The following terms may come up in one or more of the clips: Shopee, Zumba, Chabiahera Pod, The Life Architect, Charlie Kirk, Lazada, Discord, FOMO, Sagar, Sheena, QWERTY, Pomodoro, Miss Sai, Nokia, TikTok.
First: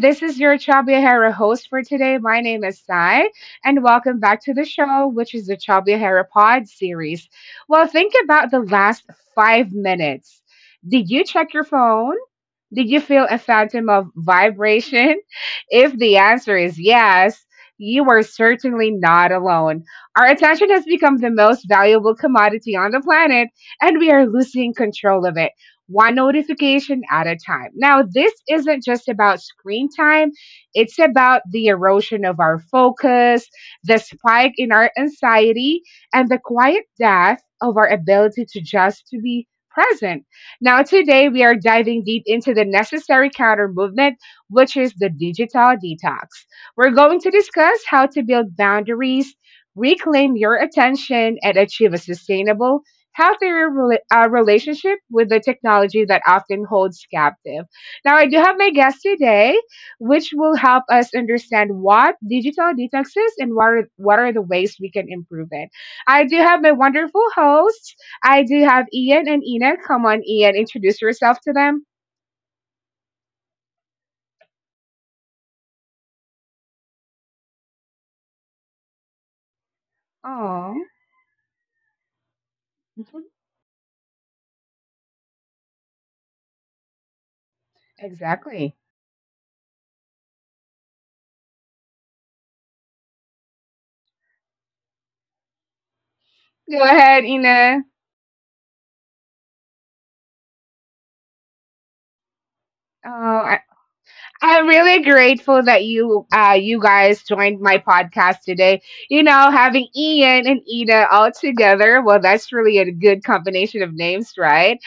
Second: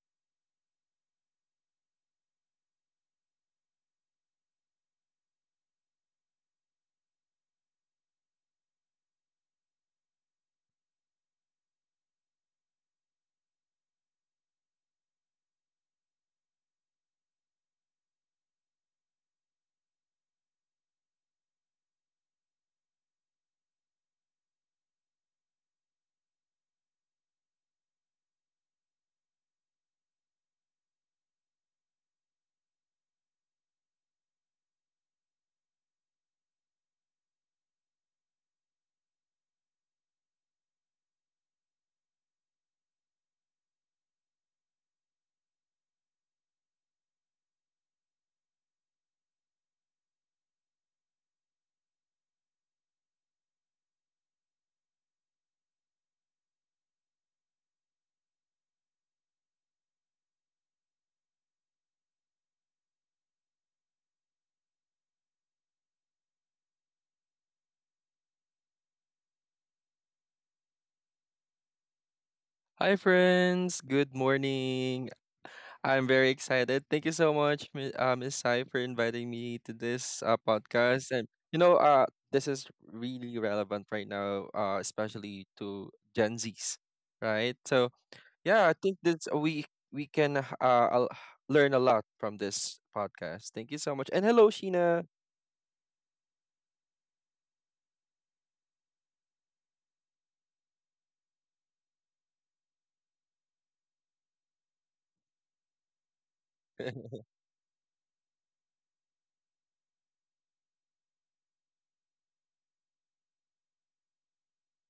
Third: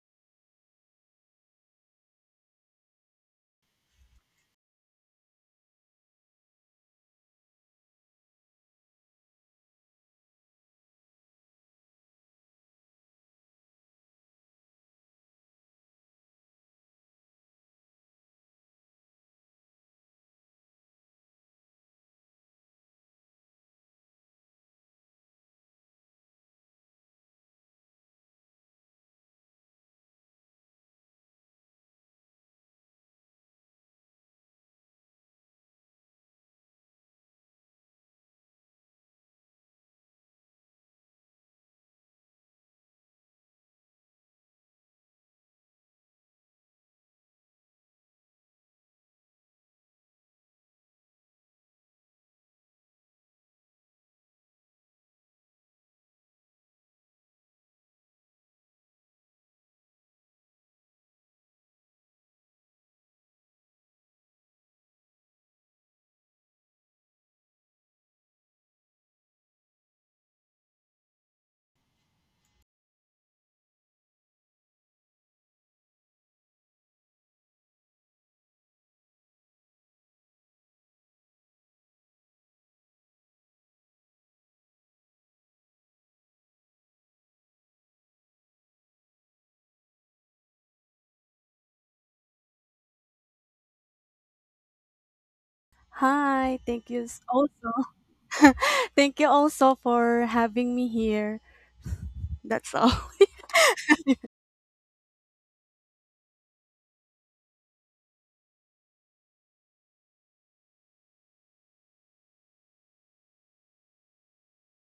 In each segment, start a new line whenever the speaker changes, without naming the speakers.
This is your Chabiahera host for today. My name is Sai, and welcome back to the show, which is the Chabiahera Pod series. Well, think about the last 5 minutes. Did you check your phone? Did you feel a phantom of vibration? If the answer is yes, you are certainly not alone. Our attention has become the most valuable commodity on the planet, and we are losing control of it, one notification at a time. Now, this isn't just about screen time, it's about the erosion of our focus, the spike in our anxiety, and the quiet death of our ability to just to be present now, today we are diving deep into the necessary counter movement, which is the digital detox. We're going to discuss how to build boundaries, reclaim your attention, and achieve a sustainable, healthier relationship with the technology that often holds captive. Now, I do have my guest today, which will help us understand what digital detox is and what are the ways we can improve it. I do have my wonderful host. I do have Ian and Ina. Come on, Ian, introduce yourself to them.
Hi, friends. Good morning. I'm very excited. Thank you so much, Miss Sai, for inviting me to this
Oh,
podcast. And this is really relevant right now, especially to Gen Zs, right? So yeah, I
exactly.
think this we can learn a lot from this podcast. Thank you so much. And hello, Sheena.
Hi,
Go
thank you s-
ahead,
also.
Ina.
Thank you also for having me here. That's all.
Oh, I, I'm really grateful that you you guys joined my podcast today. You know, having Ian and Ina all together, well, that's really a good combination of names, right?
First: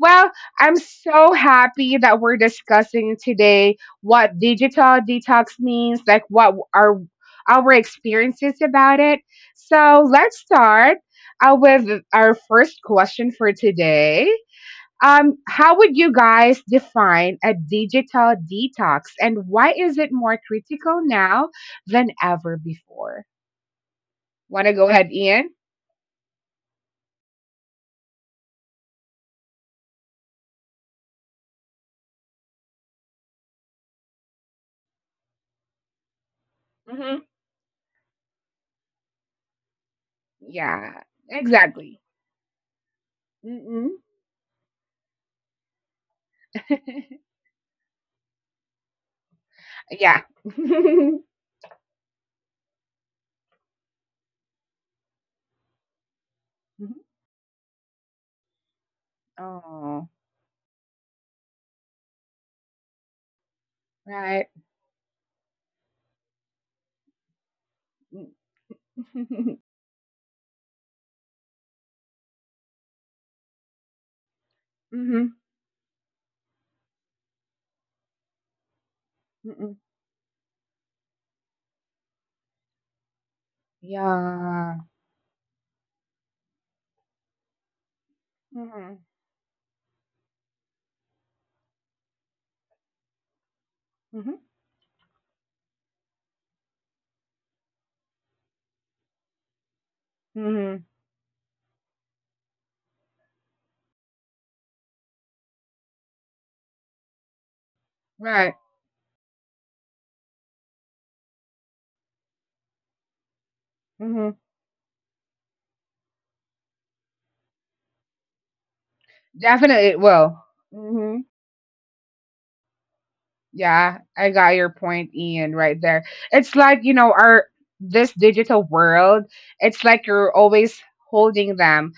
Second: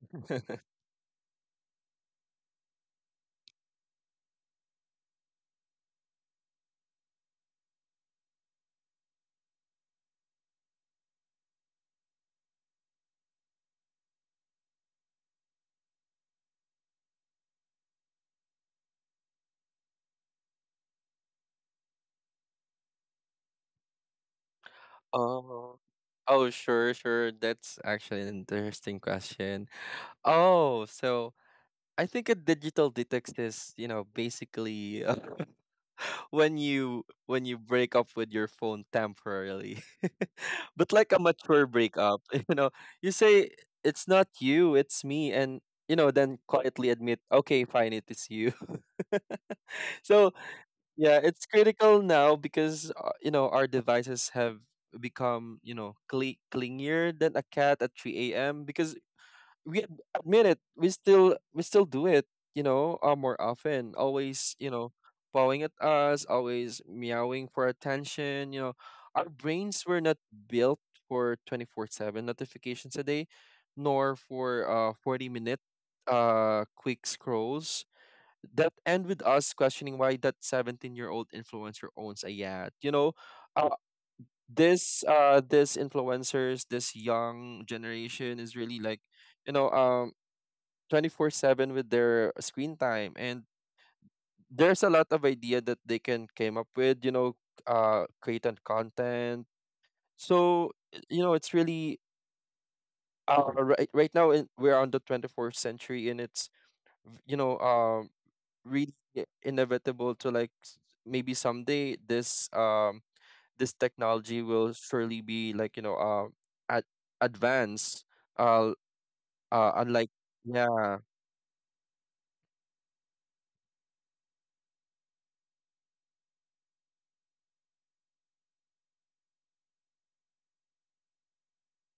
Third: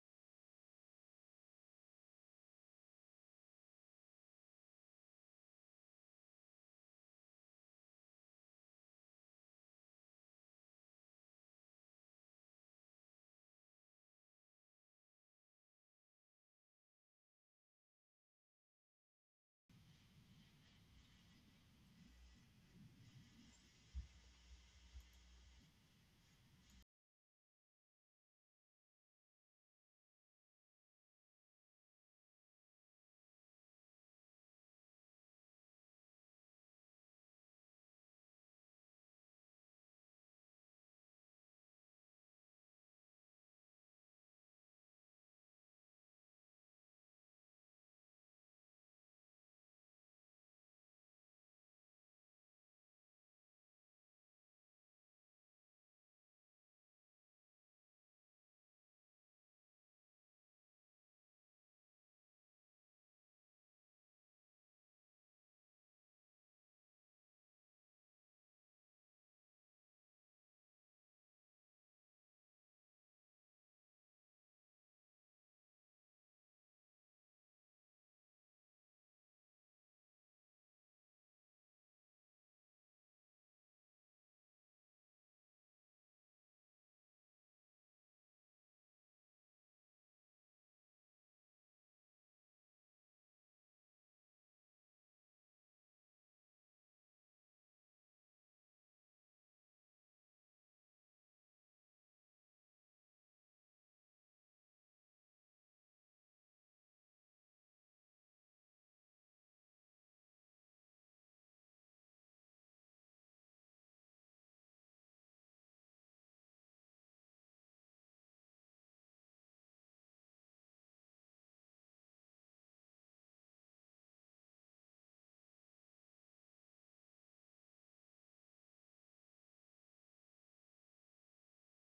Well, I'm so happy that we're discussing today what digital detox means, like what our experiences about it. So let's start with our first question for today. How would you guys define a digital detox, and why is it more critical now than ever before? Want to go ahead, Ian?
Oh, oh, sure, sure. That's actually an interesting question. Oh, so I think a digital detox is basically when you
Hmm.
when you break up with your phone temporarily. But
Yeah,
like a mature
exactly.
breakup, you know, you say
Mm-mm.
it's not you, it's me, and then quietly admit, okay, fine, it is you.
Yeah.
So, yeah, it's critical now because our devices have become, cli
Mhm.
clingier than a cat at 3 a.m. because we
Oh,
admit it we still we still do it, more often,
right?
always, bowing at us, always meowing for
Mm.
attention. Our brains were not built for 24/7 notifications a day, nor for 40
Hmm.
minute quick scrolls that end with us
Mm-mm.
questioning why that 17-year-old influencer owns a yacht. Uh,
Yeah.
this influencers, this young generation is really
Mhm.
like, you know um 24/7 with their screen time, and
Mhm.
there's a lot of idea that they can came up with. Create and content. So
Mhm.
it's really, right now, we're on the 24th century, and it's, you know um
Right.
really inevitable to like, maybe someday this,
Mhm.
technology will surely be like, ad- advanced, uh
Definitely.
unlike,
Well,
yeah.
mhm, yeah, I got your point, Ian, right there. It's like, you know, our this digital world, it's like you're always holding them.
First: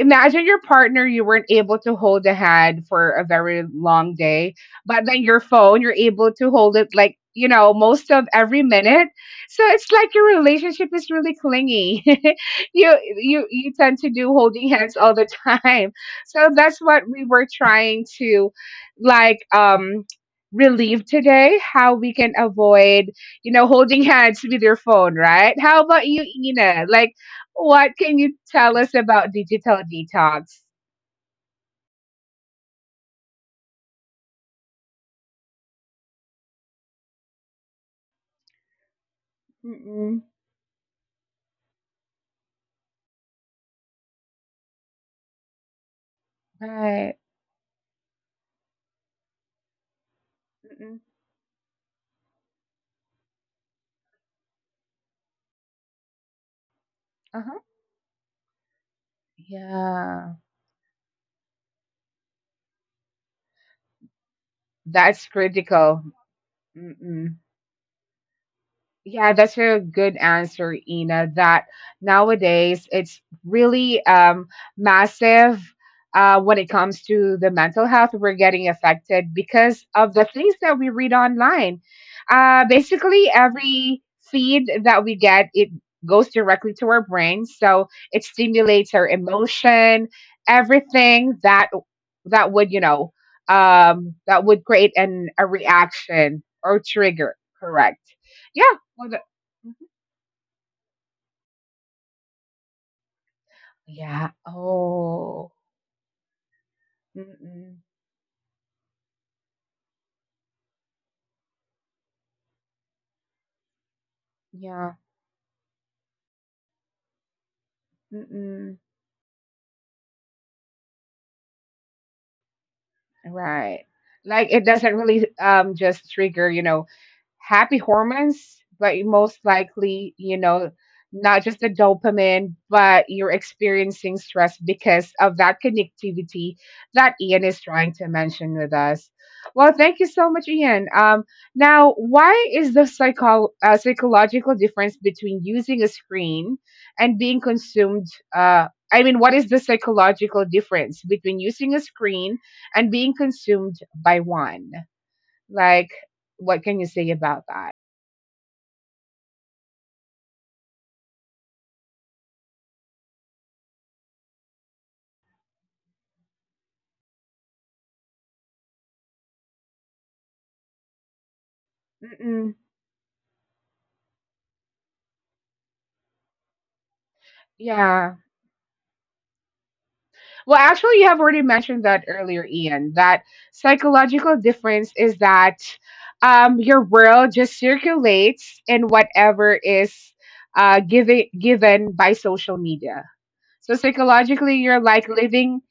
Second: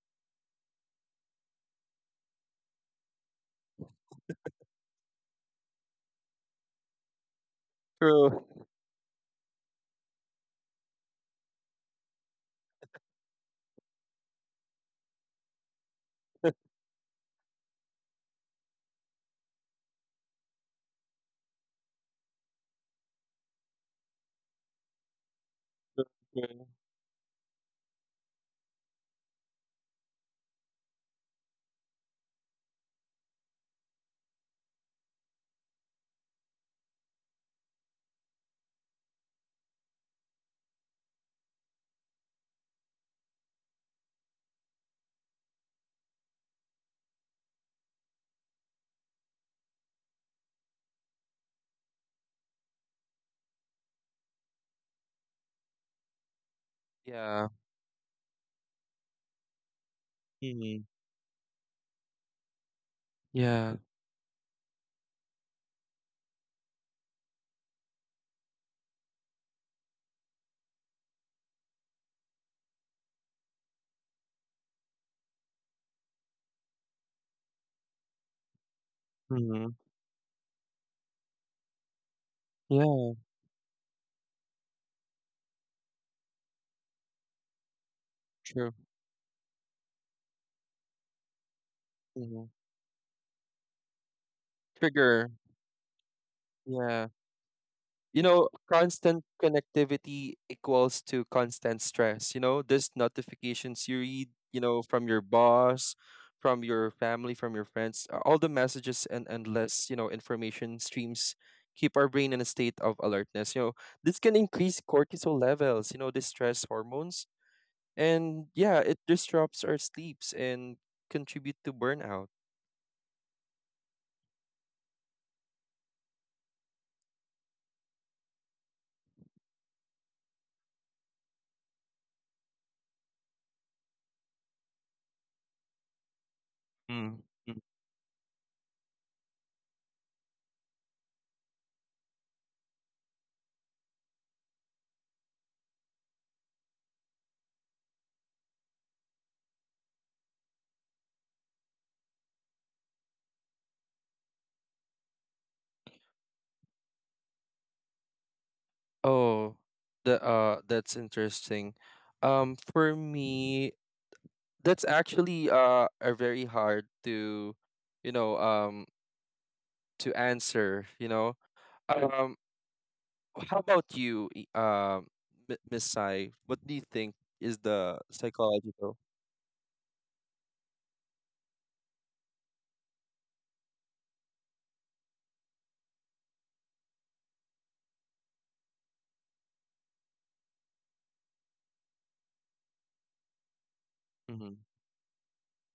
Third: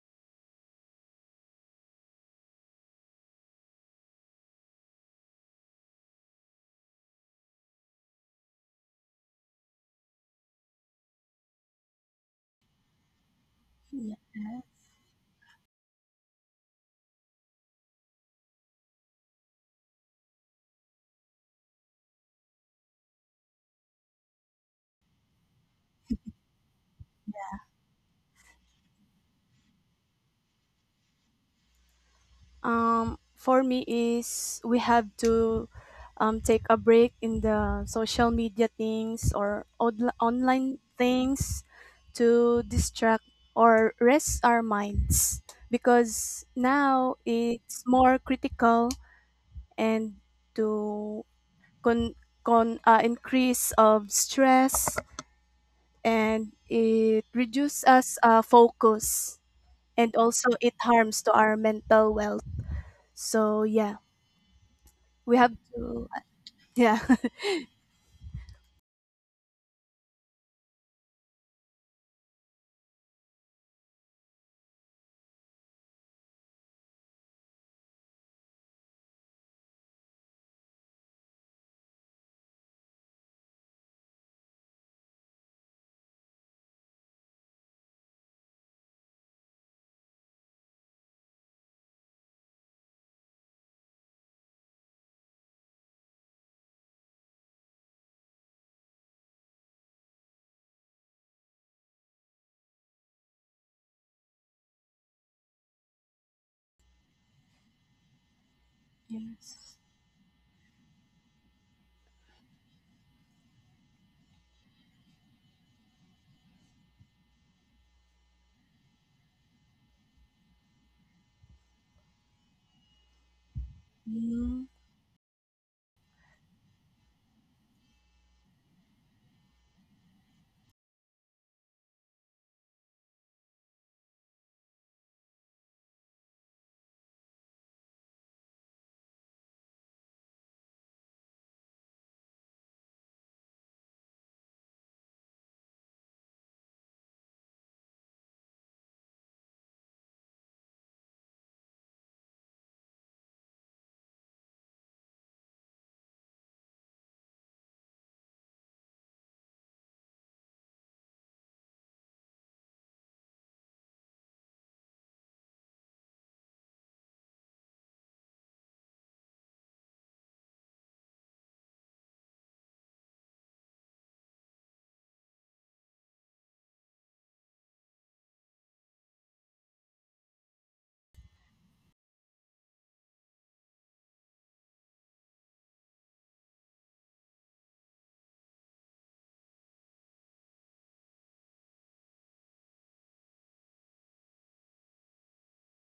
Imagine your partner you weren't able to hold a hand for a very long day, but then your phone, you're able to hold it like, you know, most of
True,
every minute. So it's like your relationship is really clingy. You tend to
Yeah.
do holding hands all the time. So that's what we were trying to like relieve today, how we can avoid, you know, holding hands with your phone, right? How about you,
true.
Ina? Like what can you tell us about digital detox?
For me is we have to take a break in the social media things or odl-
Mm-mm.
online things to distract or rest our minds because
Right.
now it's more critical and
Mm-mm.
to con, con increase of stress and it
Yeah.
Uh-huh.
reduces us focus and
Yeah.
also it
Mhm.
harms to our mental wealth, so
Yeah.
yeah,
That's
we have
critical.
to yeah,
Mm-mm. Yeah, that's a good answer, Ina. That nowadays it's really massive when it comes to the mental health. We're getting affected
Mhm.
because of the things that we read online.
Yeah,
Basically, every feed that we get, it goes directly to our brain, so it
true.
stimulates our emotion, everything that that
Mhm.
would you know that would create an
Trigger.
a reaction or
Yeah.
trigger. Correct. Yeah. Wala,
Constant
mhm.
connectivity equals to constant stress. These notifications you read,
Yeah,
from your
oh,
boss, from your family, from your
mm,
friends, all the messages and
yes.
endless, information streams keep our brain in a state of alertness. This can increase
yeah,
cortisol levels, the stress hormones. And yeah,
mm,
it disrupts our sleeps and contribute to burnout.
right. Like,
Mm.
it doesn't really, just trigger, you know, happy hormones, but you most likely, you know, not just the dopamine, but you're experiencing stress because of that connectivity that
Mm.
Ian is trying to mention with us. Well, thank you so much, Ian. Now, why is the psychological difference between using a screen and being consumed? I mean, what is the psychological difference between using a screen and being consumed by one? Like, what can you say about that?
Oh, the that's interesting. For me, that's actually a very hard you know um to answer. Um
Mm-mm.
how about you, Miss Sai, what do you think is the
Yeah.
psychological?
Well, actually, you have already mentioned that earlier, Ian. That psychological difference is that your world just circulates in whatever is given by social media. So
Mm-hmm.
psychologically, you're like living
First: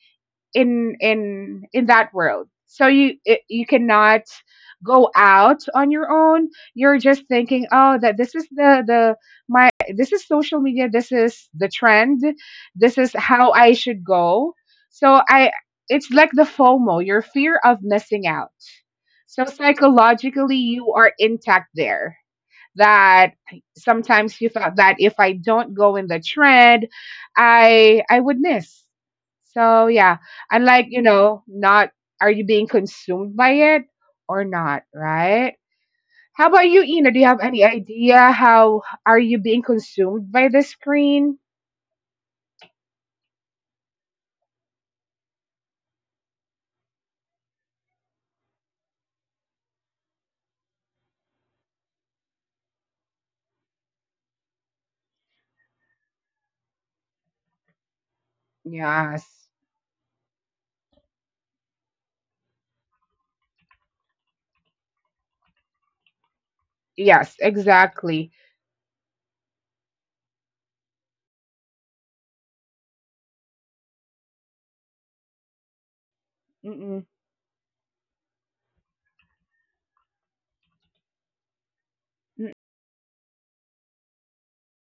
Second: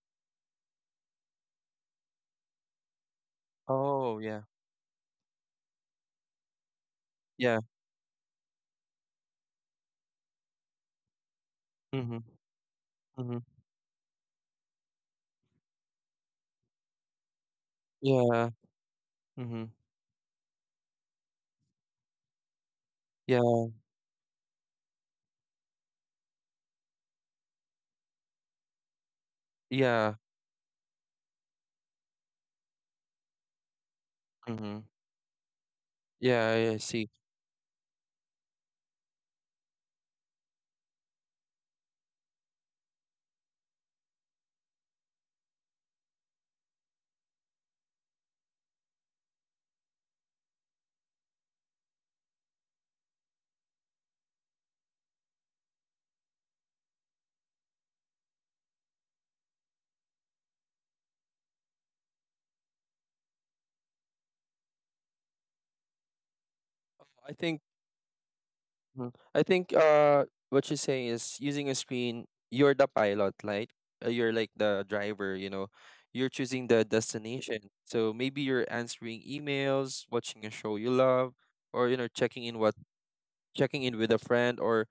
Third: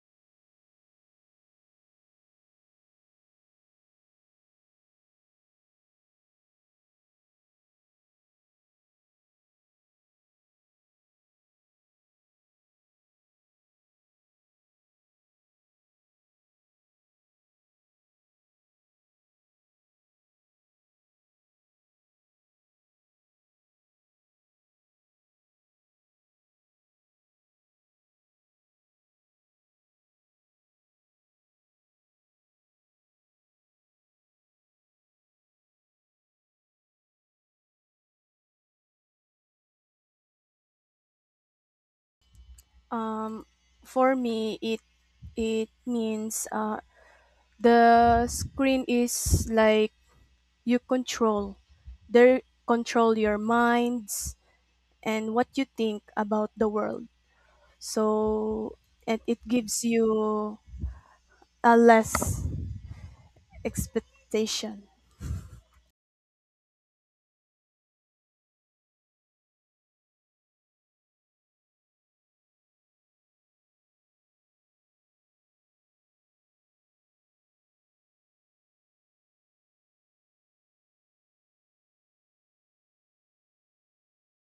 in that world so you it, you
Oh,
cannot
yeah.
go out on your own. You're just
Yeah.
thinking oh that this is the my, this is social media, this is the
Mm-hmm.
trend, this is
Mm-hmm.
how I should go. So i it's like the FOMO, your fear of missing out.
Yeah.
So
Mm-hmm.
psychologically you are intact there that
Yeah.
sometimes he thought that if I don't go in the trend, I would miss. So yeah,
Yeah.
and like you know, not are you being consumed by it or
Mm-hmm.
not, right? How about
Yeah, I
you, Ina?
see.
Do you have any idea how are you being consumed by the screen?
um for me, it means the screen is like you control, they control your minds and what you think about the world. So,
Yes,
and it gives you a less expectation.
yes,
I think
exactly.
Mhm. I think what you're saying is, using a screen, you're the pilot, right? You're like the driver, you know. You're choosing the
Mm-mm.
destination. So maybe you're answering emails, watching a show you love, or, checking in with a friend, or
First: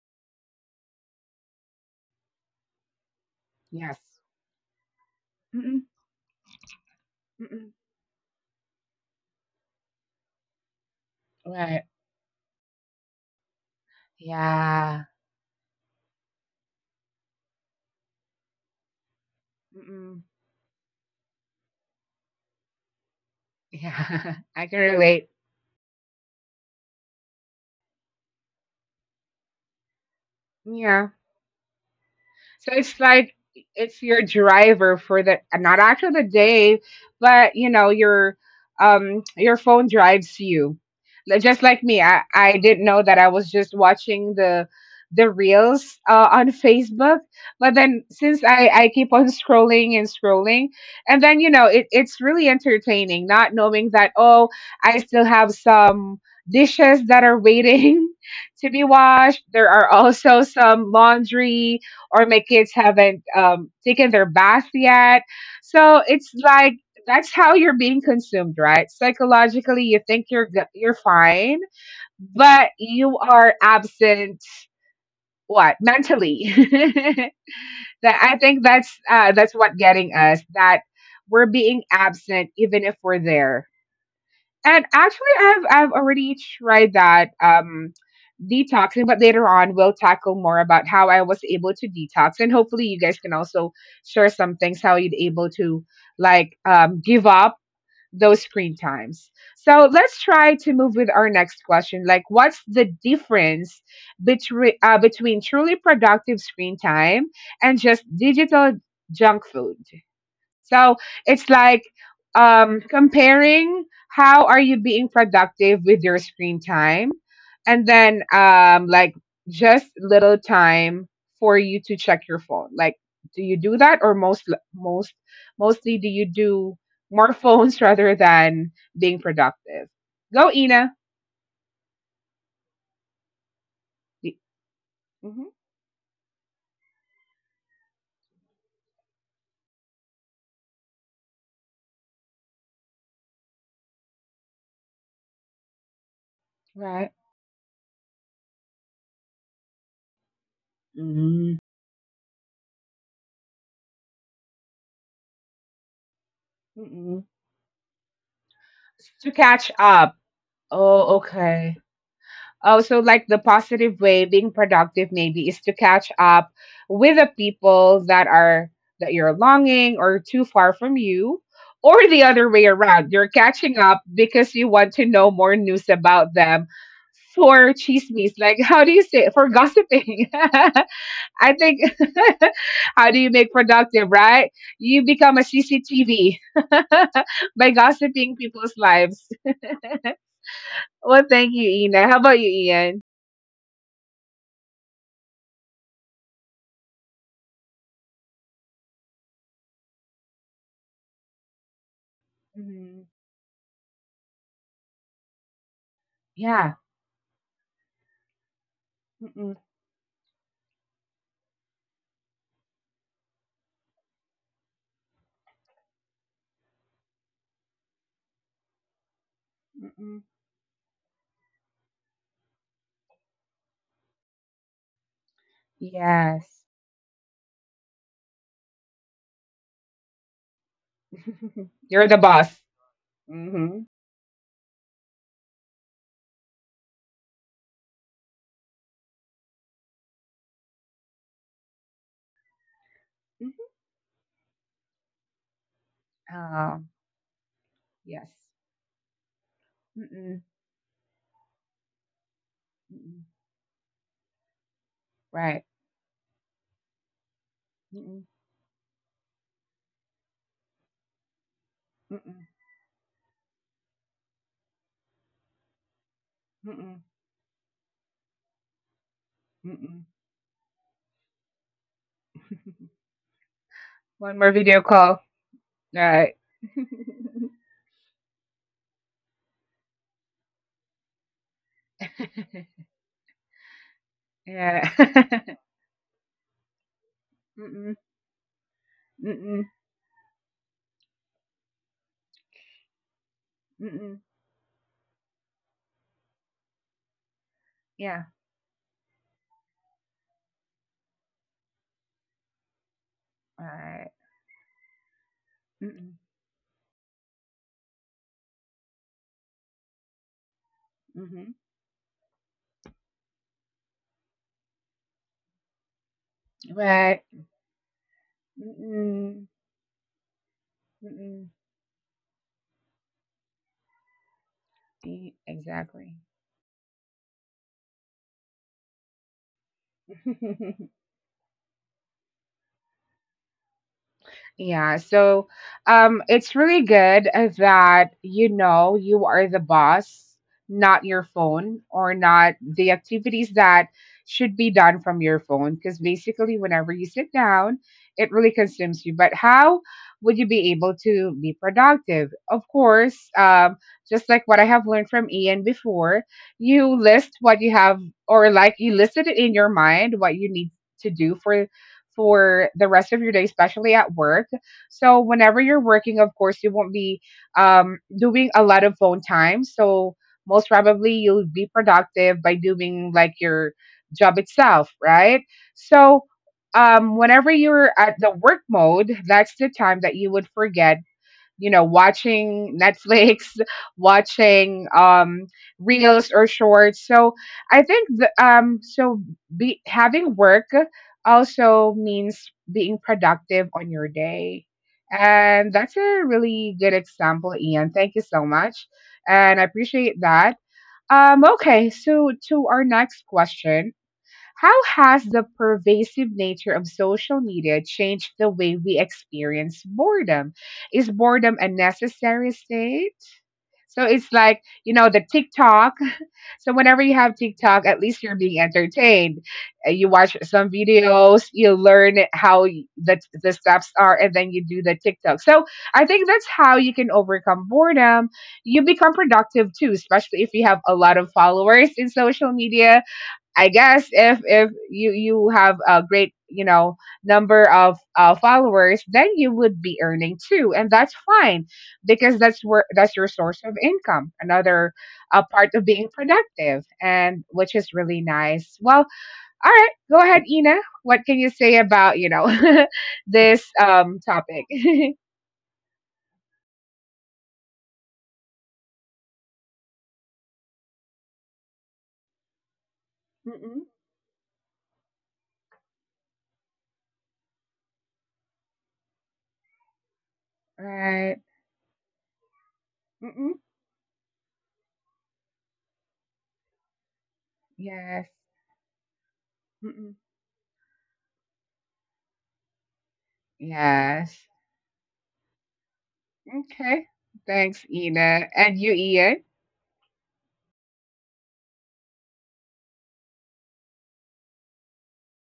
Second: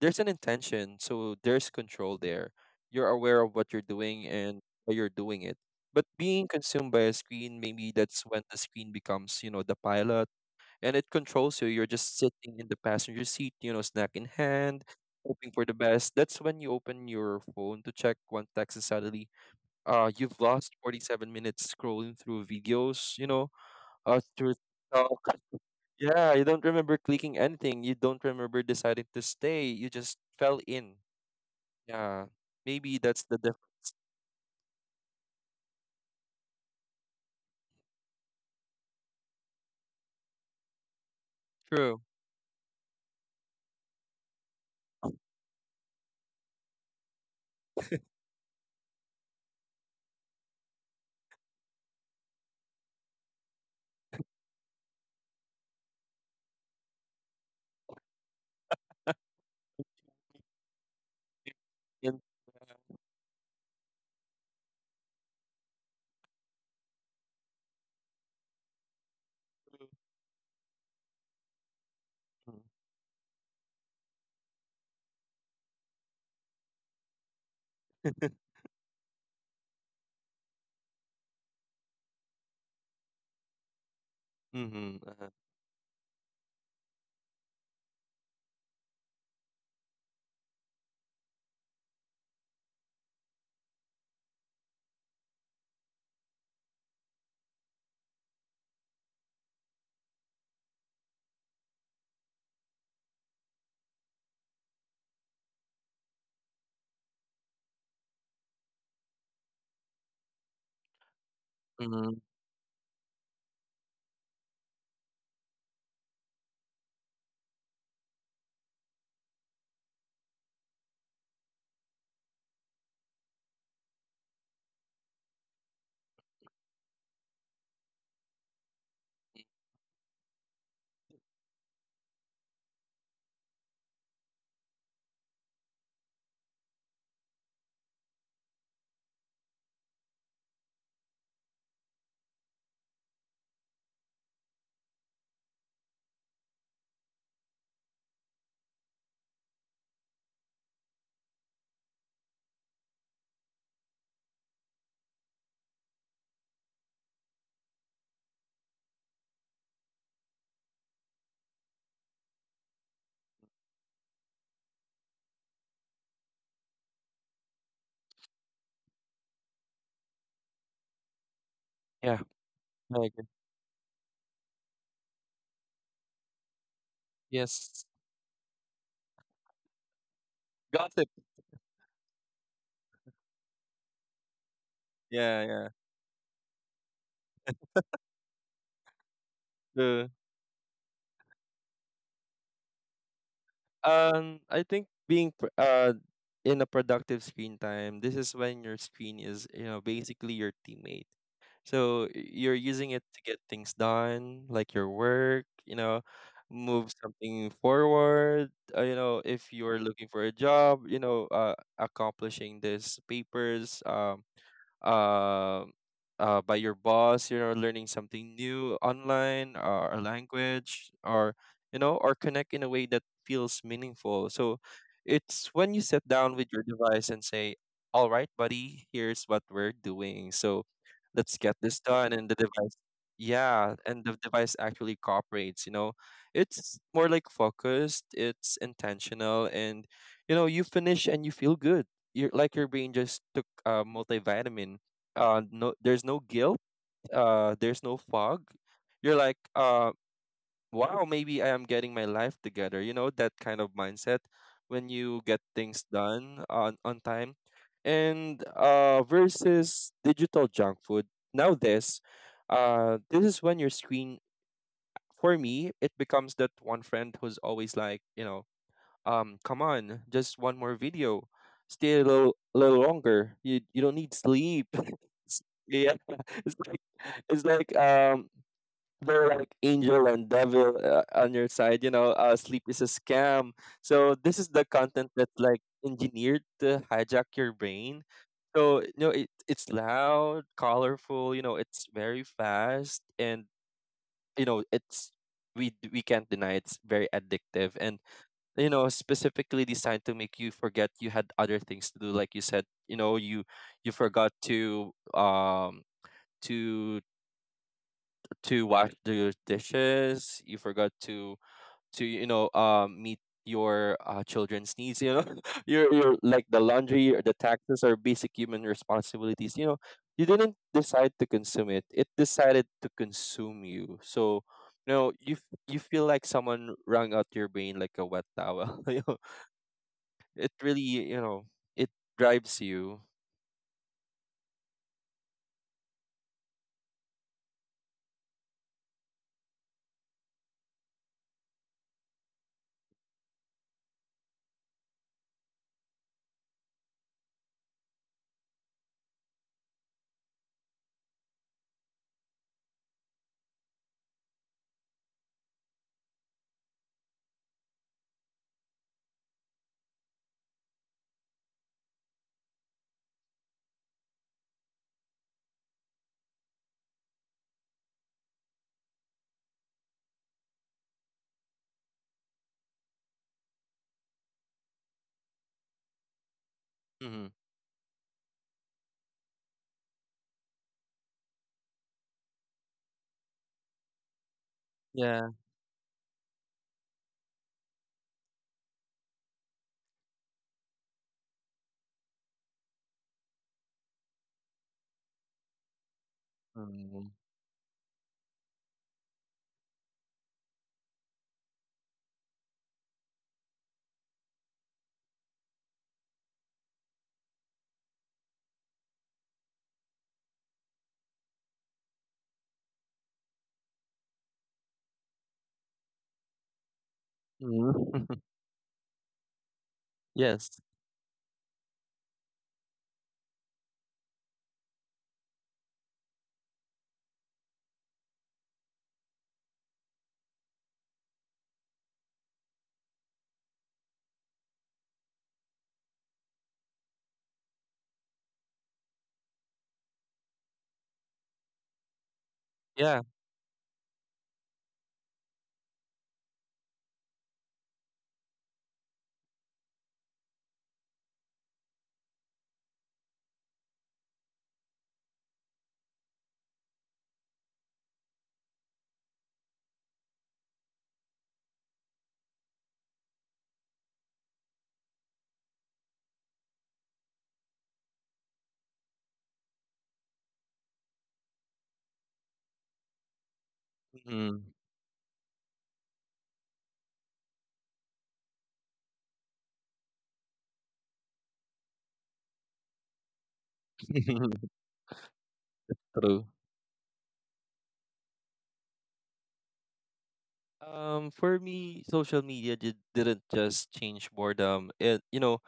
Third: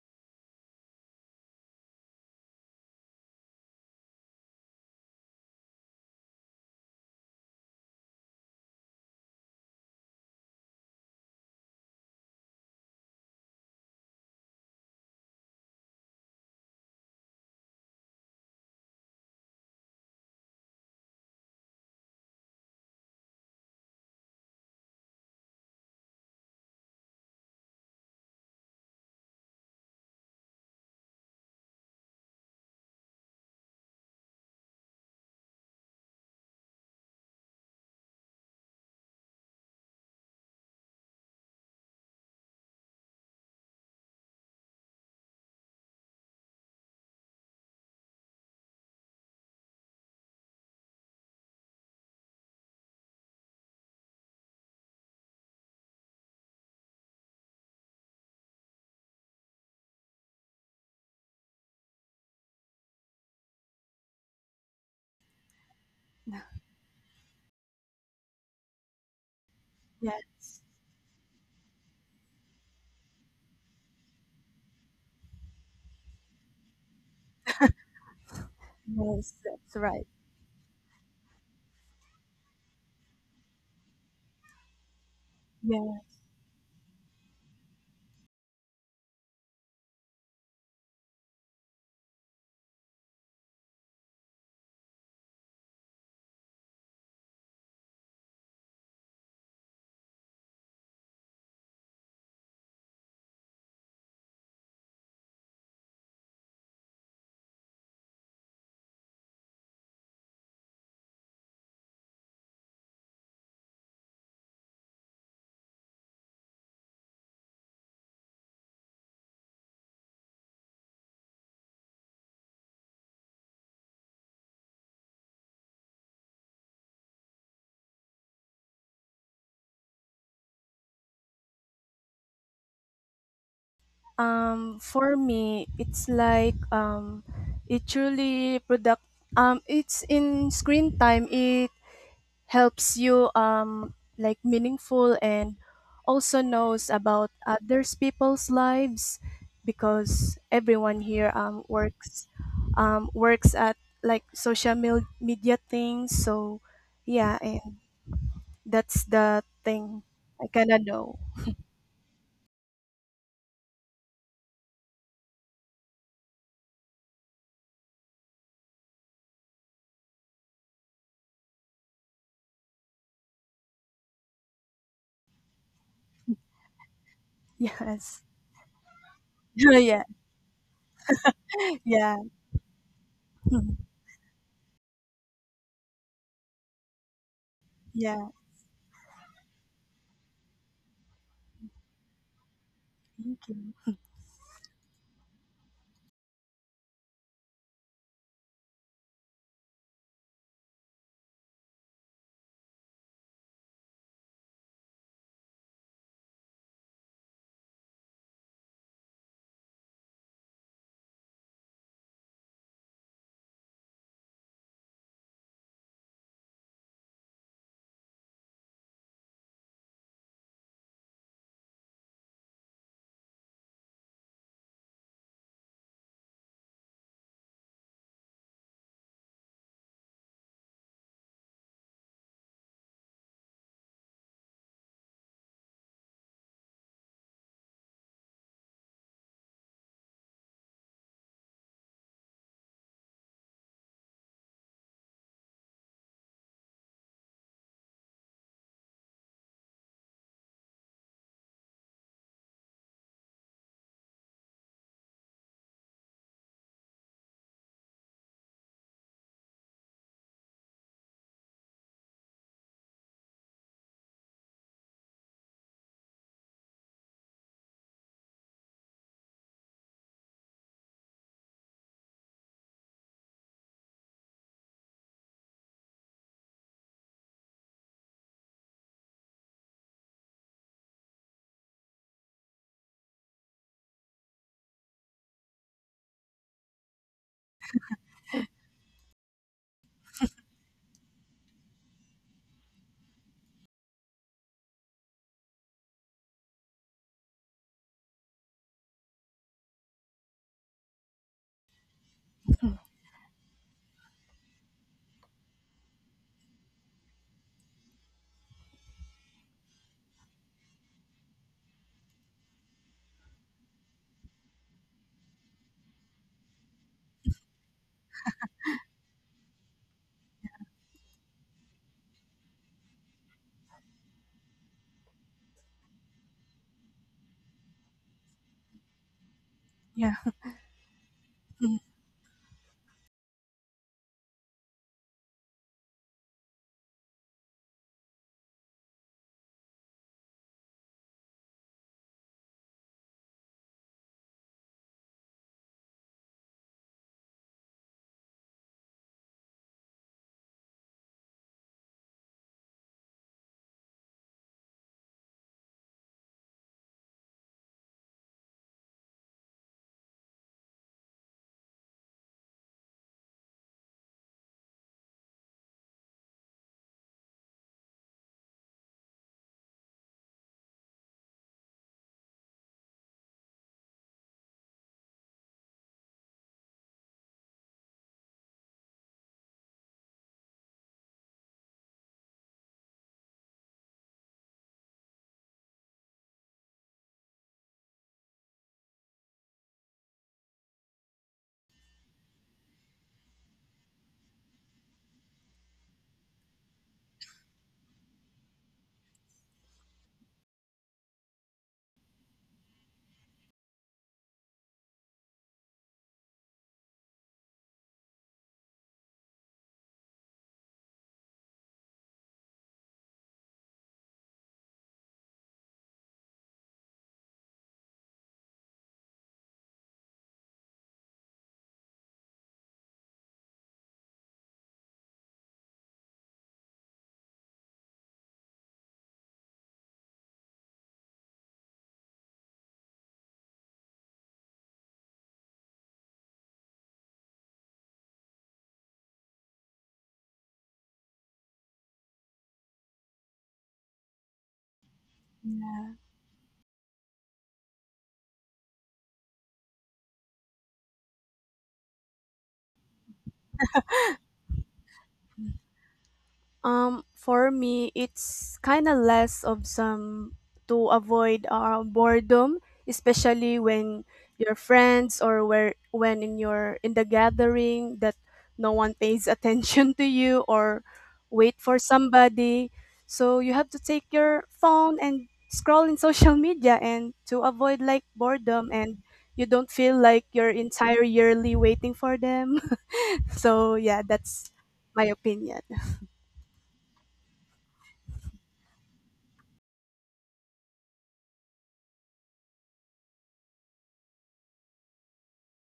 there's an intention. So there's control there. You're aware of what you're
Yes.
doing and why you're doing it.
Mm-mm.
But being consumed by a screen,
Mm-mm.
maybe that's when the screen becomes, the pilot, and it controls you. You're
Right.
just sitting in the passenger seat, snack in hand,
Yeah.
hoping for the best. That's when you open your phone to check one text, and suddenly,
Mm-mm.
you've lost 47 minutes scrolling through videos,
Yeah.
through
I can relate.
TikTok. Yeah, you don't remember clicking anything. You don't remember deciding to stay. You just fell in.
Yeah.
Yeah,
So
maybe
it's
that's the
like
difference.
it's your driver for the not actually the day, but you know your phone drives you. Like, just like
True.
me, I didn't know that I was just watching the reels on Facebook, but then since I keep on scrolling and scrolling, and then you know it it's really entertaining, not knowing that oh I still have some dishes that are waiting to be washed. There are also some laundry
In-
or my kids haven't taken their bath yet. So it's like that's how you're being consumed, right? Psychologically, you think
Yes,
you're fine, but you are absent. What mentally? That I think
yes,
that's
that's
what
right.
getting us that we're being absent even if we're there. And
Mm-hmm. Uh-huh.
actually, I've
Yeah.
already tried that detoxing, but later on we'll tackle more about how I was able to detox, and hopefully you guys can also share some things how you'd able to like give up those screen times. So let's try to move with our next question. Like, what's the difference between truly productive screen time and just digital junk food? So it's like
Mm,
comparing how are you being productive with your screen time, and then like just little time for you to check your phone. Like, do you do that, or most mostly do you do more phones rather than being productive? Go, Ina.
For
Mm-hmm.
me, it's like it truly product. It's in screen time. It helps you like meaningful and also knows
Right.
about others people's lives because everyone here
Mm-hmm.
works works at like social mil- media things. So yeah, and that's the
To catch
thing
up.
I kinda know.
Oh, okay. Oh, so like the positive way being productive maybe is to catch up with the people that are that you're longing or too far from you or
yeah,
the other way
I
around you're
agree.
catching up because you want to know more news about them. For
Yes.
Yes.
chismis, like how do you say it? For
Yeah,
gossiping.
Gossip.
I think
yeah,
how do you make
mhm.
productive, right? You become a
Yeah, yeah.
CCTV by
Yeah.
gossiping people's lives.
True.
Well, thank you, Ina. How about you, Ian?
Thank you.
I think being in a productive screen time, this is when your screen is, basically your teammate. So you're using it to get things done, like your work,
Yeah.
move something forward. Uh, you know,
Mm-mm.
if you're looking for a job, accomplishing these papers. Uh, by your boss, learning something new online or a
Mm-mm.
language, or, or connect in a way that feels meaningful. So it's when you sit down with
Yes.
your device and say, all right, buddy, here's what we're doing. So let's get this
You're the
done. And the
boss.
device,
Mm-hmm.
yeah, and the device actually cooperates, it's more like focused, it's intentional, and, you finish and you feel good. You're like your brain just took a multivitamin. No, there's no guilt.
Um,
There's no
yes.
fog. You're like,
Mm-mm.
wow, maybe I am getting my life together. You know
Mm-mm.
that kind of mindset when you get
Right.
things done on time.
Mm-mm.
And, versus digital junk food. Nowadays,
Mm-mm.
this is when your screen, for me, it becomes that one
Mm-mm.
friend who's always like, come on,
Mm-mm.
just one more video, stay a little longer, you don't need
One more
sleep.
video call.
Yeah.
Right.
it's like it's like they're like angel and devil on your side, sleep is a scam. So this is the
Yeah.
content that's like engineered to hijack your
Mm-mm.
brain. So you know it,
Mm-mm.
it's loud, colorful, it's very fast, and
Mm-mm.
you know it's we can't deny it's very addictive, and
Yeah.
specifically designed to make you forget you had other things to do, like you said. You
Right.
forgot to
Mm-mm.
to wash the dishes, you forgot to
Mm-hmm.
to you know um meet your children's needs. Your like the laundry
Right.
or the taxes are basic human
Mm-mm.
responsibilities. You didn't decide to
Mm-mm.
consume it. It decided to consume you. So you know
E-
you f- you feel
Exactly.
like someone wrung out your brain like a wet towel.
Yeah.
It really, you know,
Mhm.
it drives you.
Yeah, so it's really good that you know you are the boss, not your phone, or not the activities that should be done from your phone. Because basically, whenever you sit down, it really consumes you. But how would you be able to be productive? Of course, just like what I have learned from Ian before, you list what you have, or like you listed it in your mind what you need to do for the rest of your day, especially at work. So, whenever you're working, of course, you won't be doing a lot of phone time. So, most probably, you'll be productive by doing like your job itself, right? So,
Hmm.
whenever you're at the work mode, that's the time that you would forget you know, watching Netflix, watching
Yeah.
reels or shorts. So I think the, so be, having work also means being productive on your day. And that's a really good
Mm.
example, Ian. Thank you so much. And I appreciate that. Okay, so to our next question. How has the pervasive nature of social media changed the way we experience boredom? Is boredom a necessary state? So it's like, you know, the TikTok. So whenever you have
Mm.
TikTok, at least you're being entertained. You watch
Yes.
some videos, you learn the steps are, and then you do the TikTok. So I think that's how you can overcome boredom. You become productive too, especially if you have a lot of followers in social media. I guess if you have a great you know number of followers, then you would be earning too, and that's fine because that's where
Yeah.
that's your source of income, another part of being productive, and which is really nice. Well, all right, go ahead, Ina. What can you say about you know this topic?
For me, it's kind of less of some to avoid boredom, especially
Mm-mm.
when your friends or where when in your in the gathering that no one pays attention to you or wait
Right.
for somebody. So you have
Mm-mm.
to take your
Mm.
phone and scroll in social media and to avoid like
Yes.
boredom, and you don't feel like
Mm-mm.
your entire yearly waiting for them. So yeah, that's
Yes.
my opinion.
True.
Okay. Thanks, Ina, and you, Ian.
For me, social media didn't just change boredom. It, you know,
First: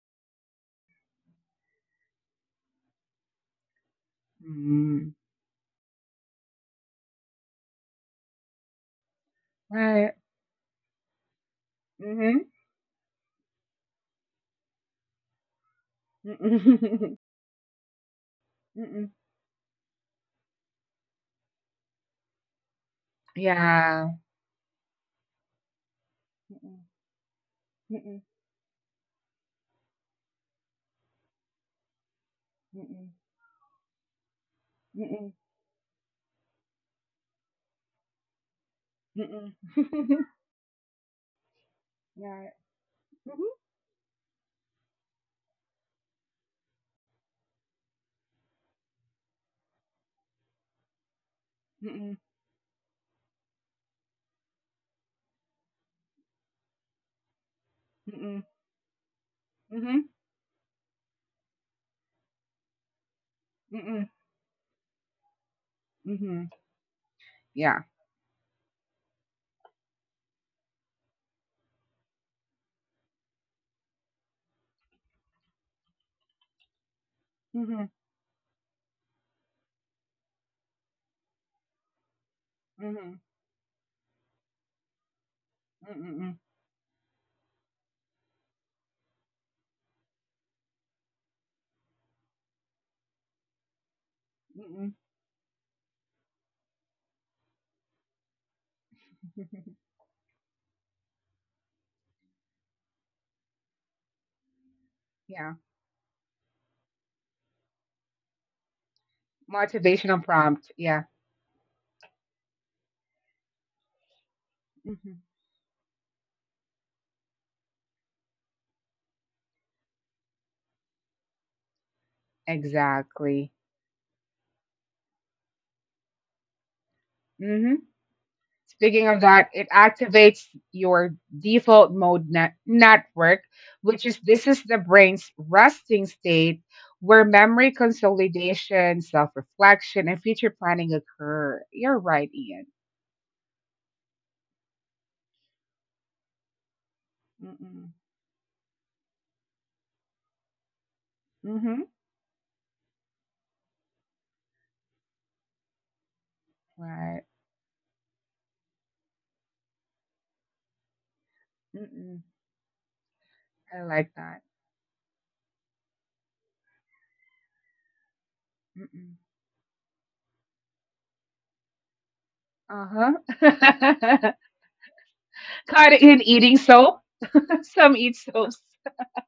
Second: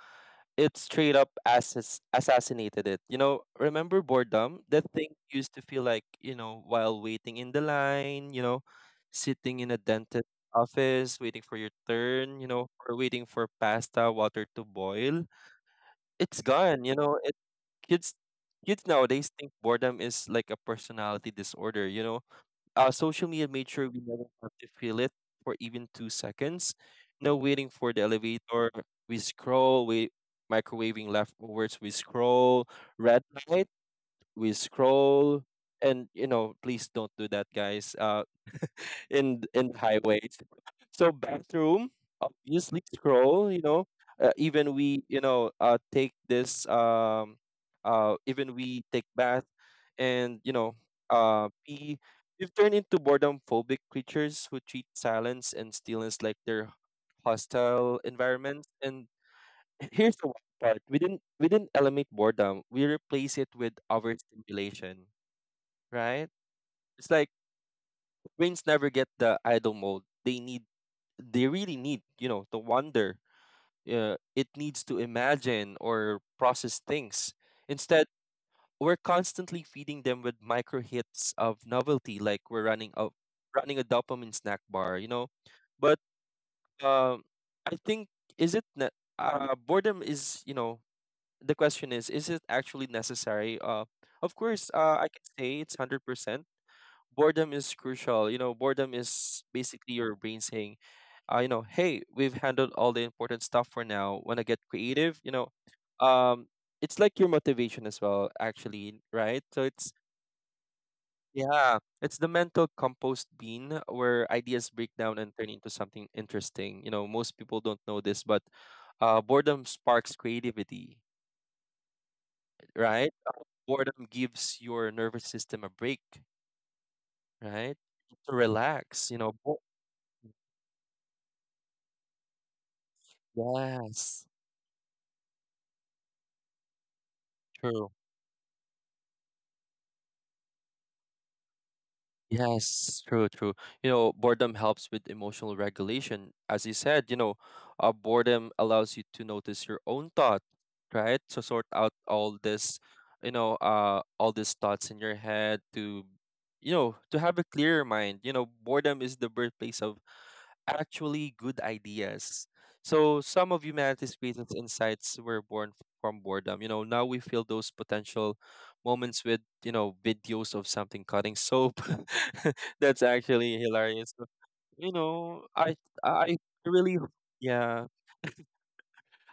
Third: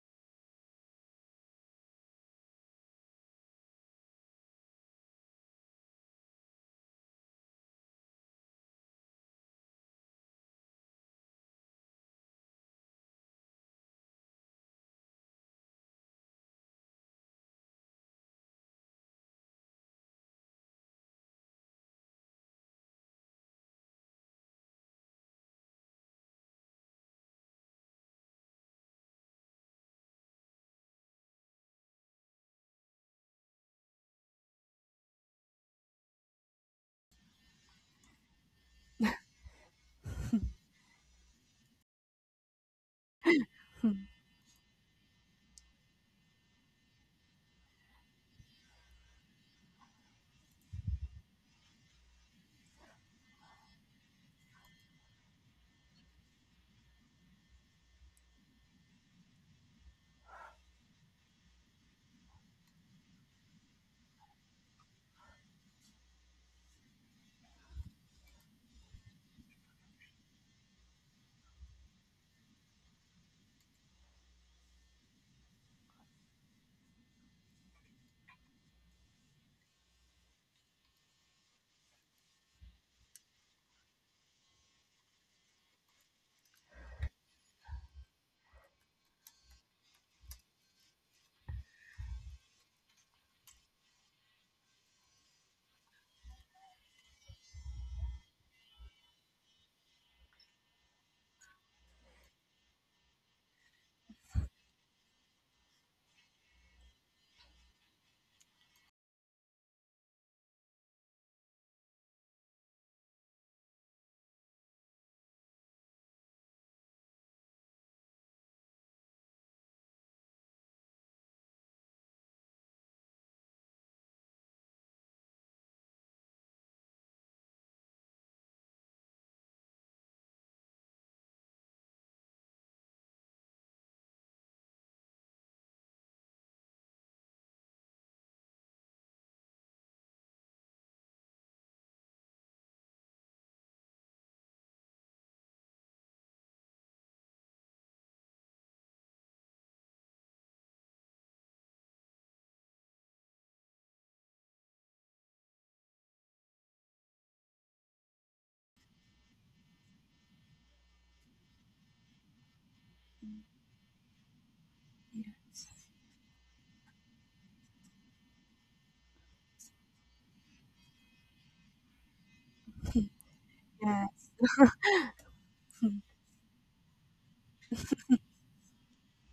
it straight up assassinated it. Remember boredom? That
Mm,
thing used to feel like, while waiting in the line, sitting in a
right.
dentist office, waiting for your turn,
Mhm.
or waiting for pasta water to boil. It's gone,
Mm-mm.
It kids kids
Mm-mm.
nowadays think boredom is like a personality disorder, Social media made sure we
Yeah.
never have to feel it for even 2 seconds.
Mm-mm.
No waiting for the
Mm-mm.
elevator, we scroll, we microwaving leftovers, we scroll,
Mm-mm.
red light, we
Mm-mm.
scroll. And, please don't do that, guys. In
Mm-mm.
in the highways. So bathroom,
Yeah.
obviously scroll.
Mhm.
Even we, take this even we take bath, and pee.
Mm-mm.
We've turned into boredom phobic creatures who treat silence and stillness like their hostile
Mm-mm.
environments. And
Mhm.
here's the wild part: we didn't eliminate boredom. We replace it with
Mm-mm.
overstimulation. Right?
Mhm.
It's like
Yeah.
brains never get the idle mode. They really need to wonder, it needs to imagine or process things,
Mhm.
instead we're constantly feeding them with micro hits of novelty, like we're running a
Mhm.
dopamine snack bar. But,
Mm-mm.
um I think, is it ne- boredom is, the question is it actually necessary? Of course,
Mm-mm.
I can say it's 100%. Boredom is crucial. Boredom is basically your brain saying, hey, we've handled all the important stuff for now. Want to get creative?
Yeah.
Um, it's like your motivation as well, actually, right? So it's,
Motivational prompt. Yeah.
yeah, it's the mental compost bean where ideas break down
Mhm.
and turn into something interesting. Most people don't know this, but boredom sparks creativity, right?
Exactly.
Boredom gives your nervous system a break, right?
Mhm.
To relax,
Speaking
you
of
know.
that,
bo-
it activates your default network, which is
Yes.
this is the brain's resting state where memory
True.
consolidation, self reflection, and future planning occur. You're right, Ian.
Yes, true, true. Boredom helps with emotional regulation. As you said,
Mm-mm.
boredom allows you to notice your own thought, right? To sort
Mm-hmm.
out all this, all these thoughts in your head to
Right.
have a clearer mind. Boredom is the birthplace of actually good
Mm-mm.
ideas. So some of
I
humanity's
like that.
greatest insights were born from boredom. Now we feel those potential
Mm-mm.
moments with, videos of something cutting soap.
Uh
That's actually hilarious. So,
Yes.
huh.
You know, I
Caught in
I
eating
really
soap.
ho- yeah,
Some eat soaps.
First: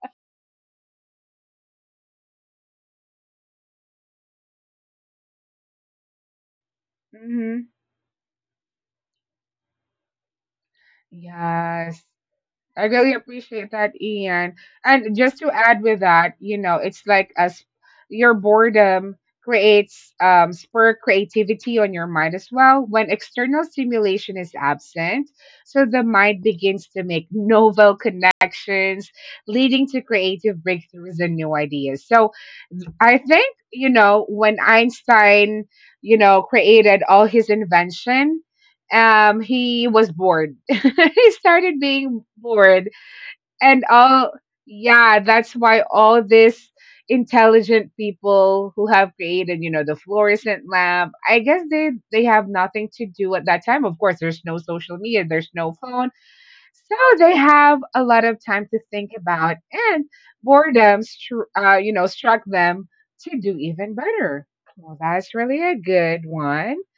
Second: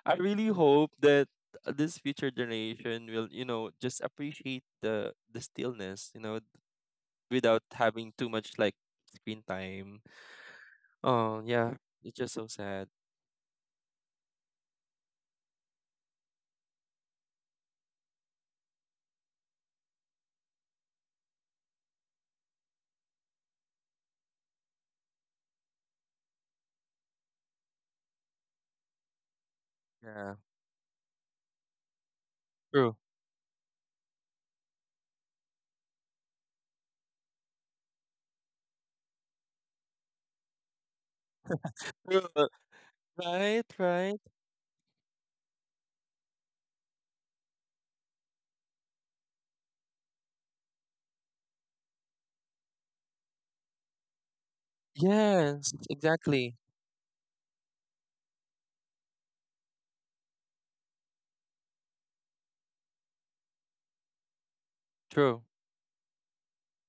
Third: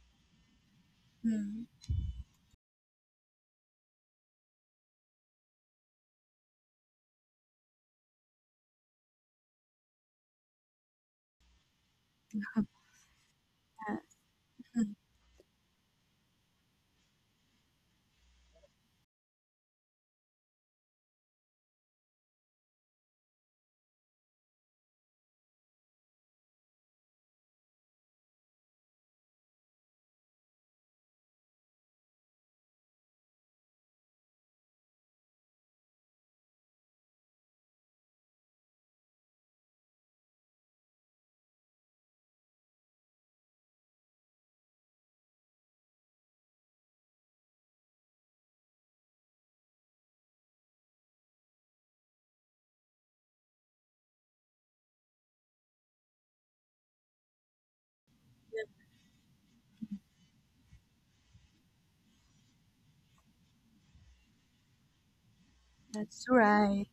I really hope that
Mm.
this future generation will, just appreciate the stillness,
Mm-hmm.
without having too much like screen time. Oh, yeah.
Yes.
It's just so sad.
I really appreciate
Yeah,
that, Ian. And just to add with that, you know, it's like as your boredom creates spur creativity on your mind as well when external stimulation is absent. So the mind begins to make novel connections, leading to
Yeah.
creative breakthroughs and new ideas. So
True.
I think, you know, when Einstein, you know, created all his invention, he was bored. He started being
True.
bored.
Right,
And
right.
all, yeah, that's why all these intelligent people who have created, you know, the fluorescent lamp, I guess they have nothing to do at that time. Of course, there's no social media, there's no
Yes,
phone.
exactly.
So they have a lot of time to think about, and boredom, you know, struck them to do even better. Well, that's
True.
really a good
that's
one.
right.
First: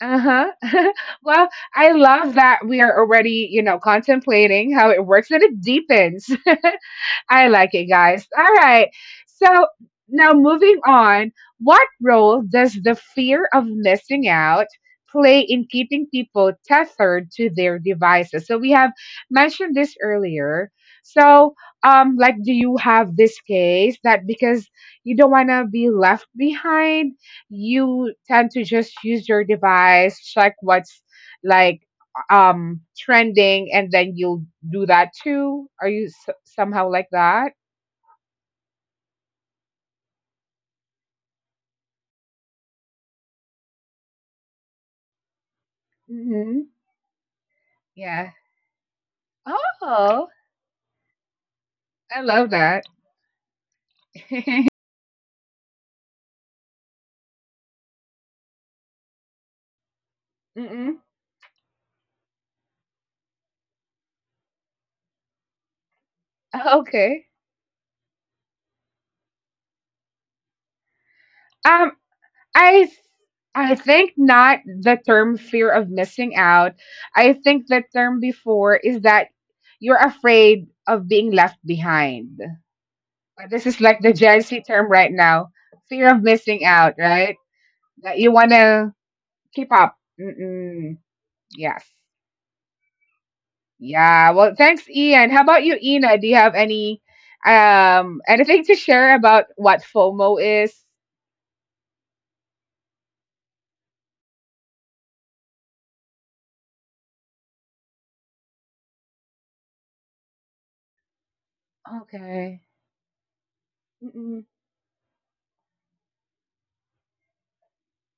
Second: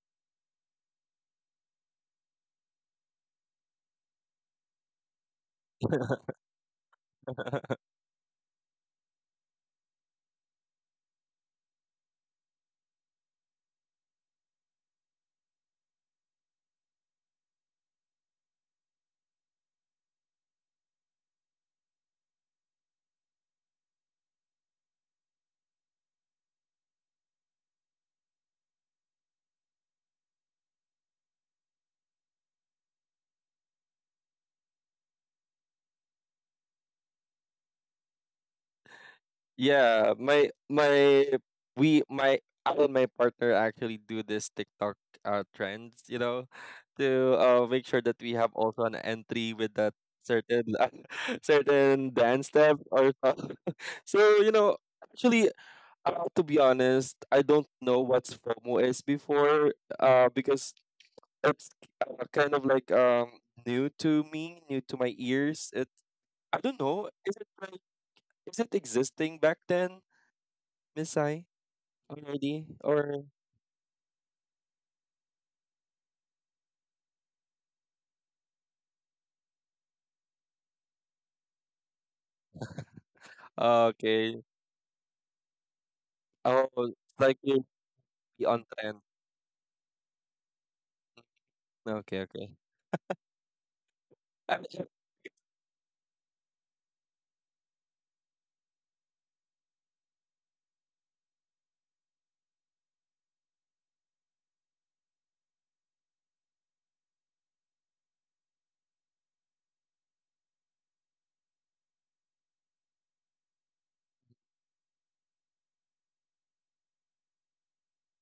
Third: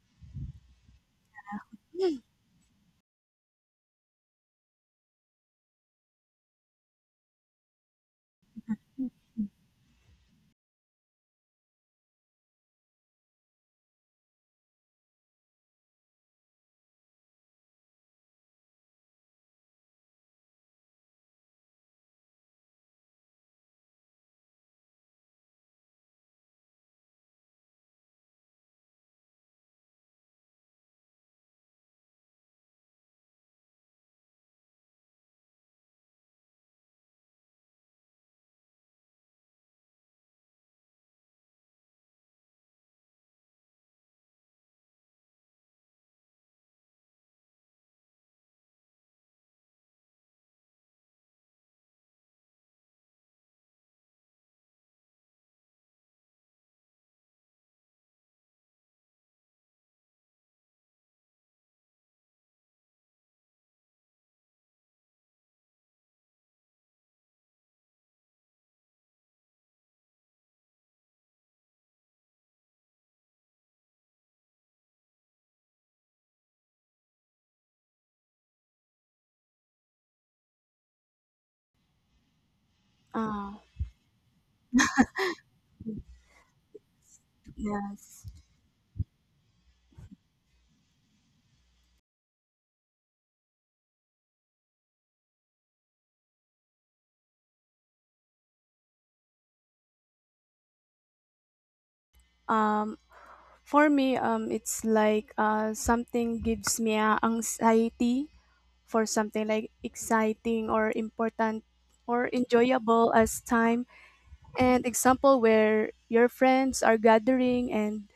Uh-huh. Well, I love that we are already, you know, contemplating how it works and it deepens. I like it, guys. All right. So now moving on, what role does the fear of missing out play in keeping people tethered to their devices? So we have mentioned this earlier. So, like, do you have this case that because you don't want to be left behind, you tend to just use your device, check what's like trending, and then you'll do that too? Are somehow like that?
Yeah, my we my I and my partner actually do this TikTok trends,
Hmm.
to make sure that
Yeah.
we have also an entry with that
Oh,
certain certain
I
dance
love
step
that.
or so. So, you know, actually, to be honest, I don't know what's FOMO is before, because
Mm-mm.
it's kind of like new to me, new to my ears. It I don't know.
Okay.
Is it like is it existing back then, Miss I
um
already
I
or
I think not the term fear of missing out. I think the term before is that you're afraid of being left behind.
Uh,
This is like the
okay?
Gen Z term right now, fear of missing
Oh, it's
out,
like
right?
you'll
That
yes.
you
be
want
on
to
trend.
keep up. Mm-mm. Yes.
Okay, okay.
Yeah, well,
I mean,
thanks, Ian. How about you, Ina? Do you have any anything to share about what FOMO is?
Um, for me, it's like something gives me a anxiety for something like exciting or important or
Okay.
enjoyable as time.
Mm-mm,
And example where your friends are gathering and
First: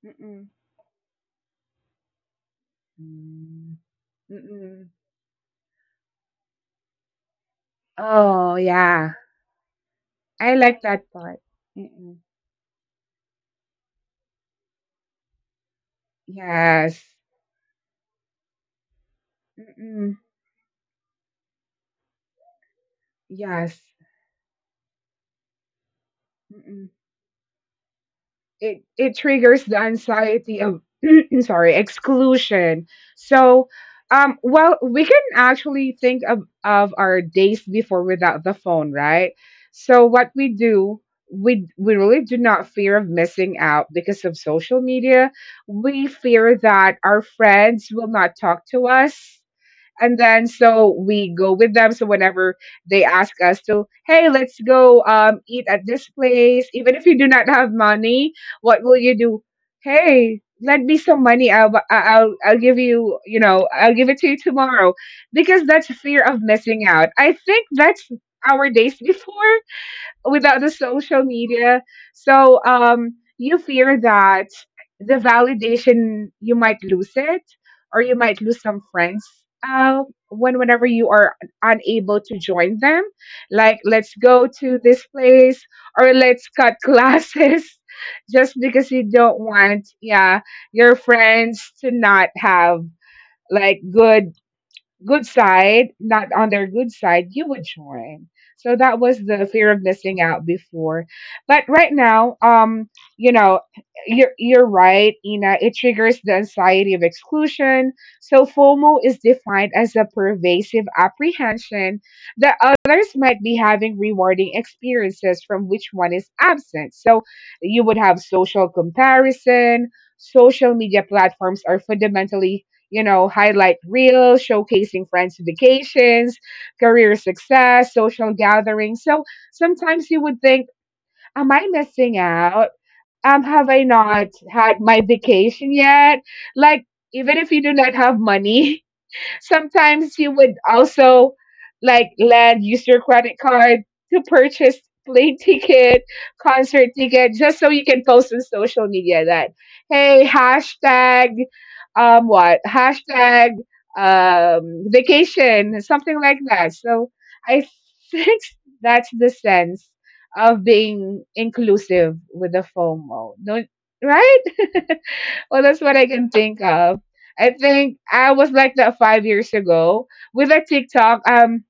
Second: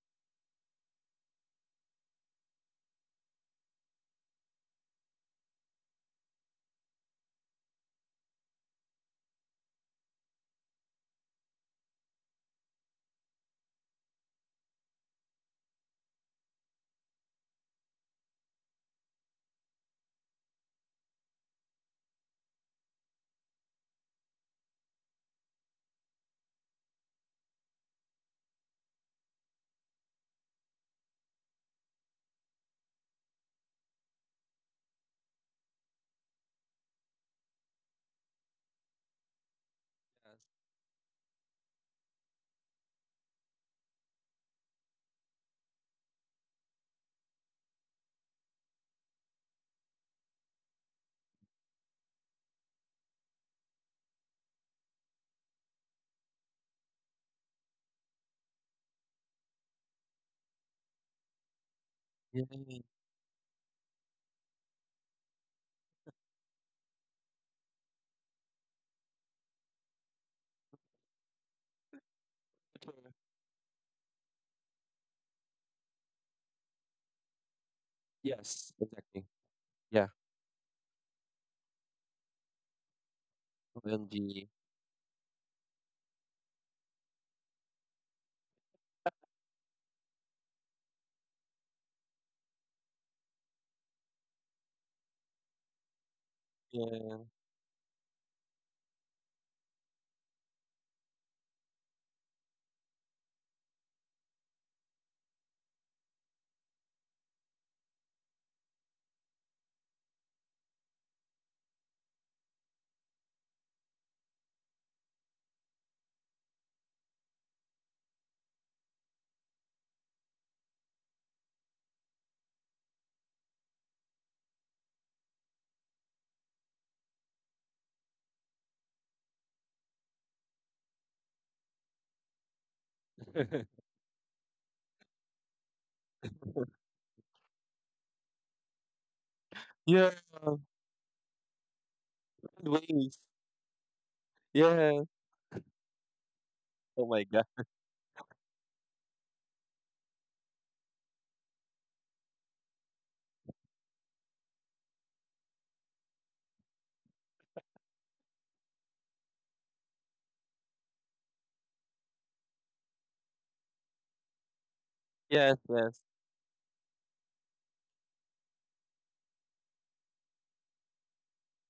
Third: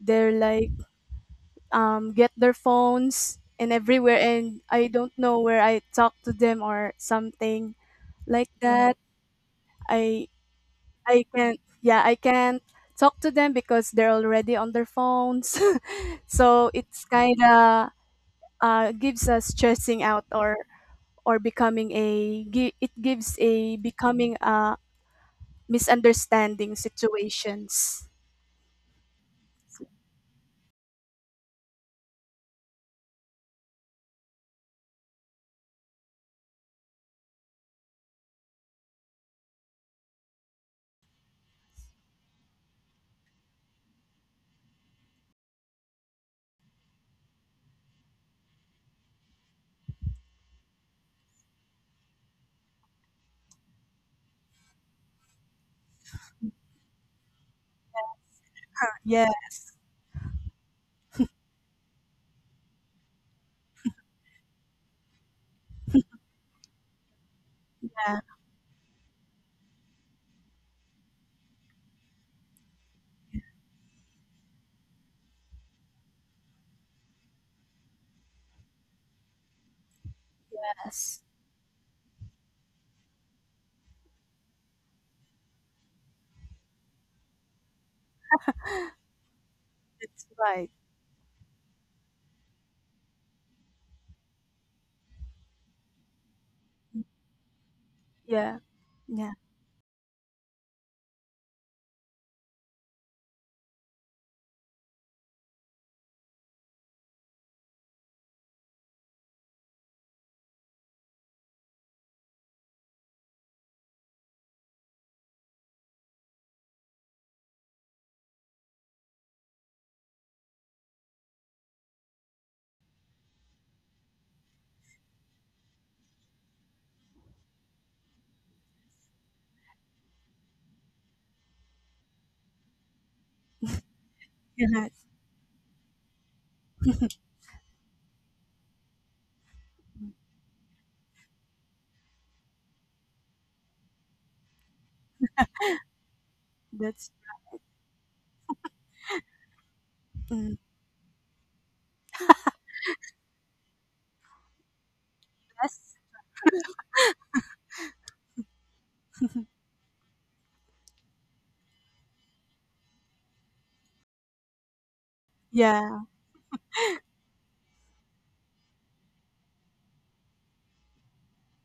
they're
mm-mm,
like get their phones and
mm,
everywhere, and I
mm-mm.
don't know where I talk to them or something like
Oh,
that.
yeah.
I
I like that
I
part.
can't, yeah, I
Mm-mm.
can't talk to them because they're already on their phones. So
Yes.
it's kind of gives us stressing
Mm-mm.
out or becoming a gi- it gives a
Yes.
becoming a misunderstanding situations.
It triggers the anxiety of sorry, exclusion. So well, we can actually think of our days before without the phone, right? So what we do, we really do not fear of missing out because of social media. We fear that our friends will not talk to us, and then so we go with them. So whenever they ask us to, hey, let's go eat at this place even if you do not have money, what will you
Yeah,
do? Hey, lend me some money. i'll bu- I- i'll
yeah,
i'll give you, you know, I'll give it to you tomorrow. Because that's fear of missing out. I think that's
yes,
our days before without the social media. So
okay.
you fear that the validation you might lose it, or you might lose
Yes,
some
exactly.
friends. Uh,
Yeah,
whenever you are unable to join them, like let's go
OMG.
to this place or let's cut classes, just because you don't want,
that's
yeah,
right.
your friends to not have like good, good side, not on their good
Yeah.
side, you would join.
Yeah,
So that was
yeah,
the fear of missing out before. But right now, you know, you're right, Ina. It triggers the anxiety of exclusion. So FOMO is defined as a pervasive apprehension that others might be having rewarding experiences from which one is absent. So you would have social comparison. Social media platforms are fundamentally, you know, highlight reels, showcasing friends' vacations, career success, social gatherings. So sometimes you would think, am I missing out? Have I not had my
yes,
vacation yet? Like, even if you do not have money,
Yeah,
sometimes you would also like lend use your
anyways.
credit card to purchase
Yeah.
plane ticket, concert
Oh
that's
my
ticket,
God.
just so you can post on social media that hey
mm,
hashtag what hashtag vacation,
yes,
something like that. So I think that's the sense of being inclusive with the FOMO. Don't, right?
Yes,
Well, that's what
yes.
yeah,
I can think of. I think I was like that 5 years ago with a TikTok.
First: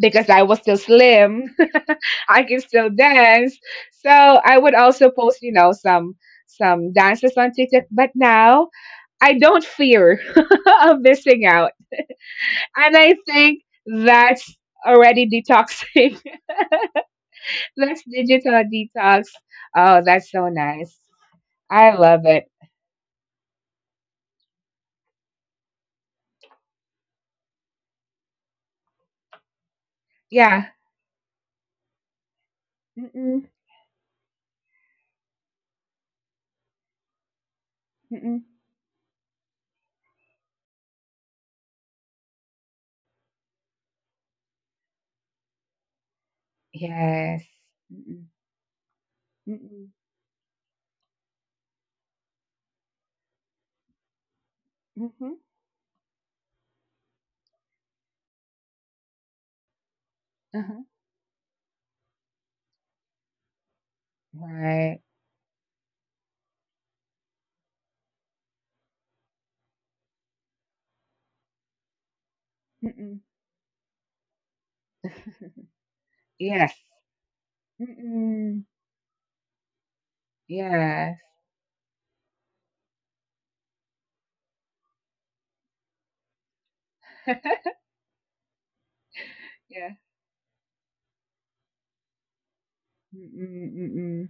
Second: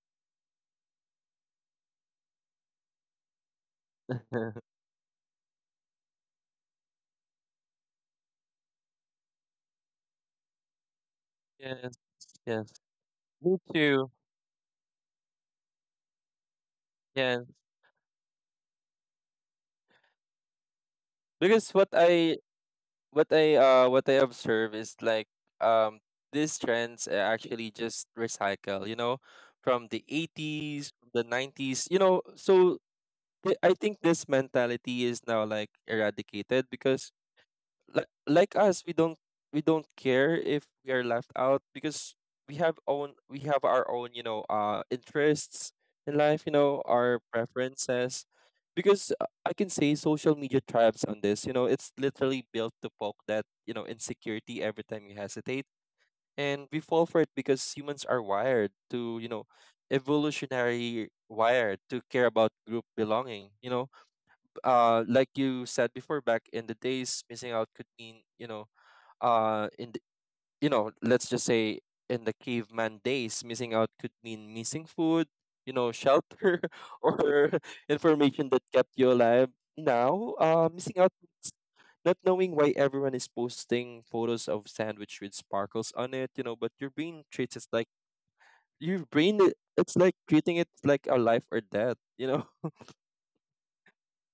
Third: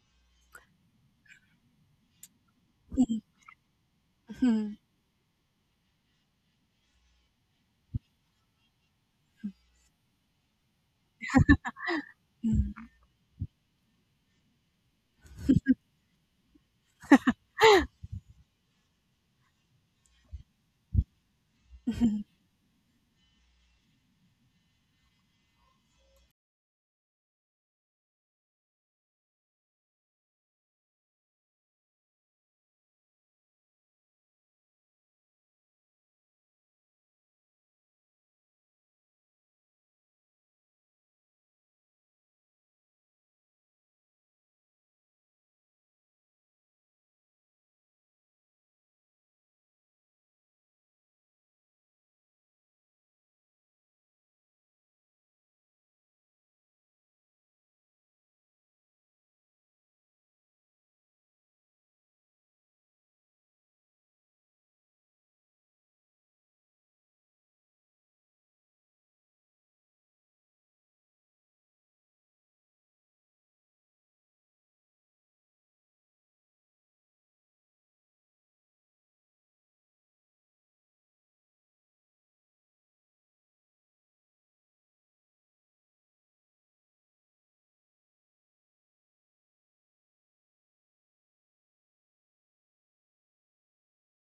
Because I was still slim, I can still dance. So I would also post, you know, some dances on TikTok. But now I don't fear of missing out,
Yes, yes.
and I
Me
think
too.
that's already detoxing.
Yeah,
That's digital detox. Oh, that's so nice.
because what
I love
I
it.
what I uh what I observe is like um these trends are actually just recycle, you know, from the
Yeah.
80s, from the 90s, you know, so
Mm-mm,
I think this mentality is now like eradicated because like
mm-mm.
like us we don't care if we are left out because we have our own, you know, interests in life, you know, our
Yes.
preferences, because I can say
Mm-mm.
social media thrives on this, you know. It's literally built to poke that, you know, insecurity every time you
Mhm.
hesitate, and we fall for it because humans are wired to, you know,
Uh-huh.
evolutionary wired to care about group belonging, you know.
Right.
Like you said before, back in the days missing out could mean, you know, uh in the, you know, let's just say in the caveman
Mm-mm.
days missing out could mean missing food, you know, shelter
Yes.
or information that
Mm-mm.
kept you alive. Now missing out
Yes.
means not knowing why everyone is posting photos of sandwich with sparkles on it, you know, but your brain treats it like it's
Yeah.
like treating it like a life or death, you know.
Mm-mm. Mm-mm.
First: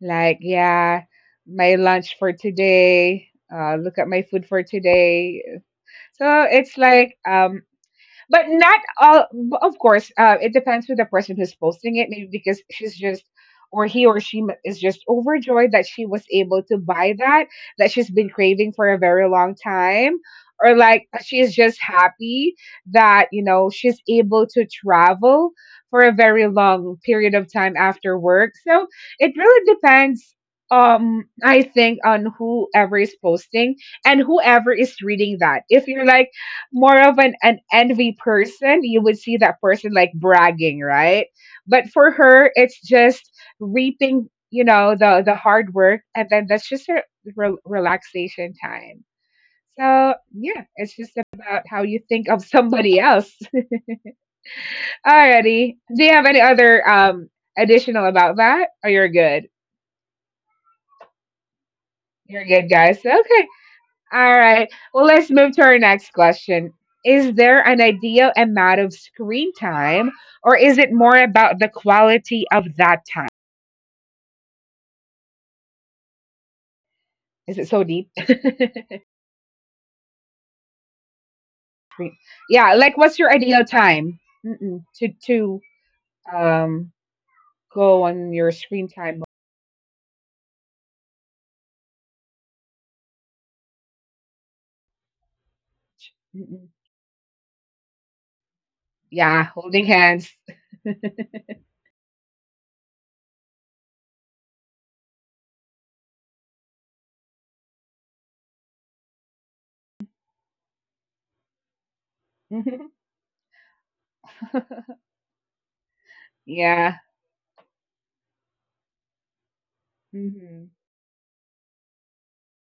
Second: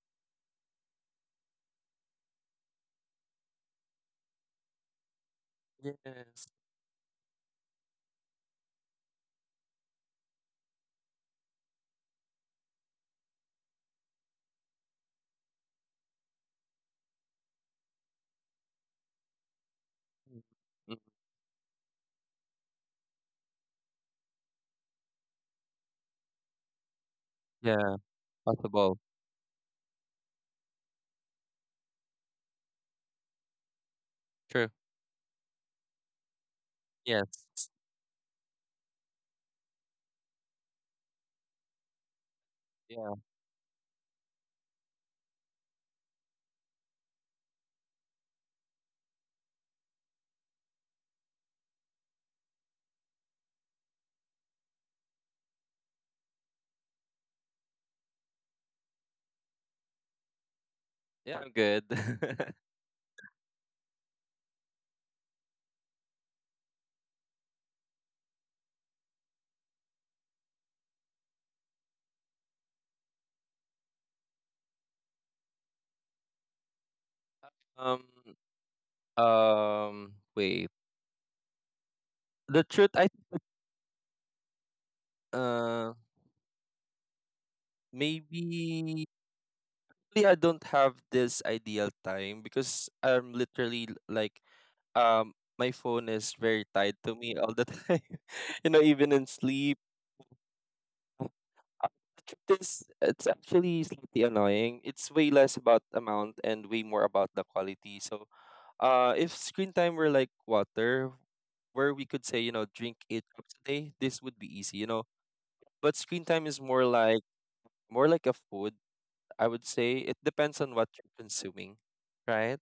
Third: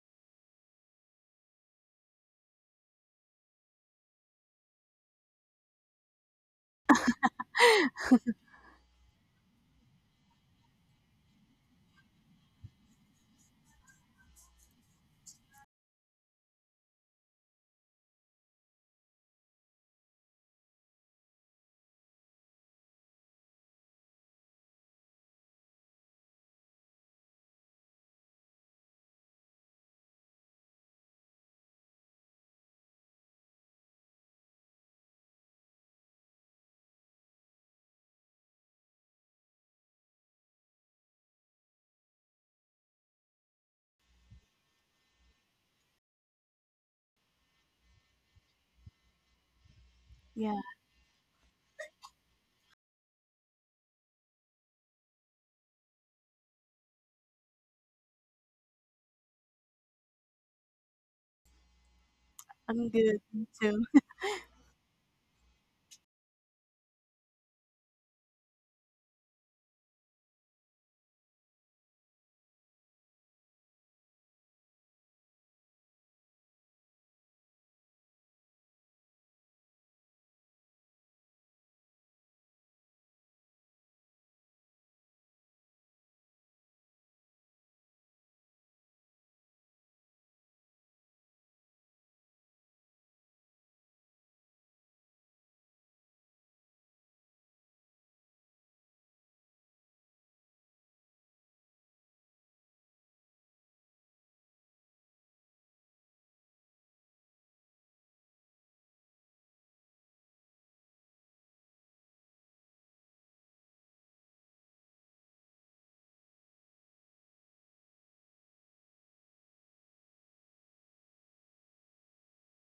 Like, yeah, my lunch for today. Look at my food for today. So
Yes.
it's like, but not all, but of course, it depends who the person who's posting it. Maybe because she's just, or he or she is just overjoyed that she was able to buy that, that she's been craving for a very long time,
Mm,
or
mm,
like she's just happy that, you know, she's able to travel for a very long period of time
yeah,
after work. So
possible.
it really depends, I think, on whoever is posting and
True.
whoever is reading that. If you're like more of
Yes.
an envy person, you would see that person like bragging, right? But for her, it's
yeah
just reaping, you know, the hard work, and then that's just her relaxation time. So yeah,
yeah.
it's just about how you think of somebody else. Alrighty, do you have any other additional about that, or you're good?
yeah, I'm good.
You're good,
I'm
guys.
good,
Okay.
me too.
All right. Well, let's move to our next question. Is there an ideal amount of screen time, or is it more about the quality of that time? Is it so
um
deep? Screen-
Wait. The
yeah. Like,
truth, I
what's your ideal time? Mm-mm. To
uh
um go on
maybe
your screen time?
really I don't have this ideal time because I'm literally like my phone is
Mm-mm.
very tied to me all the time. You know, even in
Yeah, holding
sleep.
hands.
Uh, The truth is, it's actually slightly annoying. It's way less about amount and way more about the quality. So, if screen time were like water, where we could say, you know, drink 8 cups a day, this would be easy. You know, but screen time is more
Yeah.
like a food. I would say it
Hmm.
depends on what you're consuming, right?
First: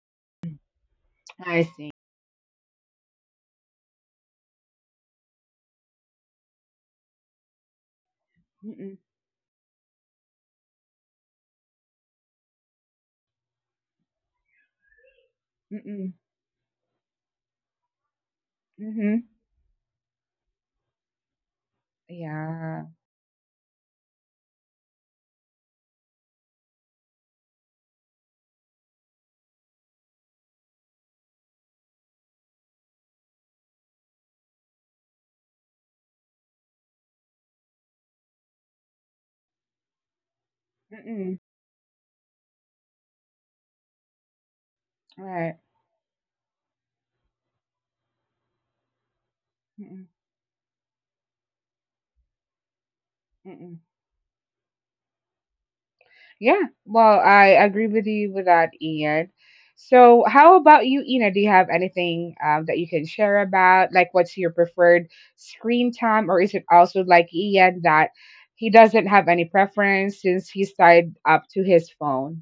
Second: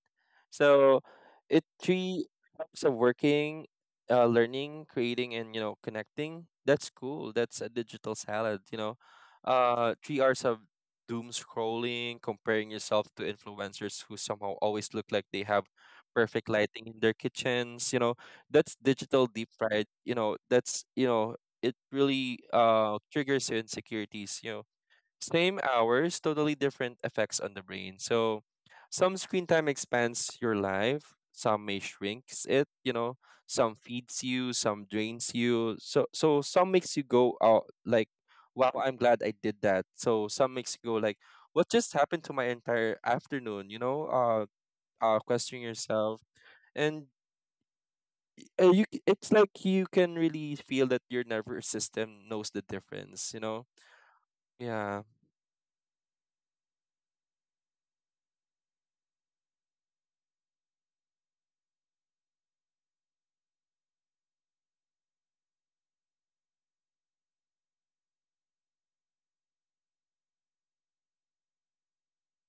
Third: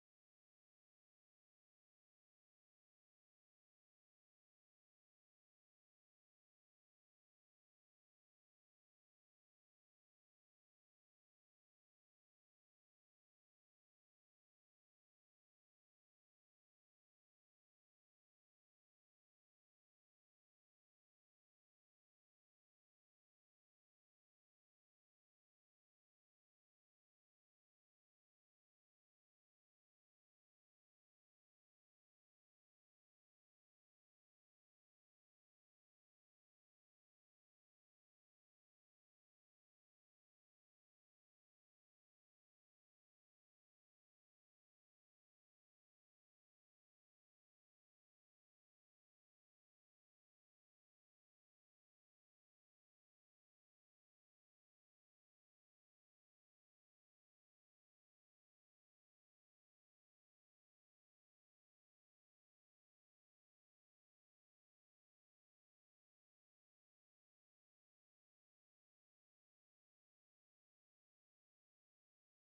So
I
it
see.
three types of working, learning, creating, and, you know, connecting. That's cool. That's a digital salad. You know,
Mm-mm.
3 hours of doom scrolling, comparing yourself to influencers who somehow always look like they have
Mm-mm.
perfect lighting in their kitchens. You know, that's
Mm-hmm.
digital deep fried. You know, that's, you know, it really
Yeah.
triggers your insecurities. You know, same hours, totally different effects on the brain. So some screen time expands your life, some may shrinks it, you know, some feeds you, some drains you. So some makes you go out like, wow, I'm glad I did that. So some makes you go like,
Mm-mm.
what just happened to my entire afternoon, you know? Uh,
All
questioning
right.
yourself. And you it's like you can really feel that your nervous system knows the difference, you know?
Mm-mm.
Yeah.
Yeah, well, I agree with you with that, Ian. So, how about you, Ina? Do you have anything that you can share about? Like, what's your preferred screen time, or is it also like Ian that he doesn't have any preference since he's tied up to his phone?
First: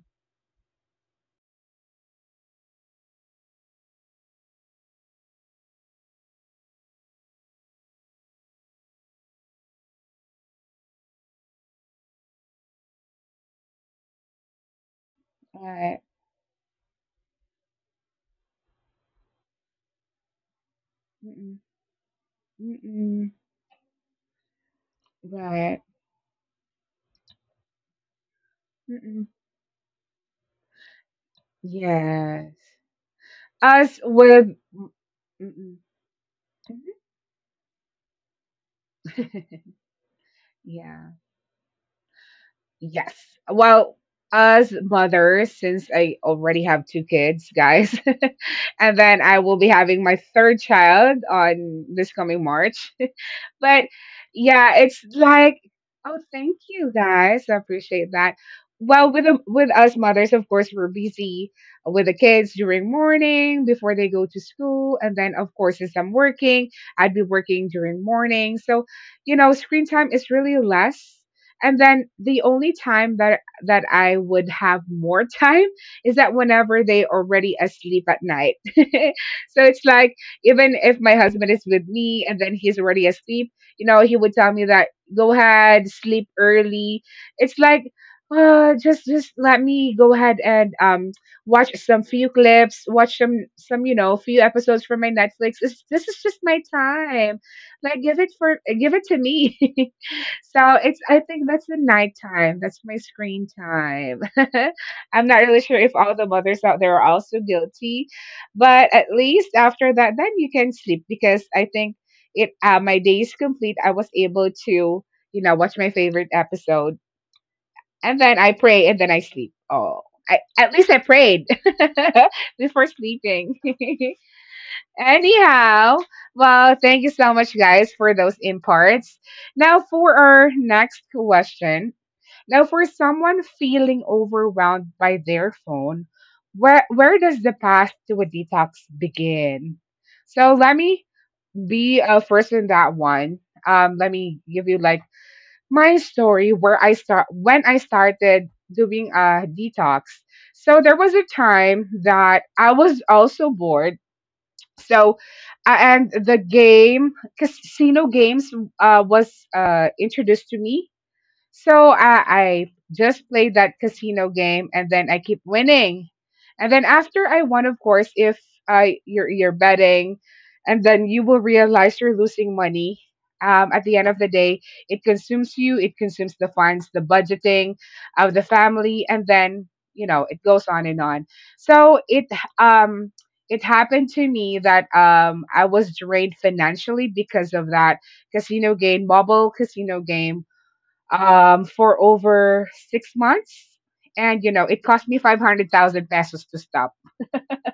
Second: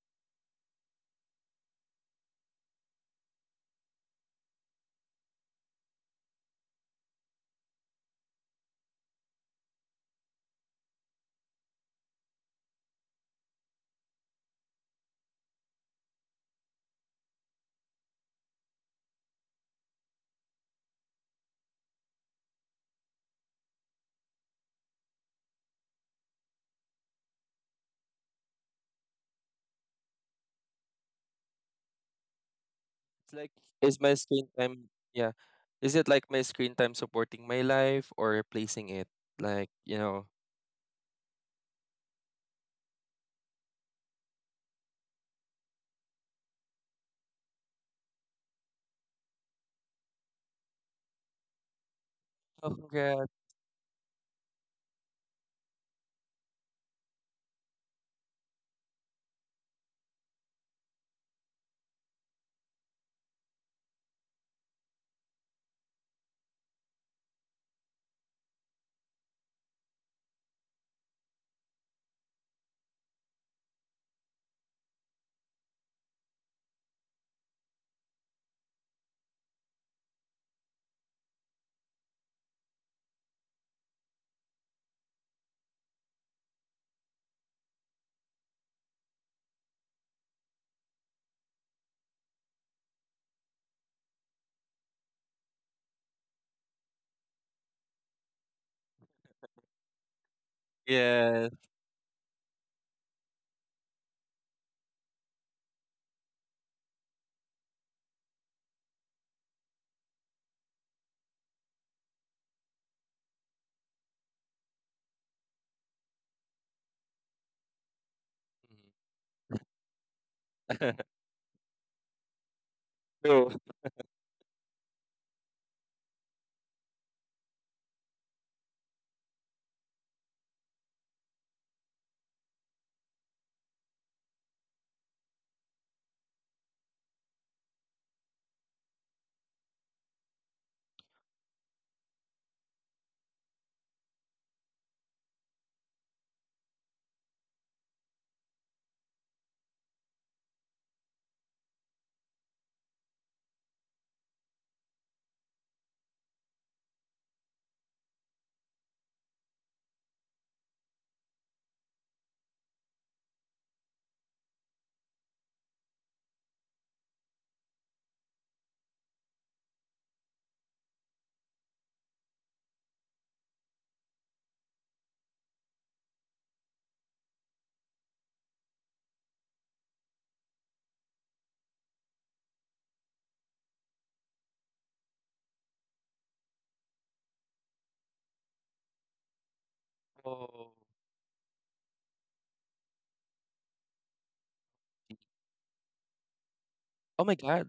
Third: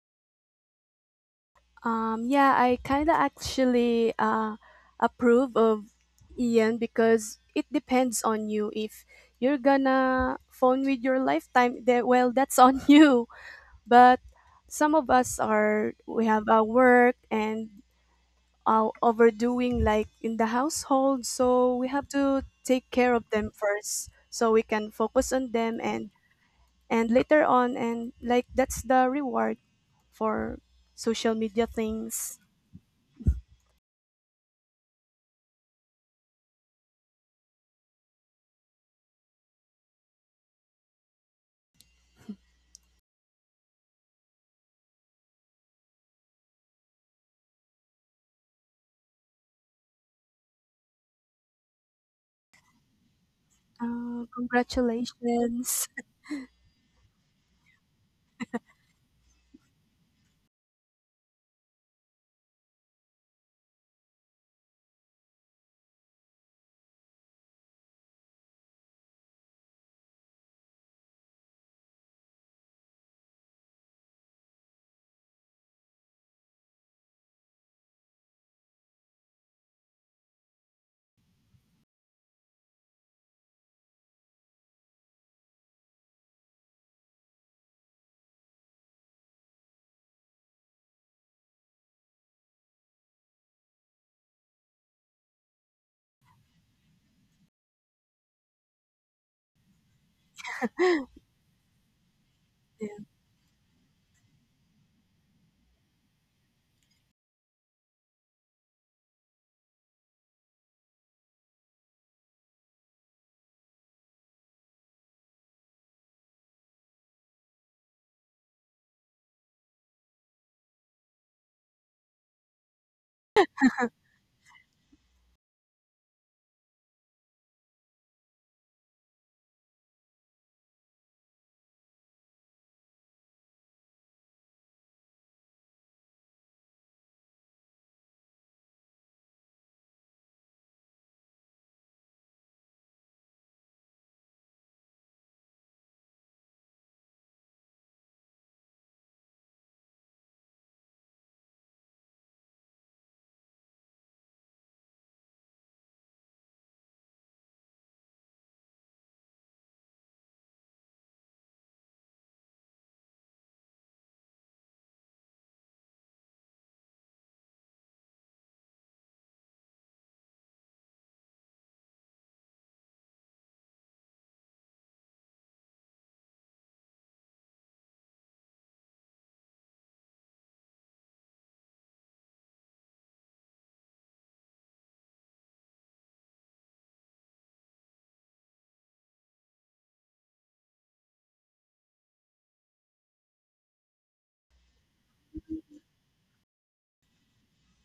Yeah, I kind of actually approve of Ian because it depends on you. If you're gonna phone with your lifetime, then, well, that's on you. But some of us are,
Right.
we have our work and our overdoing like in the household.
Mm-mm.
So we have to take care of
Mm-mm.
them first so we can focus on them,
Right.
and later on. And like that's the
Mm-mm.
reward for social media things.
Yes.
It's like,
Us
is my screen
with.
time, yeah,
Mm-mm.
is it like my screen time supporting my life or replacing it? Like, you know,
Yeah. Yes. Well, as mothers, since I already have two kids, guys, and then I will be having my third child on this coming
oh,
March.
congrats.
But
Oh,
yeah, it's like,
congratulations.
oh, thank you guys. I appreciate that. Well, with us mothers, of course, we're busy with the kids during morning before they go to school, and then of course, since I'm working, I'd be working during morning. So, you know, screen time is really less. And then the only time that I would have more time is that whenever they already asleep at night. So it's like, even if my husband is with me and then he's already asleep, you know, he would tell me that go ahead, sleep early. It's like, just let me go ahead and watch some few clips, watch some, you know, few episodes from my Netflix. This is just my time. Like give it for give it to me. So it's, I think
Yes.
that's the nighttime.
Yeah.
That's my screen time. I'm not really sure if all the mothers out there are also guilty, but at least after that, then you can sleep because I think it my day is complete. I was able to, you know, watch my favorite episode, and then I pray,
Mhm.
and then I sleep. Oh, I, at least I prayed before
True.
sleeping. Anyhow, well, thank you so much, guys, for those imparts. Now for our next question. Now for someone feeling overwhelmed by their phone, where does the path to a detox begin? So let me be first in that one. Let me give you like my story where I start when I started doing a detox. So there was a time that I was also bored. So and the game casino games was introduced to me. So I just played that casino game and then I keep winning. And then after I won, of course, if I you're betting and then you will realize you're losing money. At the end of the day, it consumes you, it consumes the funds, the budgeting of the family, and then you know it goes on and on. So um it happened to me that I was drained financially because of that casino game, mobile casino game,
Oh,
for over 6 months. And, you know, it cost me 500,000 pesos to stop.
oh my God.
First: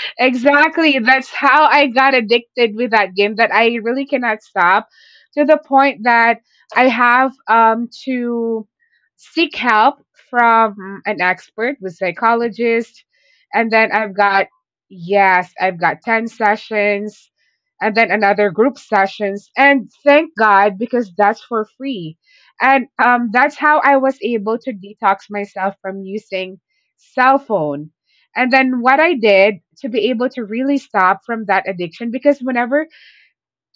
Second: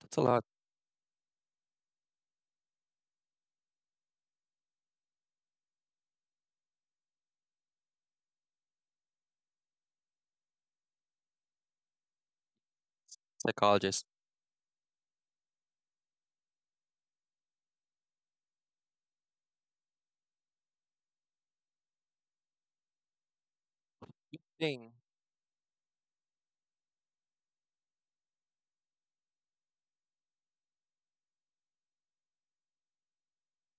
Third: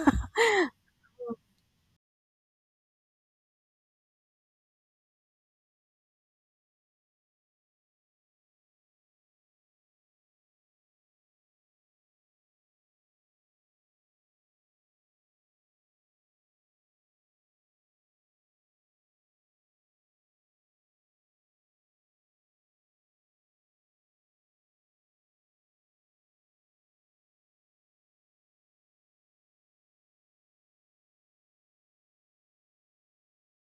That's a lot.
Exactly. That's how I got addicted with that game that I really cannot stop, to the point that I have to seek help from an expert, with psychologist, and then
Psychologist.
I've got 10 sessions and then another group sessions, and thank God because that's for free. And that's how I was able to
Thing.
detox myself from using cell phone. And then what I did to be able to really stop from that addiction, because whenever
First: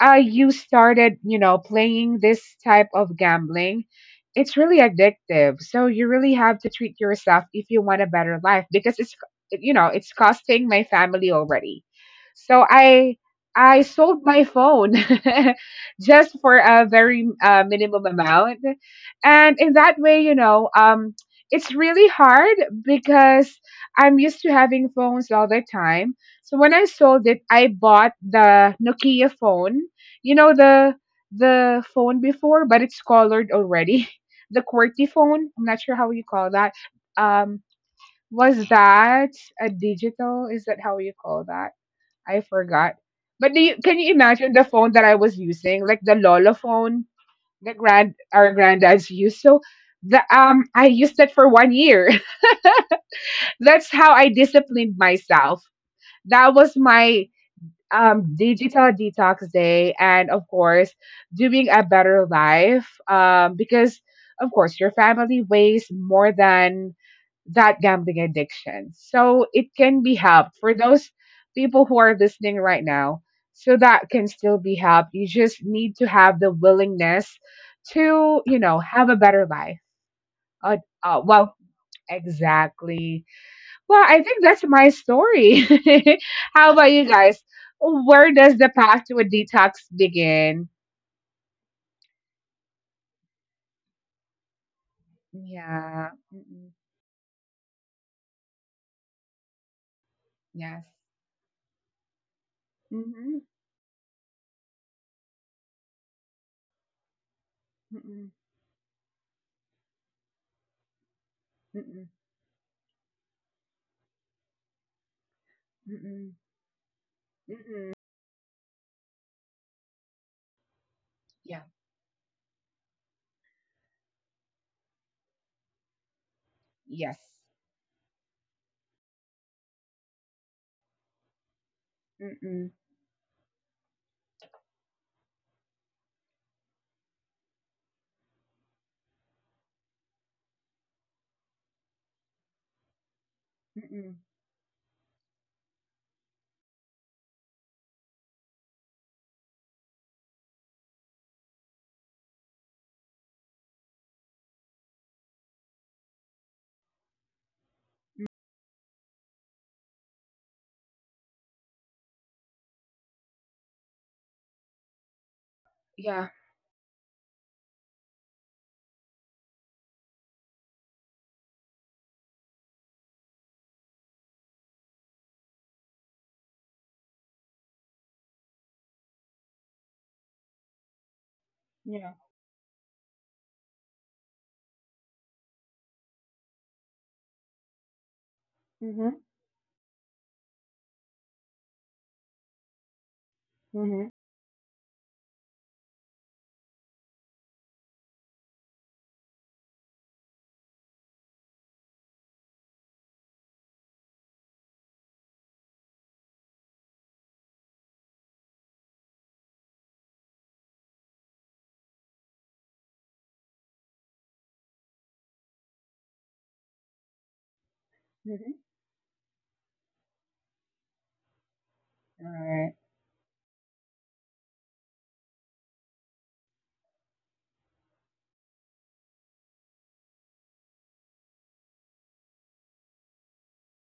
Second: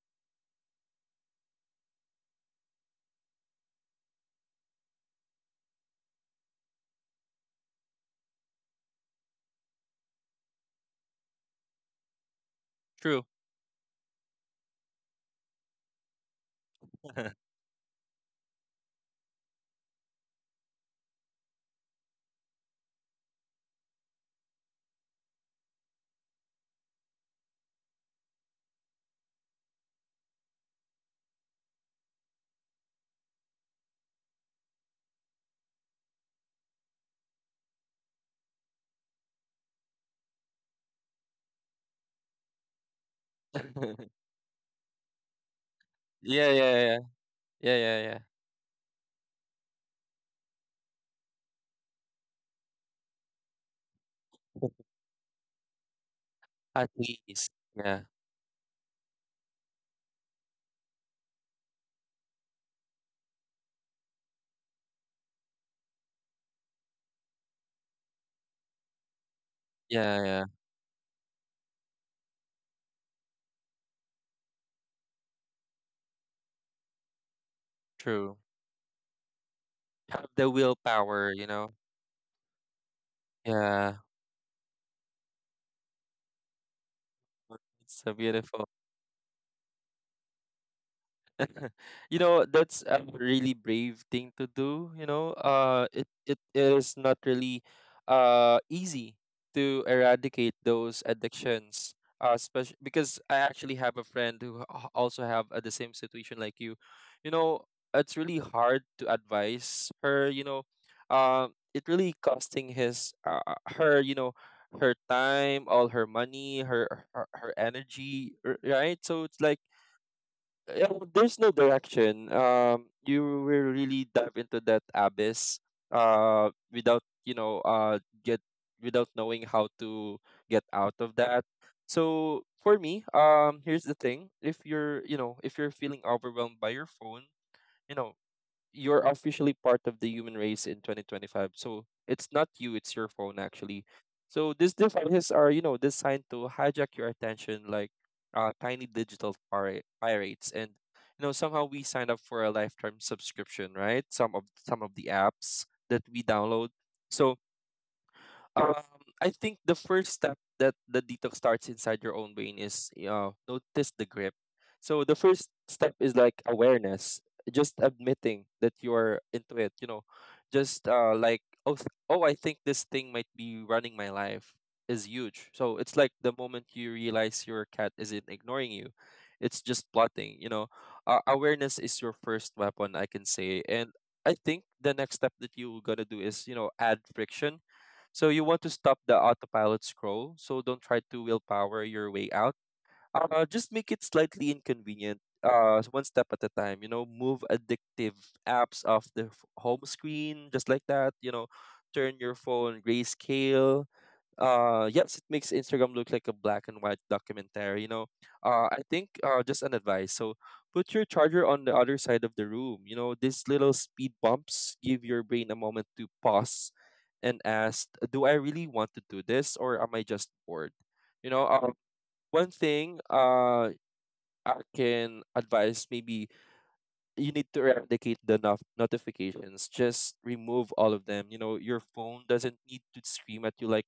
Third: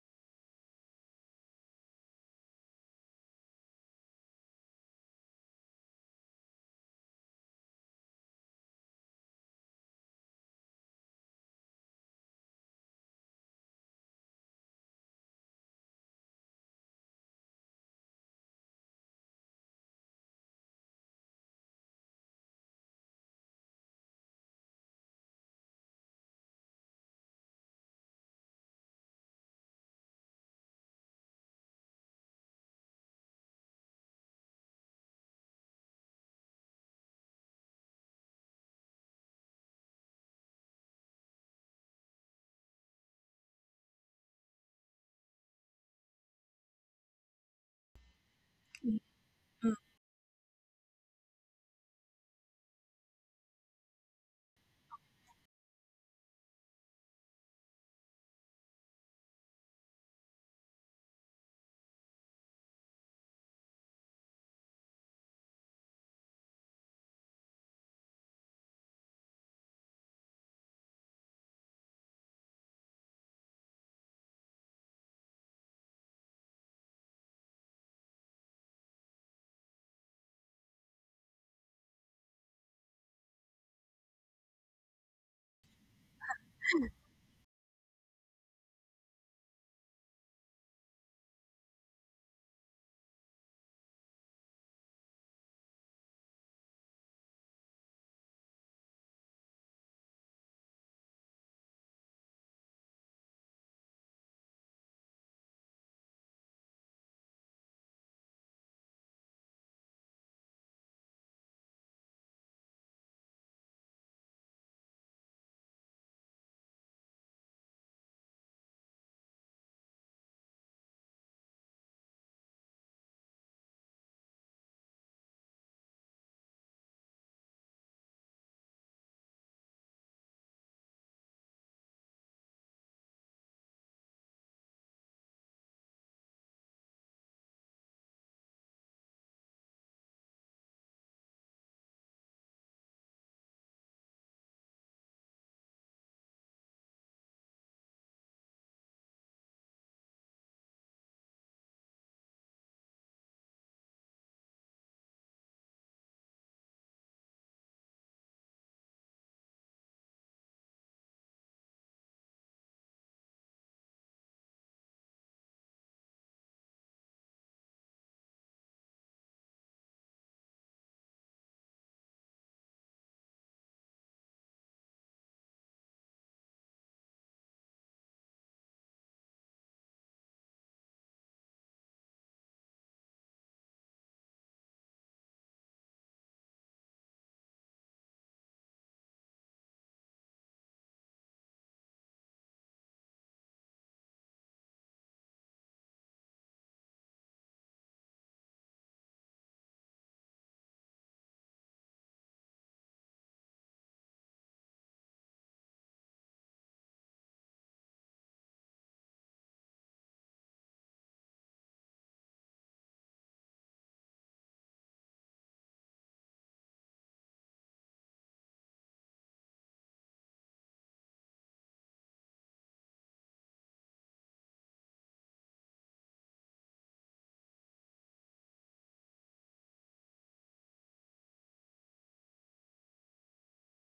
you started, you know, playing this type of gambling, it's really addictive. So you really have to treat yourself if you want a better life, because it's it's costing my family already. So
True.
I sold my phone just for a very minimum amount. And in that way, you know, it's really hard because I'm used to having phones all the time. So when I sold it, I bought the Nokia phone, you know, the phone before, but it's colored already. The QWERTY phone. I'm not sure how you call that. Um, was that a digital? Is that how you call that? I forgot. But do you, can you imagine the phone that I was using, like the
Yeah,
Lolo
yeah, yeah.
phone
Yeah,
that
yeah,
grand
yeah.
our granddads used? So
Mhm.
the I used that for 1 year. That's how I disciplined myself. That was
At
my
least. Yeah.
digital detox day. And of course doing a better life, because of course your family weighs more than that gambling addiction. So it can be
Yeah, yeah.
helped, for those people who are listening right now, so that can still be helped. You just need to have the willingness
True.
to, you know, have a better life.
Have the
uh, uh
willpower, you
well
know?
exactly.
Yeah.
Well, I think that's my story. How about you guys?
It's so
Where does
beautiful.
the path to a detox begin?
You know, that's a really brave thing to do, you know. It,
Yeah.
it
Mm-mm.
is not really easy to eradicate
Yes.
those addictions, especially because I
Mm-hmm.
actually have a friend who also have, the same situation like you know. It's
Mm-mm.
really hard to advise her, you know. It
Mm-mm.
really costing his, her, you know, her time, all her
Mm-mm.
money, her her
Mm-mm.
energy, right? So it's like yeah, there's no
Yeah.
direction. You will really dive into that abyss, without,
Yes.
you know, get without knowing how to get out of that. So
Mm-mm.
for me, here's the thing: if you're, you know, if you're feeling overwhelmed by your phone, you know, you're officially part of the human race in 2025. So it's not you, it's your phone actually.
Mm-mm.
So these devices are, you know, designed to hijack your attention like tiny digital pirates. And you know, somehow we sign up for a lifetime subscription, right? Some of the apps that we download. So um, I think the first step that the detox starts inside your own brain is notice the grip. So the first step is
Yeah.
like awareness, just admitting that you're into it. You know, just like I think this thing might be running my life is huge. So it's like the moment you realize your cat isn't ignoring you, it's just plotting. You know, awareness is your
Yeah.
first weapon, I can say, and I think the next step that you're gonna do is, you know, add friction, so you want to stop the
Mm-hmm.
autopilot scroll, so don't try to willpower your way out. Just make it
Mm-hmm.
slightly inconvenient, one step at a time. You know, move addictive apps off the home screen, just like that. You know, turn your phone grayscale. Yes, it makes Instagram look like a black and white documentary, you know. I think Just an advice, so put your charger on the other side of the room. You know, these little speed bumps give your brain a moment to pause and ask, do I
Mm-hmm.
really want to do this or am I just bored? You know,
All
one
right.
thing I can advise, maybe you need to replicate the notifications. Just remove all of them. You know, your phone doesn't need to scream at you like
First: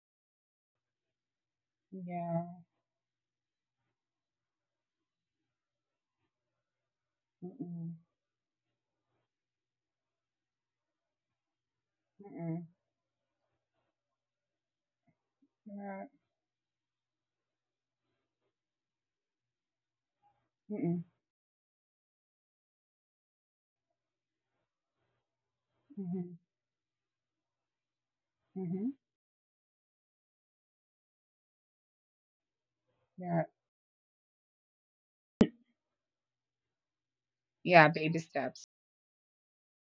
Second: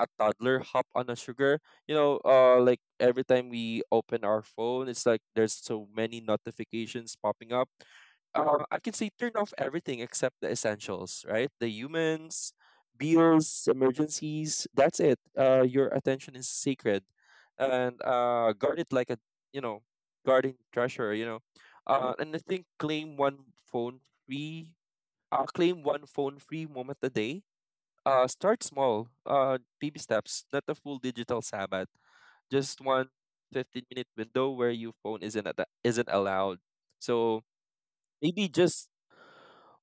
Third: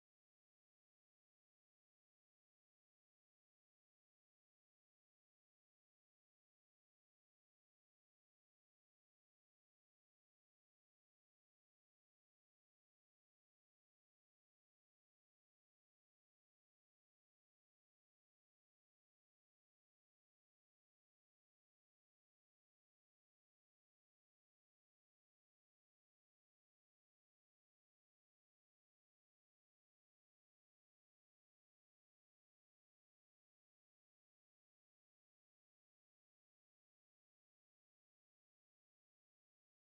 a toddler hop on a sugar. You know,
Yeah.
like every time we open our phone, it's like there's so many notifications popping up.
Mm-mm.
I can say turn off everything except the essentials, right? The humans,
Mm-mm.
bills, emergencies. That's it. Your
Yeah.
attention is sacred, and guard it like a, you know, guarding
Mm-mm.
treasure. You know, and I think free. Claim one
Mm-hmm.
phone free moment a day. Start
Mm-hmm.
small. Baby steps, not a full digital Sabbath. Just one
Yeah.
fifteen minute window where your phone isn't allowed. So
Yeah. Baby
maybe
steps.
just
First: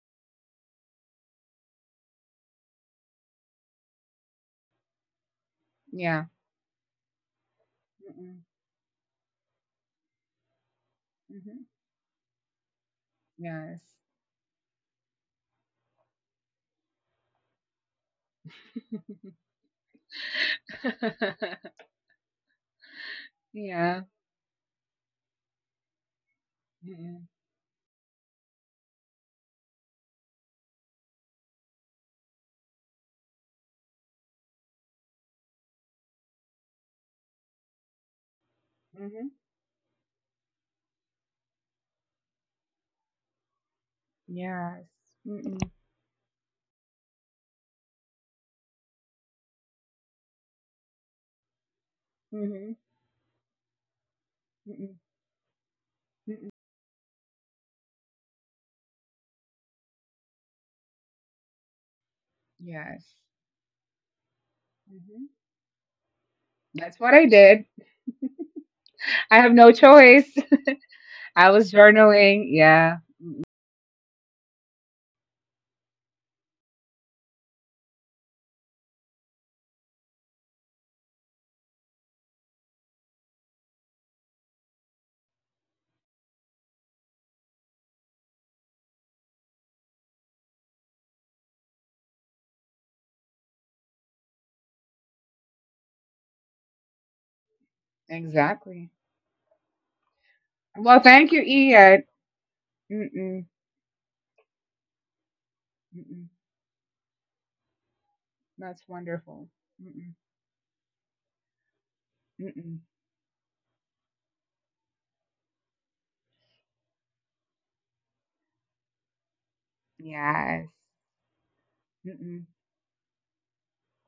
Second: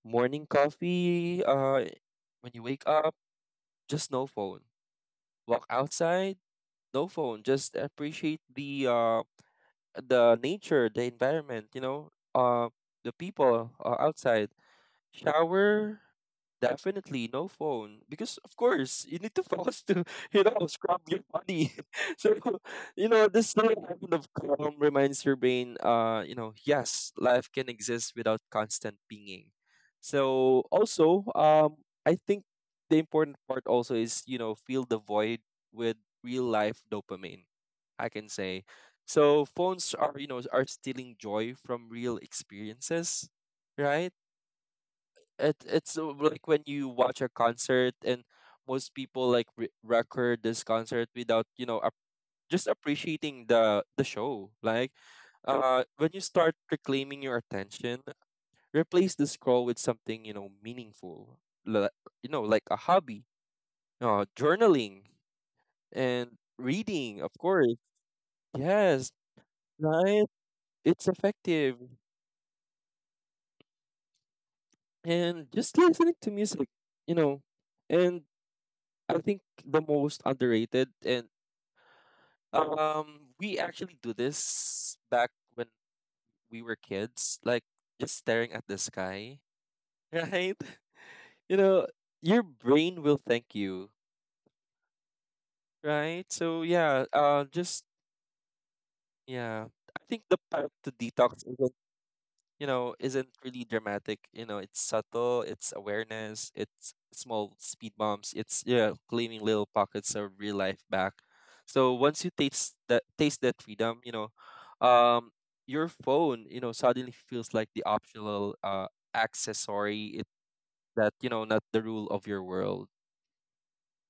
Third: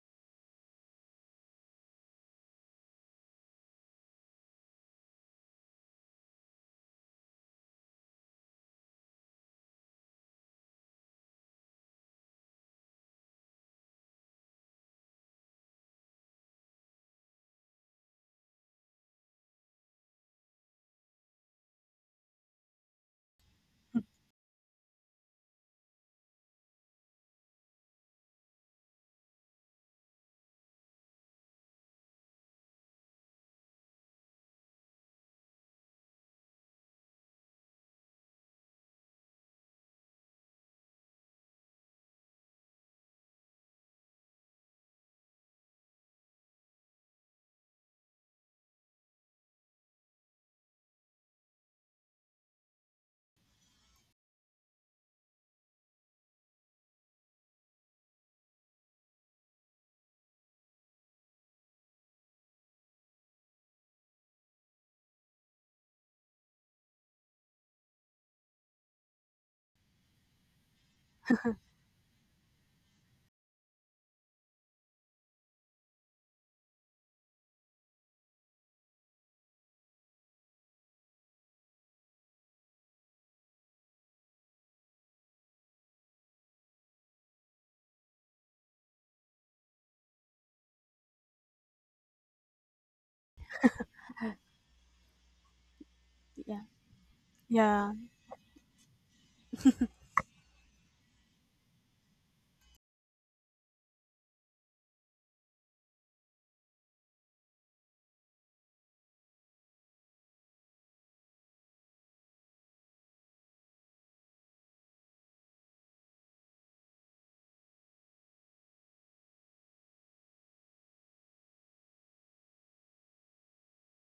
morning coffee, when you wake up, just no phone. Walk
Yeah.
outside, no phone. Just appreciate
Mm-mm.
the nature, the
Mm-hmm.
environment, you know, uh the people
Yes.
outside. Shower, definitely no phone because of course you need to focus to you know scrub your body. So you know this little
Yeah.
moment of calm reminds your brain, you know, yes,
Mm-mm.
life can exist without constant pinging. So also, I think the important part also is, you know, fill the void with real life dopamine. I can say.
Mm-hmm.
So phones are, you know, are stealing joy from real experiences, right?
Yes.
it
Mm-mm.
it's Like when you watch a concert and most people like record this concert without, you know, just
Mm-hmm.
appreciating the show, like
Mm-mm.
when you
Mm-mm.
start reclaiming your attention, replace the scroll with something, you know, meaningful, li- you know, like a
Yes.
hobby, journaling,
Mm-hmm.
and
That's what
reading,
I
of
did.
course. Yes.
I have no choice.
Right. It's
I was
effective.
journaling. Yeah,
And just listening to music, you know, and I think the most underrated and we actually do this back when we were kids, like just staring at the sky, right? You know, your brain will thank you, right? So
Yeah.
yeah, just
Yeah.
exactly.
yeah, I think the path to
Well, thank you,
detox is,
Ian.
you know, isn't
Mm-mm.
really dramatic. You know, it's subtle, it's
Mm-mm.
awareness, it's small speed bumps, it's
That's
yeah, claiming
wonderful.
little
Mm-mm.
pockets of real life back. So once you
Mm-mm.
taste that freedom, you know, um, your phone, you know, suddenly feels like the optional accessory. It
Yes.
That, you know, not the rule of your
Mm-mm.
world.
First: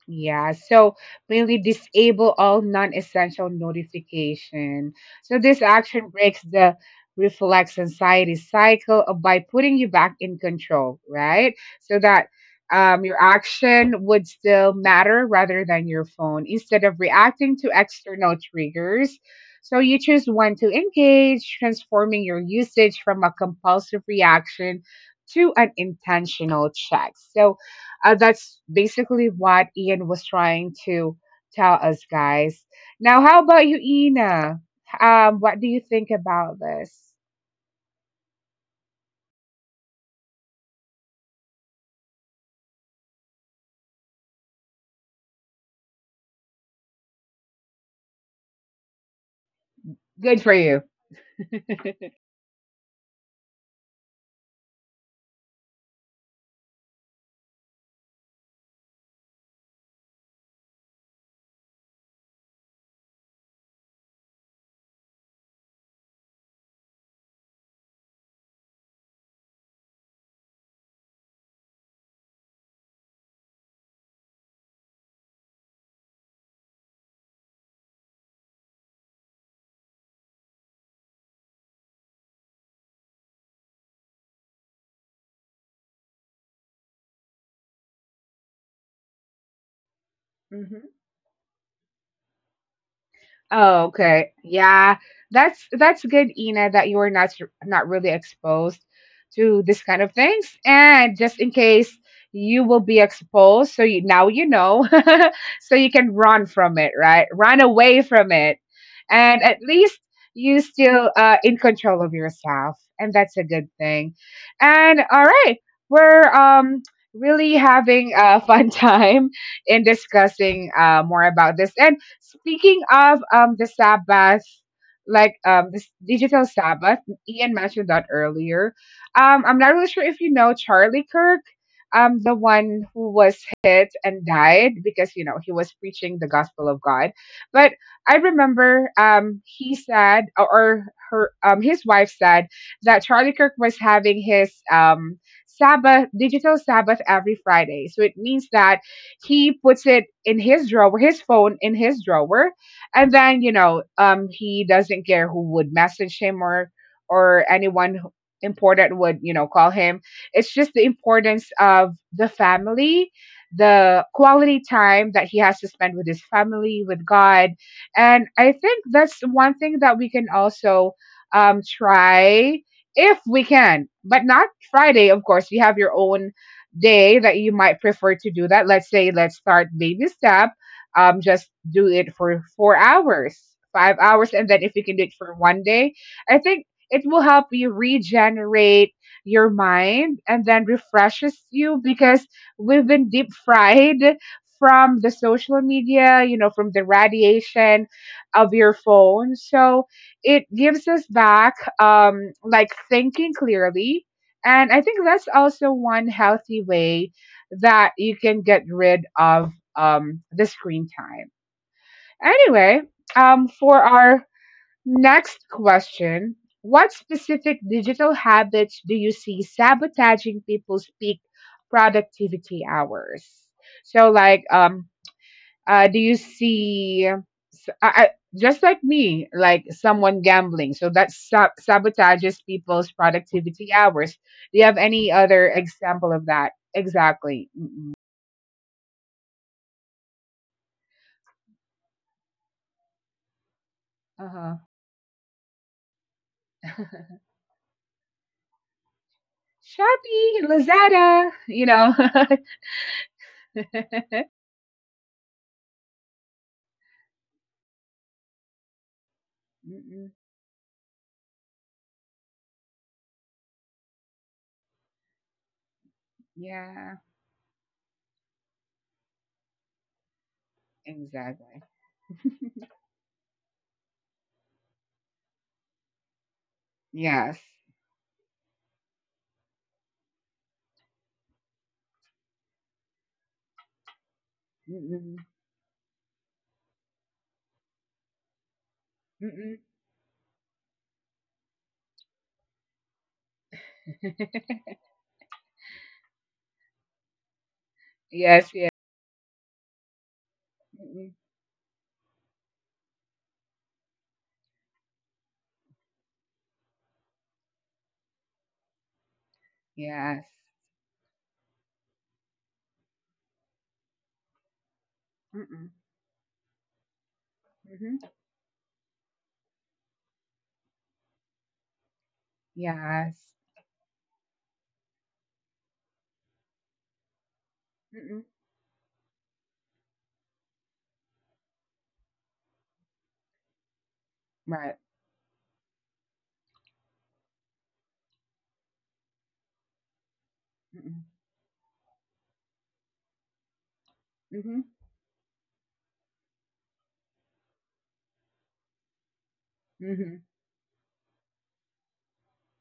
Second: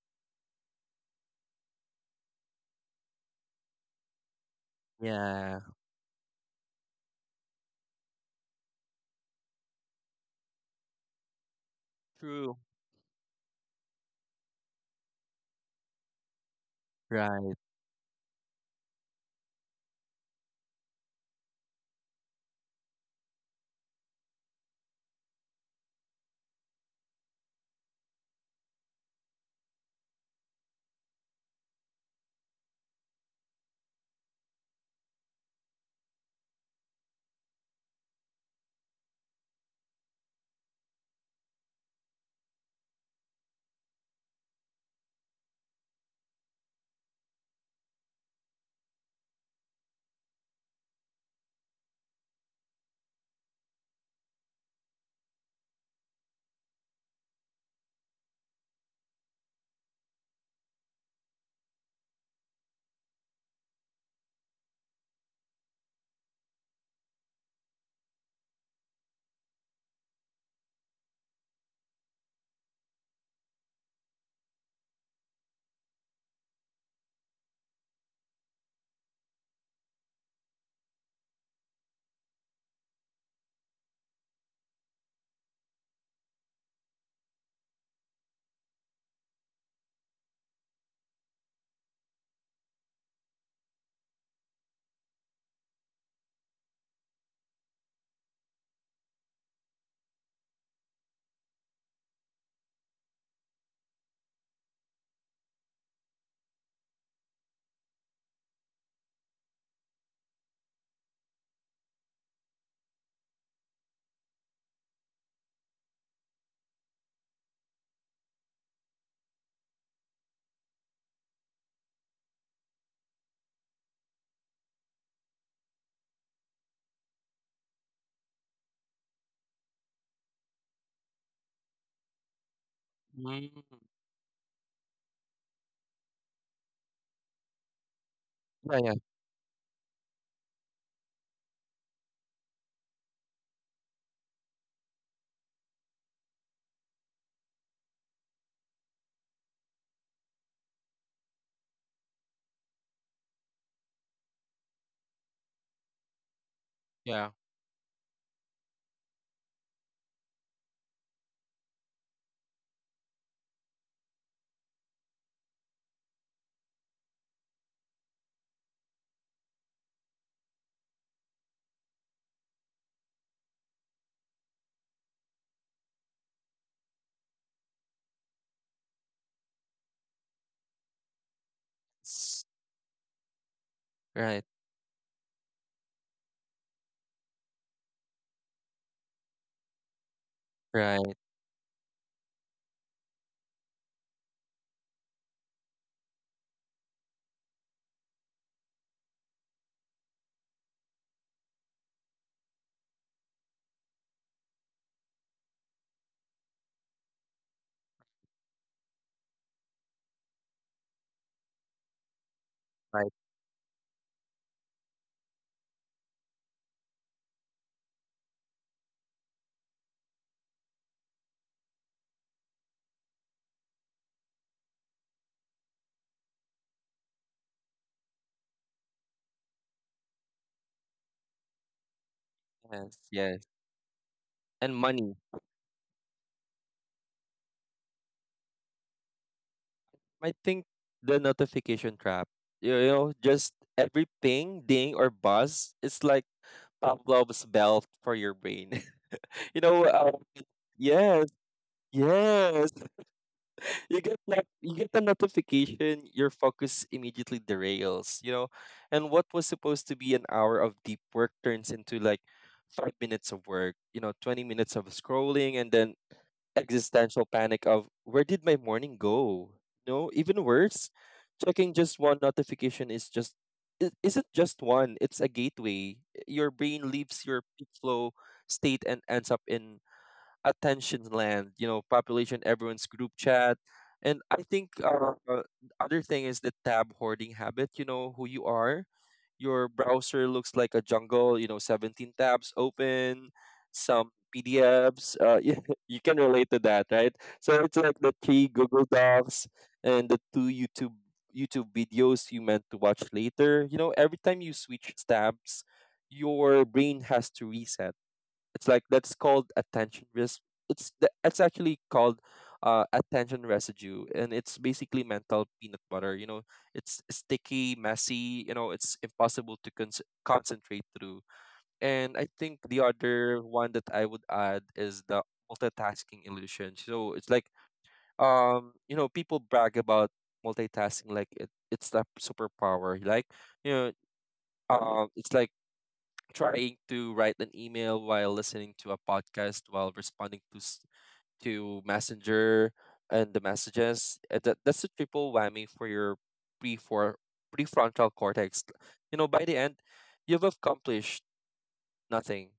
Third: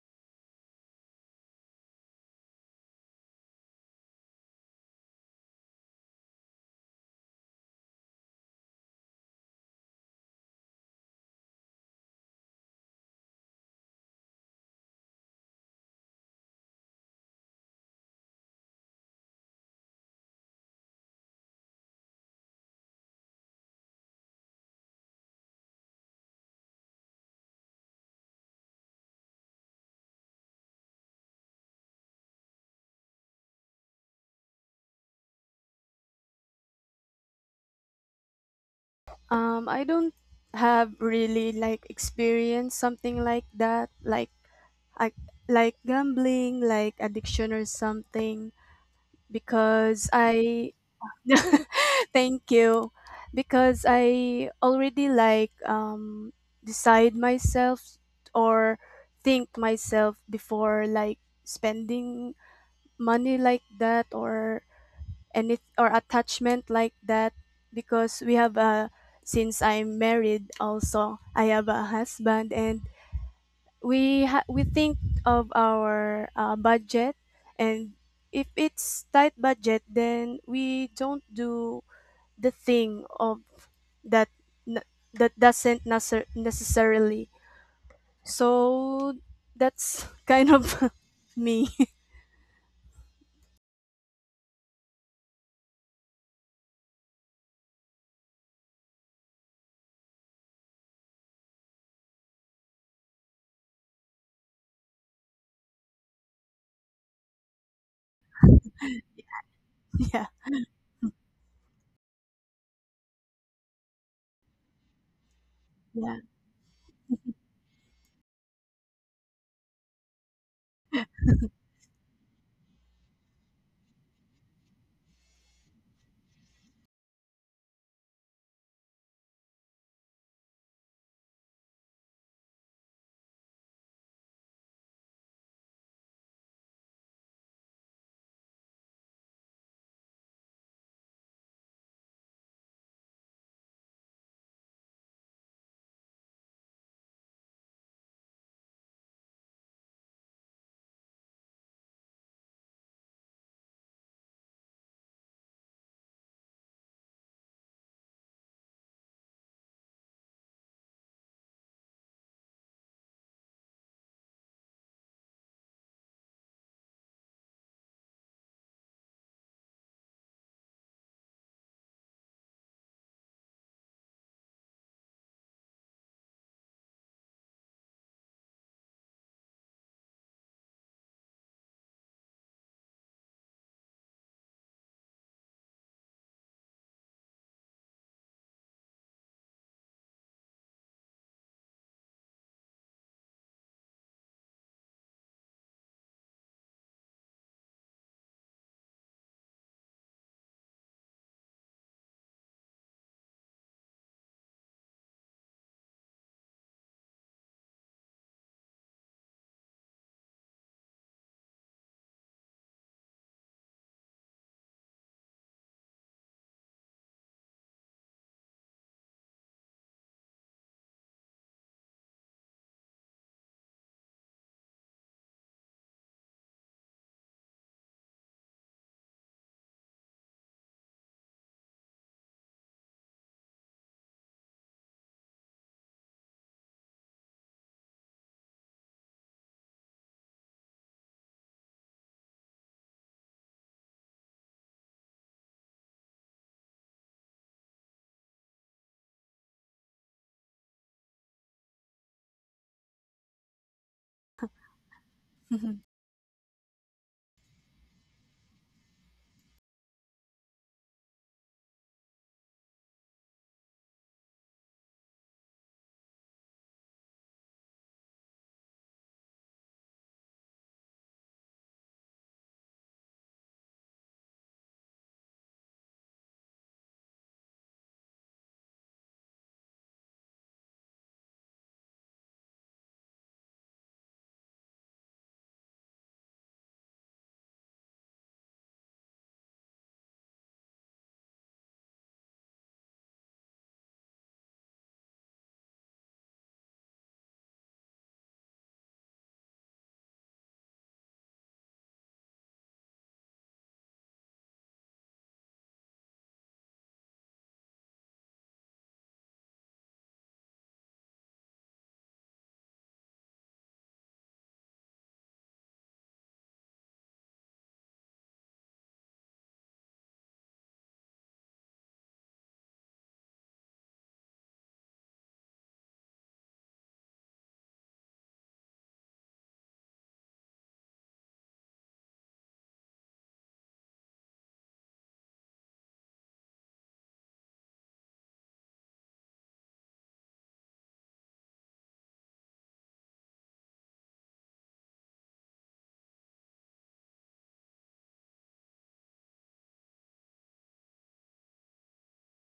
Yeah, so mainly disable all non-essential notification. So this
Yeah.
action breaks the reflex anxiety cycle of- by putting you back in control, right? So that
True.
your action would still matter rather than your phone, instead of reacting
Right.
to external triggers. So you choose when to engage, transforming your usage from a compulsive reaction to an intentional check. So that's basically what Ian was trying to tell us, guys. Now, how about you, Ina? What do you think about this?
I don't have really like experienced something like that, like I like gambling, like addiction or something, because I
Good for you.
thank you. Because I already like decide myself or think myself before like spending money like that or any or attachment like that, because we have a since I'm married also, I have a husband, and we think of our budget, and if it's tight budget, then we don't do the thing of that n- that doesn't necessar- necessarily. So that's kind of me.
Oh, okay. Yeah, that's good, Ina, that you are not not really exposed to this kind of things. And just in case you will be exposed, so you now you know, so you can run from it, right? Run away from it, and at least
Yeah,
you still in control of yourself, and that's a good thing. And all right, we're
yeah.
really having a fun time in discussing more about this. And speaking of the Sabbath, like this digital Sabbath, Ian mentioned that earlier. I'm not really sure if you know Charlie Kirk, the one who was
Mm.
hit and died because you know he was preaching the gospel of God. But I
Yeah.
remember
Yeah.
he said or her his wife said that Charlie Kirk was having his Sabbath digital Sabbath every Friday. So it means that he puts it in his drawer, his phone in his drawer, and then you know, he doesn't care who would message him, or
Yeah.
or anyone important would, you know, call him. It's just the importance of the family, the quality time that he has to spend with his family, with God. And I think that's one thing that we can also try if we can, but not Friday, of course. You have your own day that you might prefer to do that. Let's say let's start baby step. Just do it for
S-
4 hours, 5 hours, and
Right.
then if you can do it for 1 day, I think it will help you regenerate your mind and then
Right.
refreshes you, because we've been deep fried from the social media, you know, from the radiation of your phone. So it gives us back like thinking clearly. And I think that's also one healthy way that you can get rid of the screen time. Anyway,
Right.
for our next question, what specific digital habits do you see sabotaging people's peak productivity hours? So, like, do you see just like me, like someone gambling, so that sabotages people's
Yes. Yes.
productivity hours. Do you have
And
any
money.
other example of that? Exactly. Mm-mm.
I think the notification trap, you know, just every
Uh-huh.
ping, ding, or buzz, it's like Pavlov's bell for your brain. You know,
Shopee, Lazada,
yes,
you know.
yes. You get the notification, your focus immediately derails. You know, and what was supposed to
Mm-mm.
be an hour of deep work turns into like 5 minutes of work. You know, 20 minutes of scrolling, and then
Yeah,
existential panic of where did my morning go? No, even worse,
exactly.
checking just one notification is just it isn't just one, it's a gateway. Your brain leaves
Yes.
your peak flow state and ends up in attention land, you know, population, everyone's group chat. And I think
Mm-mm.
other thing is the tab hoarding habit, you know, who you are.
Mm-mm.
Your browser looks like a jungle, you know, 17 tabs open, some PDFs. You can relate to that, right? So it's like the
Yes,
three
yes.
Google Docs and the two YouTube
Mm-mm.
YouTube videos you meant to watch later. You know, every time you switch tabs, your brain has to reset, it's like that's called attention
Yes.
risk. It's actually called attention residue, and it's basically mental
Mm-mm.
peanut butter. You know, it's sticky,
Mm-hmm.
messy. You know, it's impossible to concentrate through. And I think the
Yes.
other one that I would add is the multitasking illusion. So it's like
Mm-mm.
you know, people brag about multitasking like it's a superpower. Like you know,
Right.
it's like trying to write an email while listening to a podcast while responding to
Mm-mm.
to messenger and the messages
Mm-hmm.
that's a triple whammy for your pre for prefrontal cortex. You know, by the end
Mhm.
you've accomplished nothing,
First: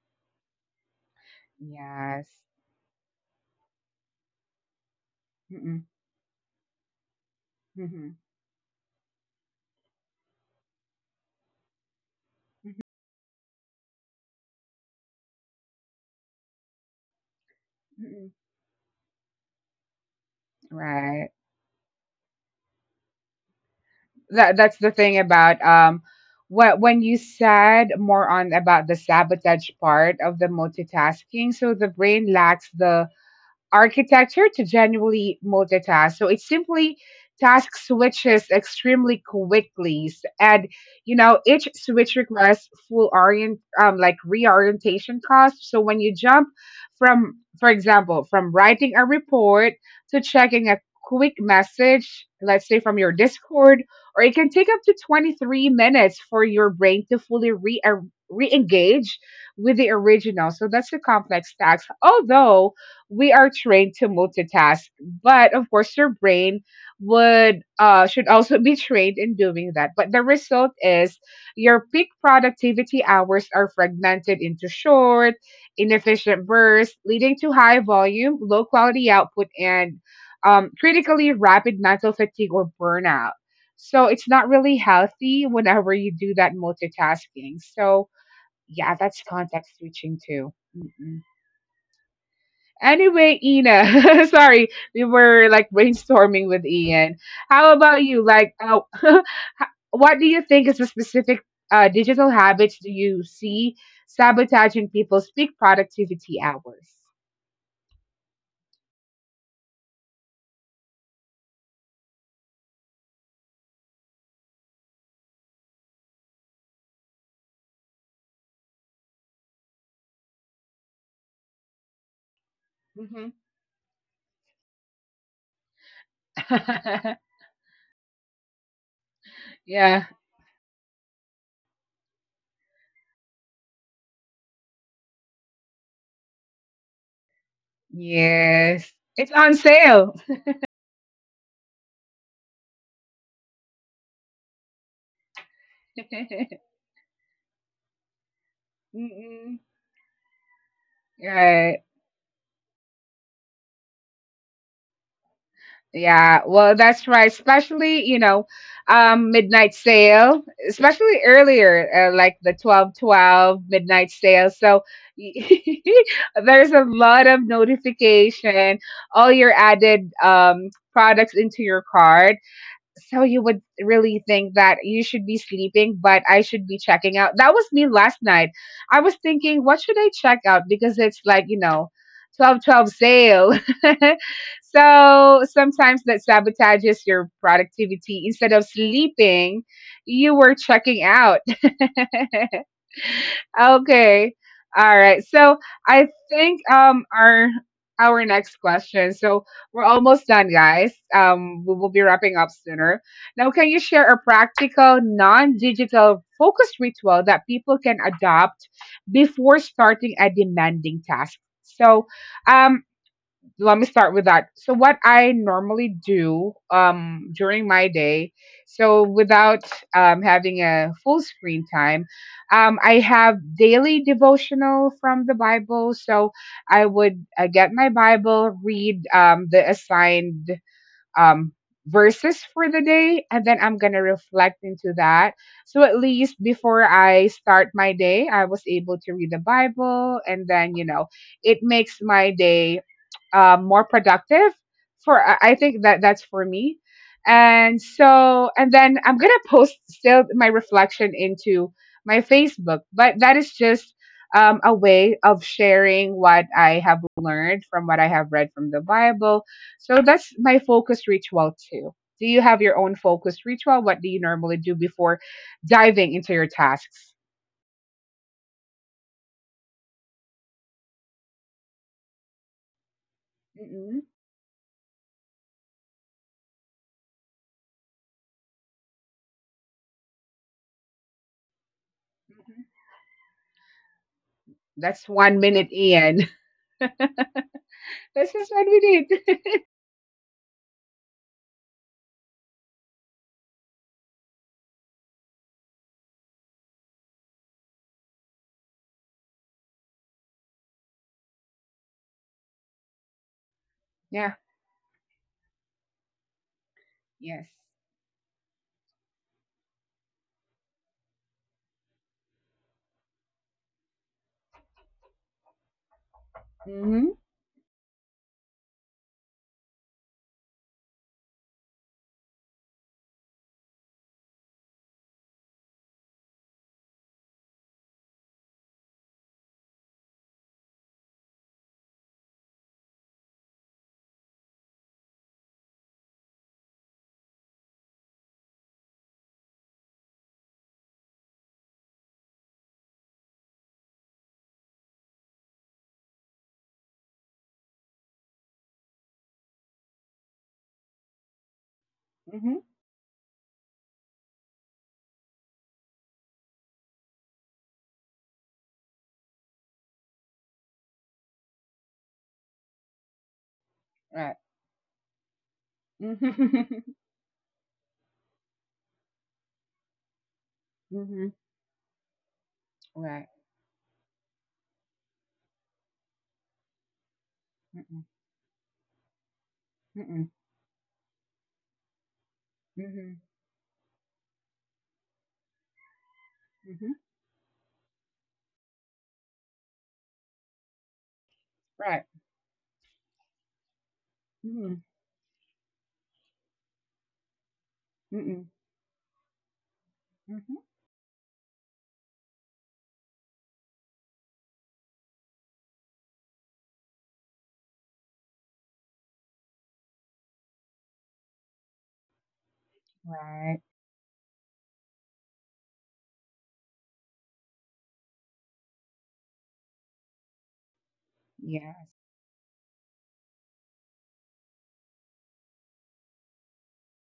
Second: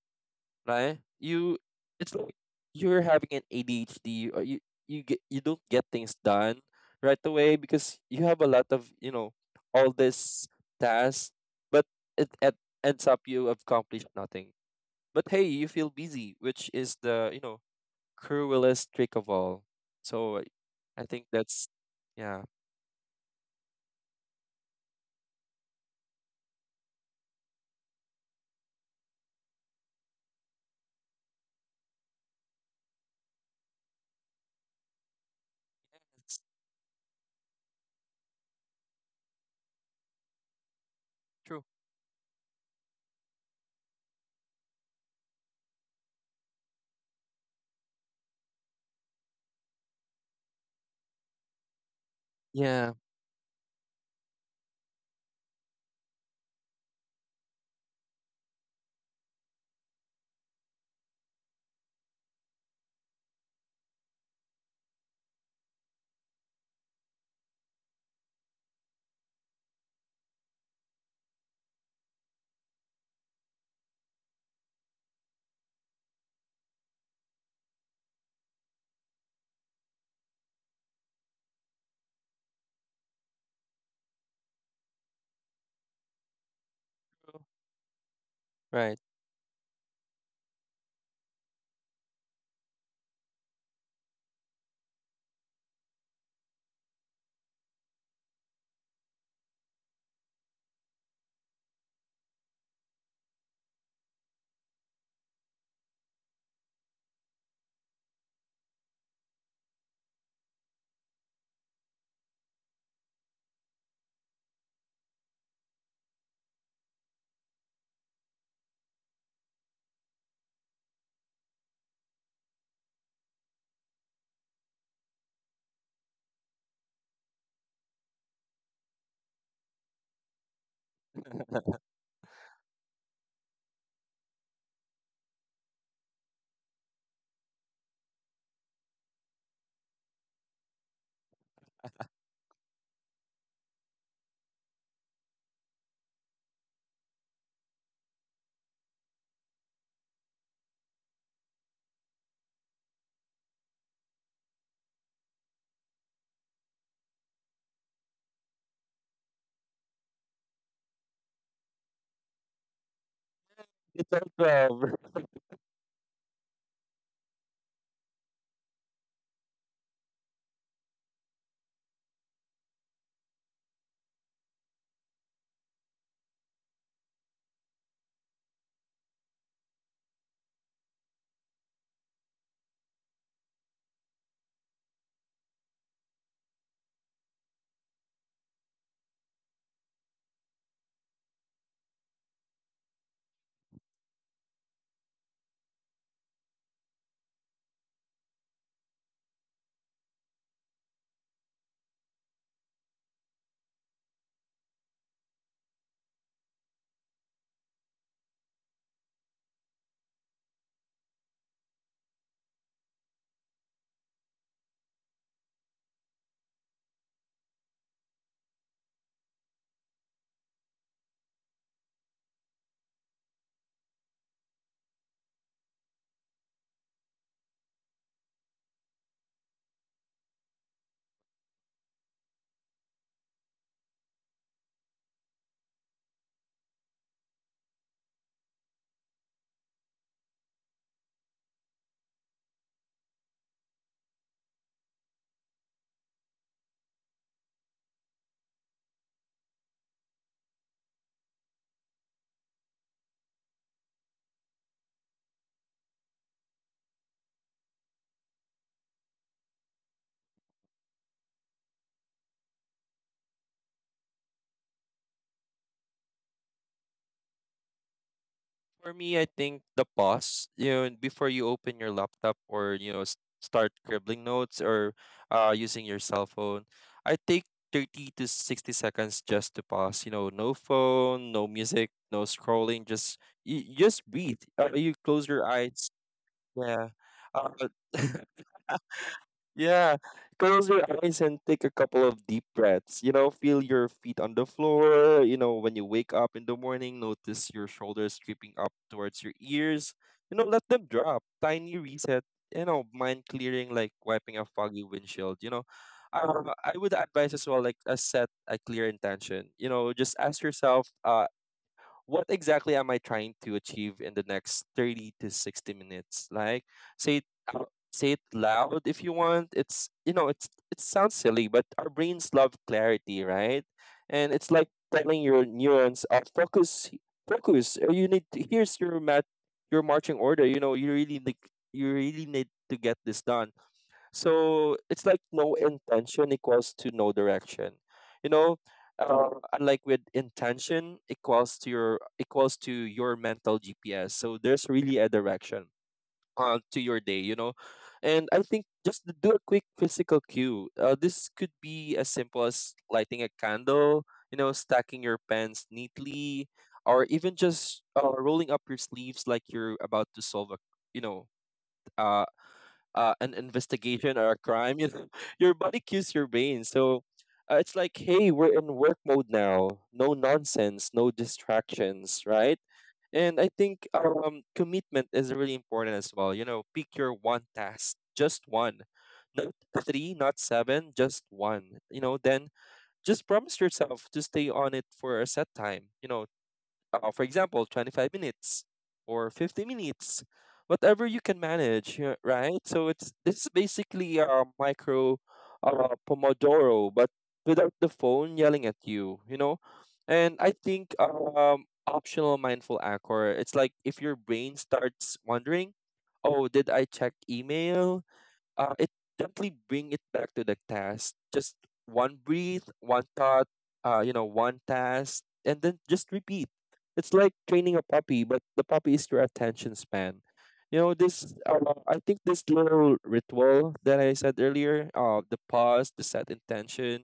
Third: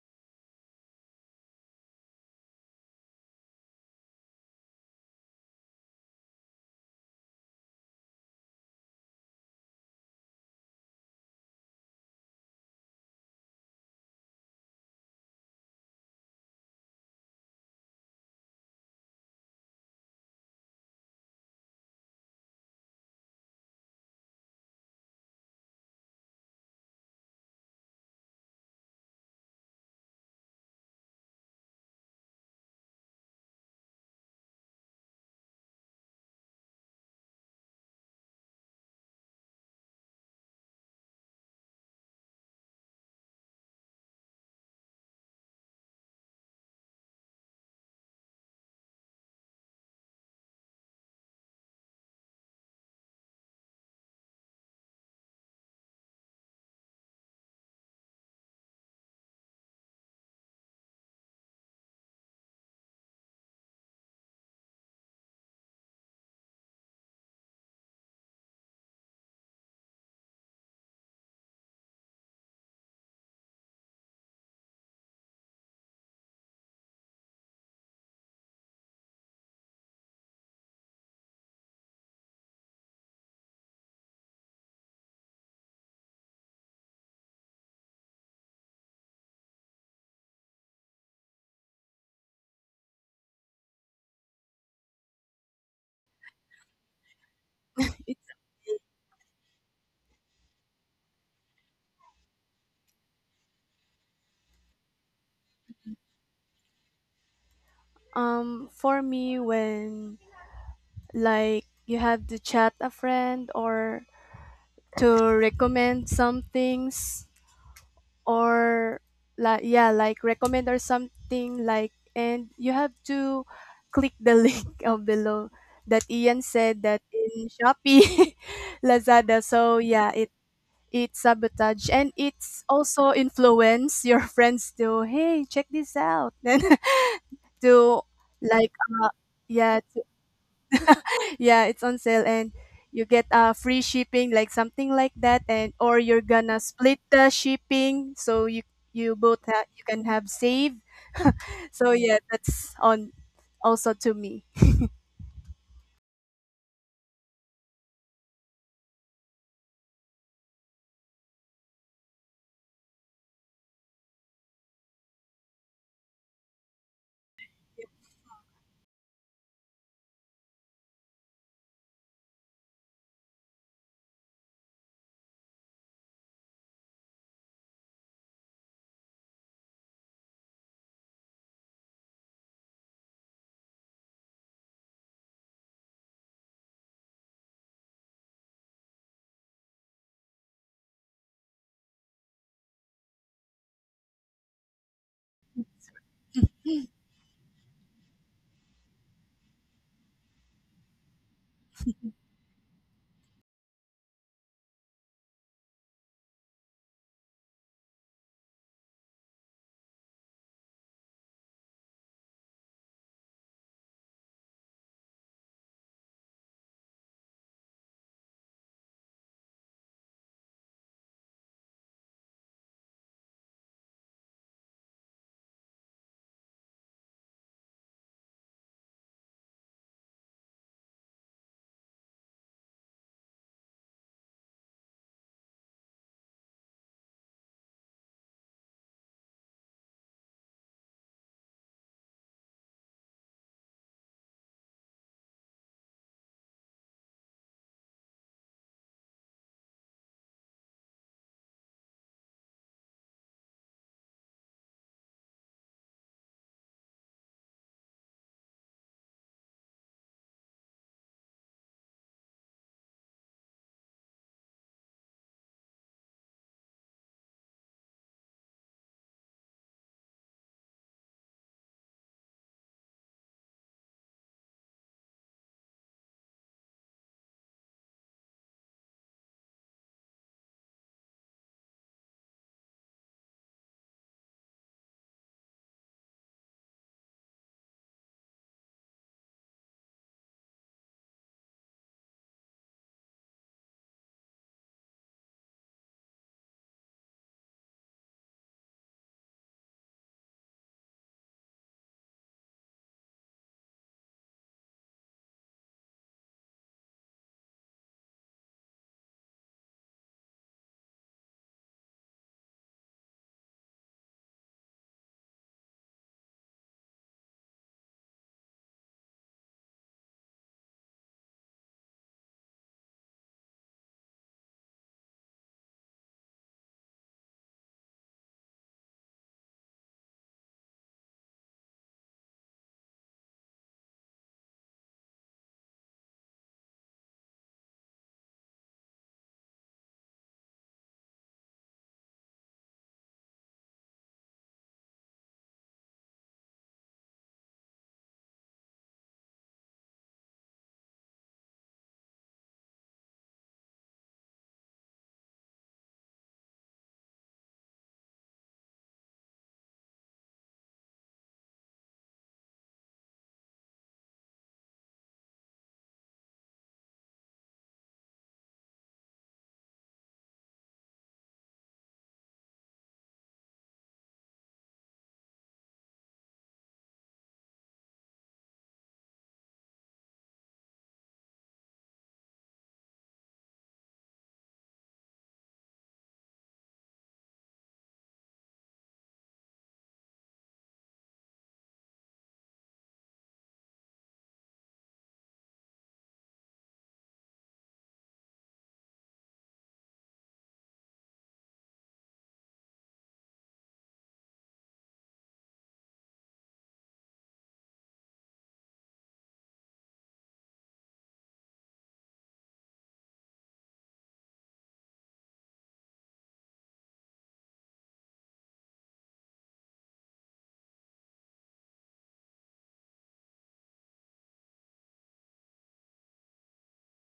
right? You it's like
Yes.
you're having an ADHD, or you get you don't
Mm-mm.
get things done right away because
Mhm.
you have a lot of, you know, all this tasks. But it
Mhm.
ends up you accomplish nothing, but hey, you feel busy, which is the, you know,
Mm-mm.
cruelest trick of all. So I think
Right.
that's, yeah,
That that's the thing about what when you said more on about the sabotage part of the multitasking. So the brain lacks the architecture to genuinely multitask. So
it's
it simply task switches extremely quickly, and you know
true.
each switch requires full orient like reorientation costs. So when you jump for example, from writing a report to checking a quick message, let's say
Yeah,
from your Discord, or it can take up to 23 minutes for your brain to fully re re engage with the original. So that's a complex task. Although we are trained to multitask, but of course your brain would should also be trained in doing that. But the result is your peak productivity hours are fragmented into short, inefficient bursts, leading to high volume, low quality output, and critically rapid mental fatigue or burnout. So it's not really healthy whenever you do that
true.
multitasking. So yeah,
Right.
that's context switching too. Anyway, Ina, sorry, we were like brainstorming with Ian. How about
It's
you? Like, what do you think is the specific digital habits do you see sabotaging people's peak productivity hours?
for me when like you have to chat a friend or to recommend some things or like yeah, like recommend or something like, and you have
Mm-hmm.
to click the link below that Ian said, that in Shopee, Lazada. So
Yeah.
yeah, it's sabotage, and it's also influence your friends to hey check this out then to like,
Yes.
uh,
It's on
yeah,
sale.
yeah, it's on sale, and you get free shipping like something like that, and or you're gonna split the shipping so you
Mm-mm.
you can have save. So
Right.
yeah, that's on also to me.
Yeah. Well, that's right. Especially, you know, midnight sale, especially earlier, like the 12-12 midnight
It's all
sale. So
12.
there's a lot of notification, all your added products into your card. So you would really think that you should be sleeping, but I should be checking out. That was me last night. I was thinking, what should I check out? Because it's like, you know, 12 12 sale. So sometimes that sabotages your productivity. Instead of sleeping, you were checking out. Okay. All right. So I think our next question. So we're almost done, guys. We will be wrapping up sooner. Now, can you share a practical, non-digital focused ritual that people can adopt before starting a demanding task? So, um, let me start with that. So what I normally do during my day, so without having a full screen time, I have daily devotional from the Bible. So I would get my Bible, read the assigned um, verses for the day, and then I'm gonna reflect into that. So at least before I start my day, I was able to read the Bible, and then you know, it makes my day more productive. For I think that that's for me. And so, and then I'm gonna post still my reflection into my Facebook, but that is just a way of sharing what I have learned from what I have read from the Bible. So that's my focus ritual too. Do you have your own focus ritual? What do you normally do before diving into your tasks?
For me, I think the pause, you know, before you open your laptop or, you know, start
Mm-mm.
scribbling notes or using your cell phone, I take 30 to 60 seconds just to pause. You know, no phone, no music, no scrolling, just you just breathe. You
That's
close
one
your
minute
eyes.
in.
Yeah. Uh,
That's just we did.
yeah. Close your eyes and take a couple of deep breaths. You know, feel your feet on the floor. You know, when you wake up in the morning, notice your shoulders creeping up towards your ears. You know, let them drop. Tiny reset. You know, mind clearing like
Yeah.
wiping a foggy windshield. You know, I would advise as
Yes.
well, like, a set a clear intention. You know, just ask yourself, what exactly am I trying to achieve in the next 30 to 60 minutes? Like
Mm-hmm.
say it out, say it loud if you want. It's you know, it's it sounds silly, but our brains love clarity, right? And it's like telling your neurons, focus. Or you need to, here's your mat your marching order. You know, you really need to get this done. So it's like no intention equals to no direction. You know, uh, unlike with intention equals to your mental GPS. So there's really a direction to your day. You know, and I think just to do a quick physical cue. This could be as simple
Mm-hmm.
as lighting a candle. You know, stacking your pens neatly, or even just rolling up your sleeves like you're about to solve a you know uh, an investigation or
Right.
a crime, you know, your body cues your brain.
Mm-hmm.
So it's like, hey, we're in work mode now. No nonsense, no
Mm-hmm.
distractions, right?
Right.
And I think commitment is really important as well. You know, pick your one task,
Mm-mm.
just one, not three,
Mm-mm.
not seven, just one. You know, then
Mm-hmm.
just promise yourself to stay on it for a set time. You know,
Mm-hmm.
for example, 25 minutes or 50 minutes, whatever you can manage,
Right.
yeah, right? So it's this is basically a
Mm-mm.
micro Pomodoro, but without the phone
Mm-mm.
yelling at you, you know? And I
Mm-hmm.
think optional mindful anchor, it's like if your brain starts wondering, oh, did I check email? It gently bring it back to the task. Just one breathe, one thought,
Right.
you know, one task, and then just repeat. It's like training a puppy, but the puppy is your attention span. You know,
Yes.
I think this little ritual that I said earlier, the pause, the set intention,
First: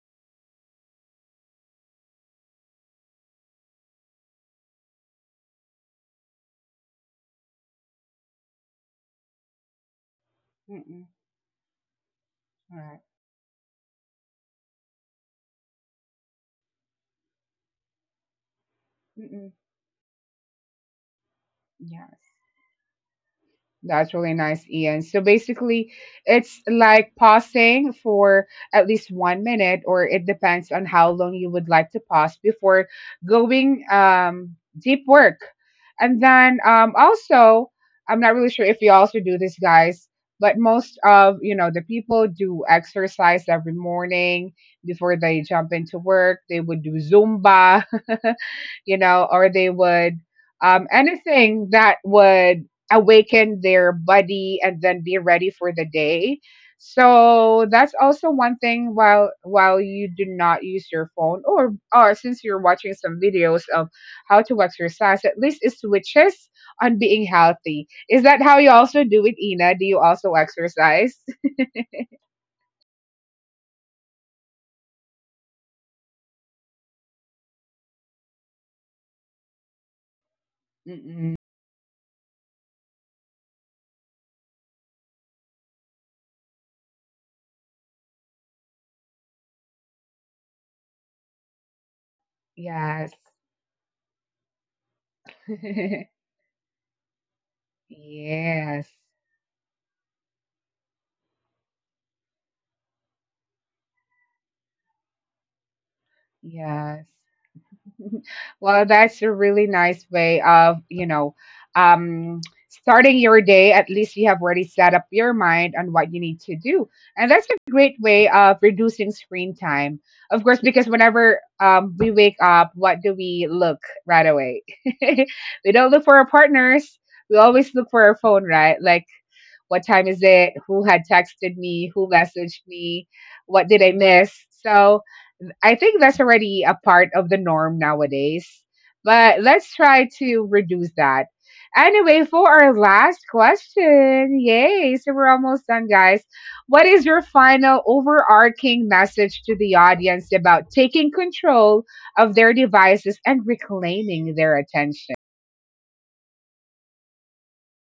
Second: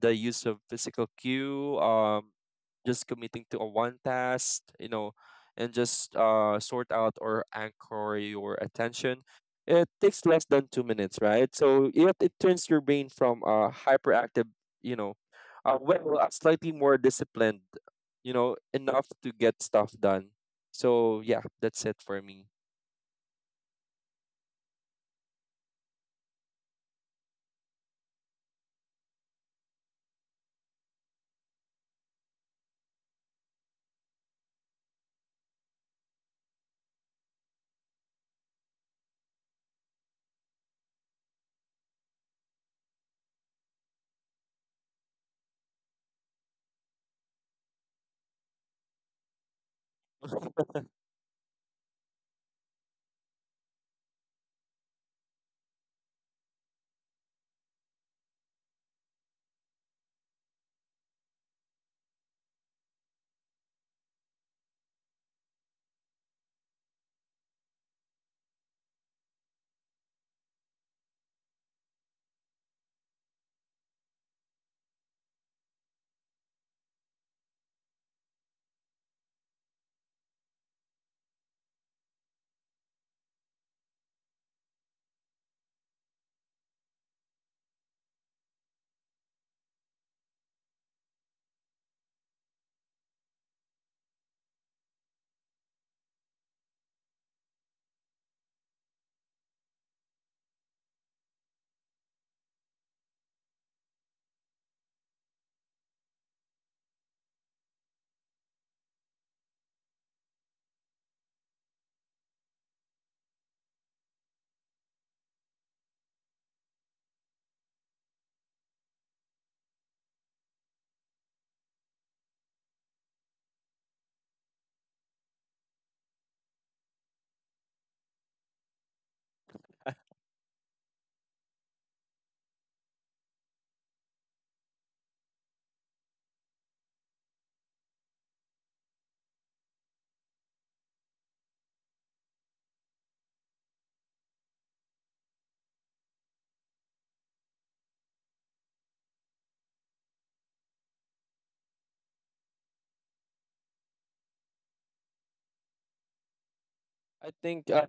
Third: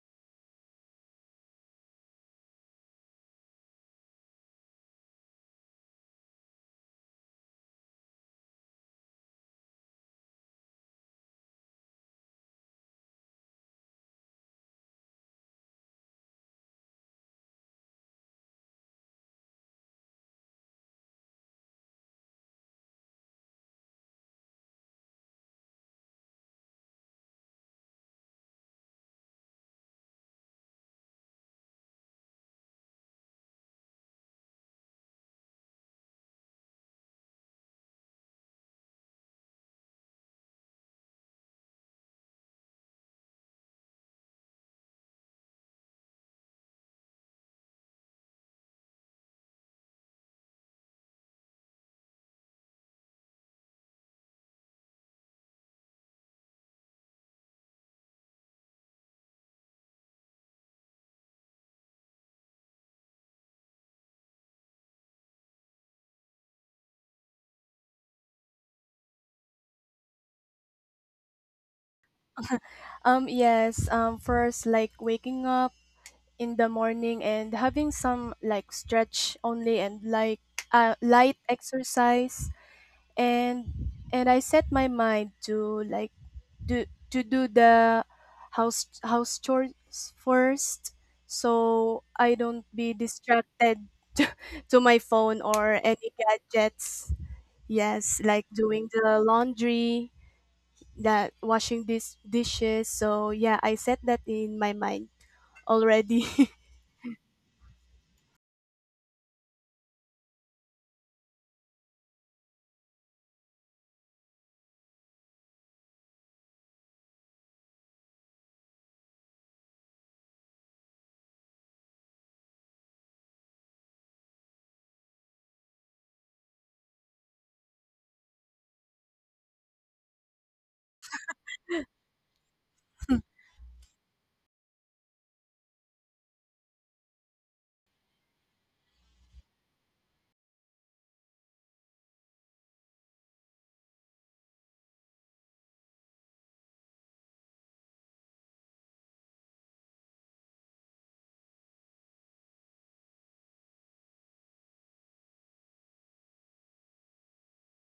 the use of physical cue, just committing to a one task, you know, and just sort out or anchor your attention. It takes less than two
Mm-mm.
minutes, right? So yet it turns your
Right.
brain from a hyperactive, you know, slightly more disciplined, you know, enough to
Mm-mm.
get stuff done. So yeah, that's it for
Yes.
me.
That's really nice, Ian. So basically, it's like pausing for at least 1 minute, or it depends on how long you would like to pause before going deep work. And then also, I'm not really sure if you also do this, guys, but most of you know the people do exercise every morning before they jump into work. They would do Zumba. You know, or they would anything that would awaken their body and then be ready for the day. So that's also one thing, while you do not use your phone, or since you're watching some videos of how to exercise, at least it switches on being healthy. Is that how you also do it, Ina? Do you also exercise?
Yes, first like waking up in the morning and having some like stretch only and like light
Mm-mm.
exercise, and and I set my mind to like do to do the house chores first, so I don't be
Yes.
distracted to to my phone or any gadgets. Yes, like doing
Yes.
the laundry, that washing these dishes. So yeah, I set that in my mind already.
Yes. Well, that's a really nice way of, you know, um, starting your day. At least you have already set up your mind on what you need to do. And that's a great way of reducing screen time. Of course, because whenever we wake up, what do we look right away? We don't look for our partners. We always look for our phone, right? Like, what time is it? Who had texted me? Who messaged me? What did I miss? So, I think that's already a part of the norm nowadays. But let's try to reduce that. Anyway, for our last question, yay! So we're almost done, guys. What is your final overarching message to the audience about taking control of their devices and reclaiming their attention?
I think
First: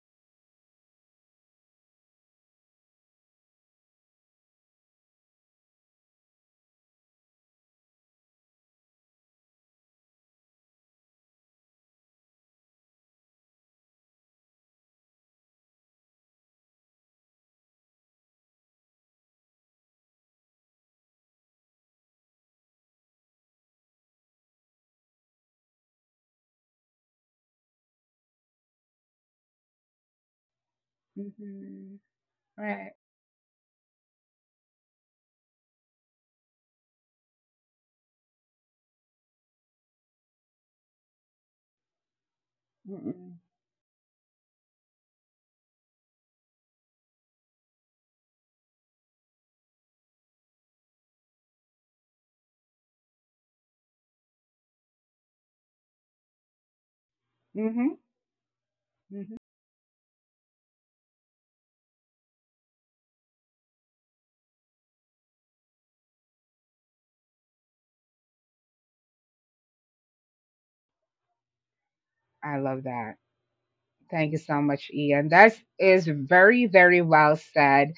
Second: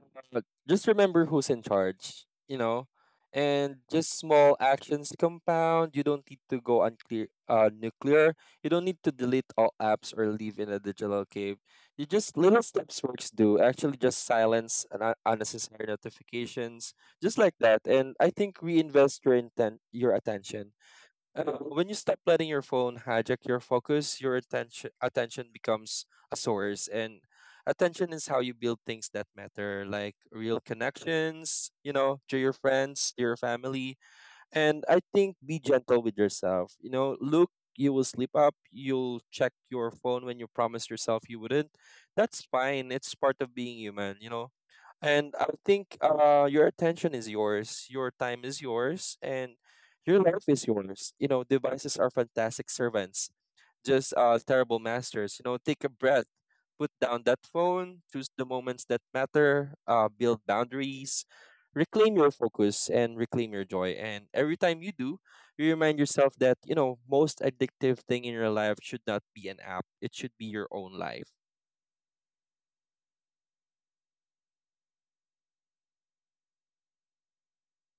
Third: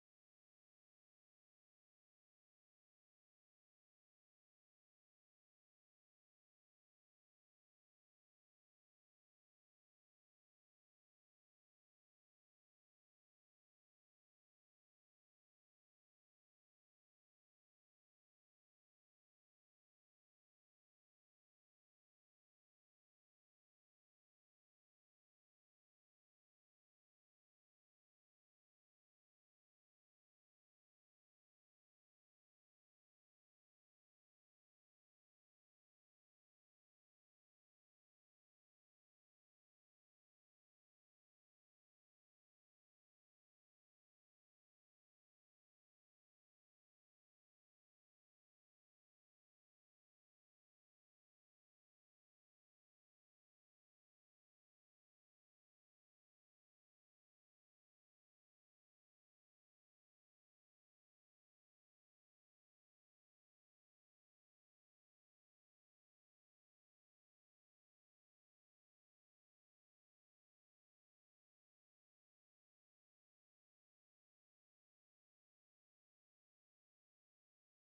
just remember who's in charge, you know, and just small actions compound. You don't need to go nuclear. You don't need to delete all apps or live in a digital cave. You just little steps works do actually just silence an unnecessary notifications, just like that. And I think reinvest your intent, your attention. When you stop letting your phone hijack your focus, your attention becomes a source, and attention is how you build things that matter, like real connections, you
Mm-hmm.
know, to your
Right.
friends, to your family, and I think be gentle with yourself. You know, look, you will sleep up, you'll check your phone when you promised yourself you wouldn't. That's fine. It's
Mm-hmm.
part of being human, you know. And I think your attention is yours, your time is yours, and your life is yours. You know, devices are fantastic servants, just terrible masters. You know, take a breath, put down that
Mm-hmm.
phone, choose the moments that matter, build boundaries, reclaim your focus, and reclaim your joy. And every time you do, you remind yourself that, you know, most addictive thing in your life should not be an app, it should be your own life.
I love that. Thank you so much, Ian. That is very, very well said.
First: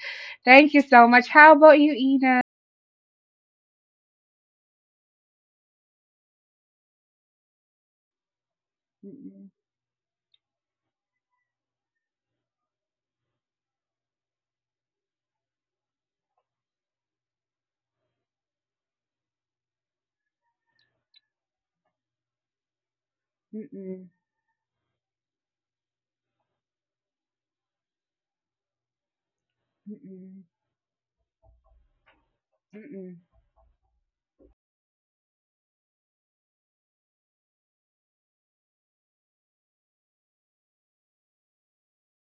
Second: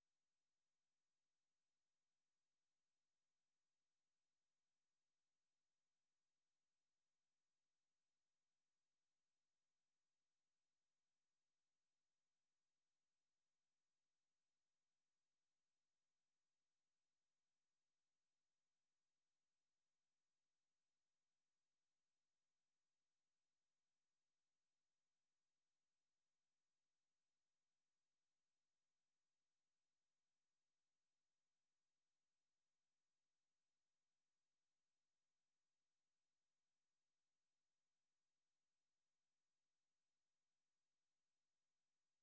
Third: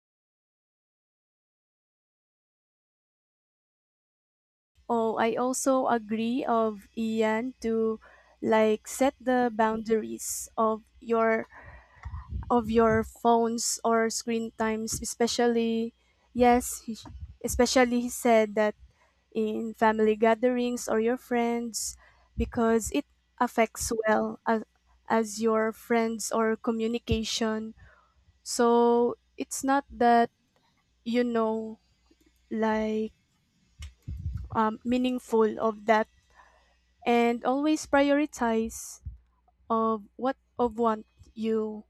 Thank you so much. How about you, Ina?
Oh, I also agree of Ian to like set
Mm-mm,
the boundaries of your phones or screen times, especially yes he, especially he said that in family gatherings or your friends because it
mm-mm,
affects well as your friends or communication. So it's not
mm-mm,
that you know
mm-mm,
like meaningful of that and always prioritize of what of want you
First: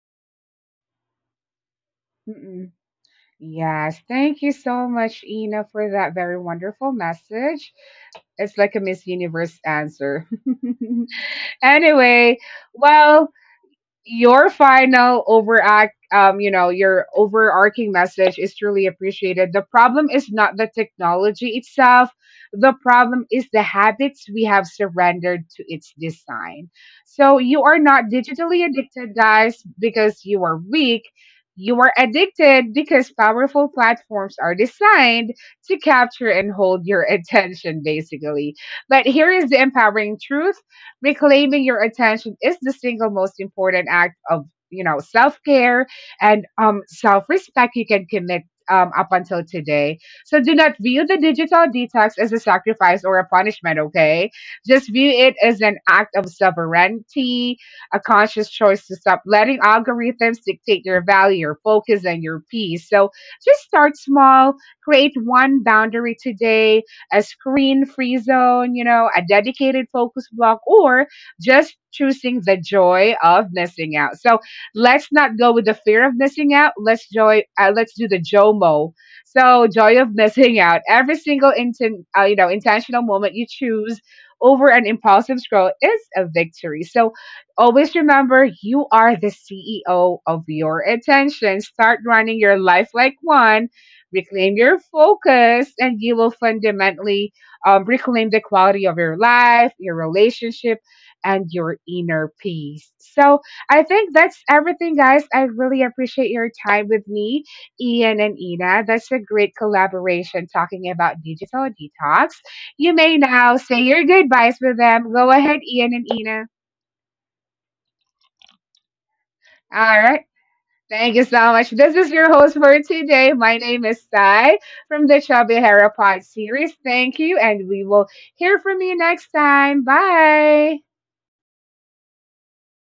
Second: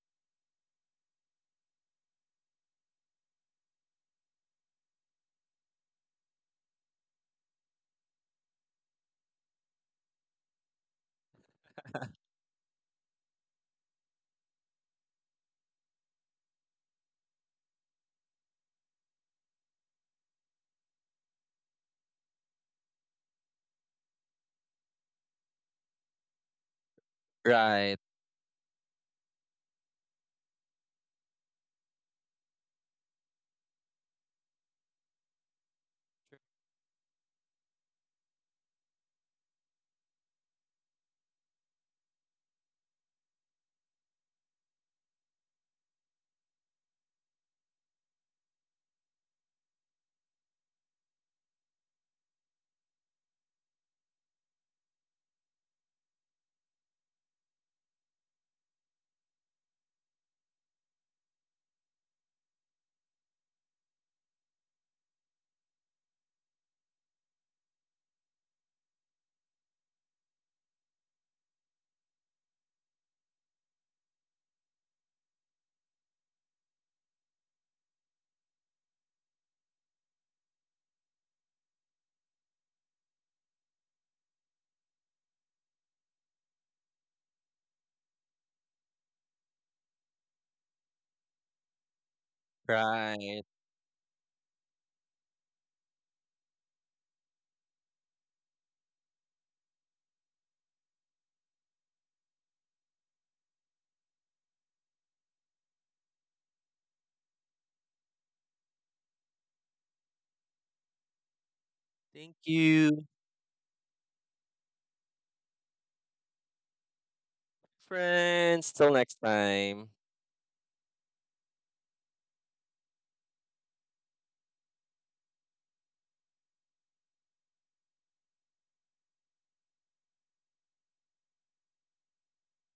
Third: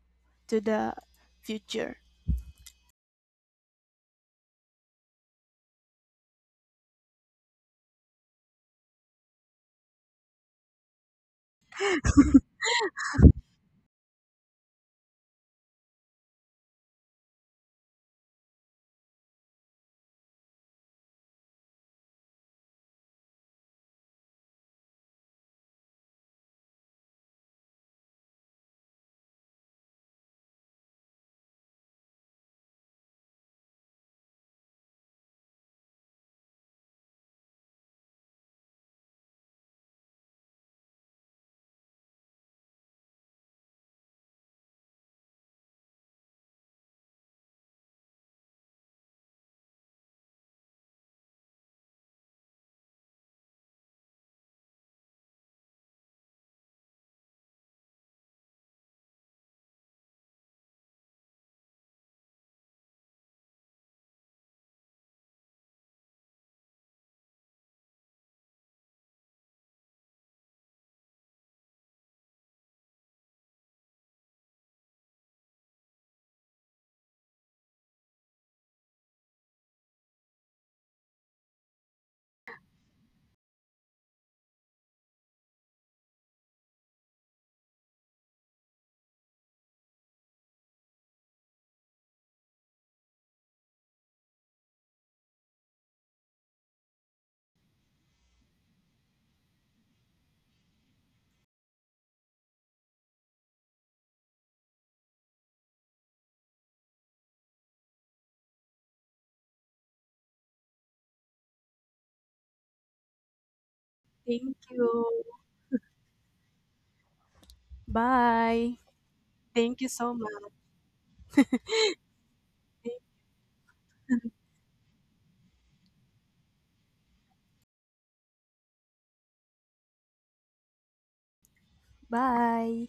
to the future.
mm-mm. Yes, thank you so much, Ina, for that very wonderful message. It's like a Miss Universe answer. Anyway, well, your final overact you know your overarching message is truly appreciated. The problem is not the technology itself, the problem is the habits we have surrendered to its design. So you are
Right,
not digitally addicted, guys, because you are weak. You are addicted because powerful platforms are designed to capture and hold your attention, basically. But here is the empowering truth: reclaiming your attention is the single most important act of, you know, self-care and self-respect you can commit up until today. So do not view the digital detox as a sacrifice or a punishment, okay? Just view it as an act of sovereignty, a conscious choice to stop letting algorithms dictate your value, your focus, and your peace. So just start small. Create one boundary today, a screen free zone, you know, a dedicated focus block, or just choosing the joy of missing out. So let's not go with the fear of missing out. Let's joy. Let's do the JOMO. So joy of missing out. Every single you know intentional moment you choose over an impulsive scroll is a victory. So always remember, you are the CEO of your attention. Start running your life like
right.
one. Reclaim your focus and you will fundamentally reclaim the quality of your life, your relationship, and your inner peace. So I think that's everything, guys. I really appreciate your time with me, Ian and Ina. That's a great collaboration talking about digital detox.
Thank
You
you,
may now say your
Thank
goodbyes with them.
you.
Go ahead, Ian and Ina.
friends.
Bye.
Till next
Thank
time.
All
you so much.
right. Thank you so much. This is your host for today. My name is Sai from the Chubby Hera Pod series. Thank you, and we will hear from you next time. Bye.
Bye.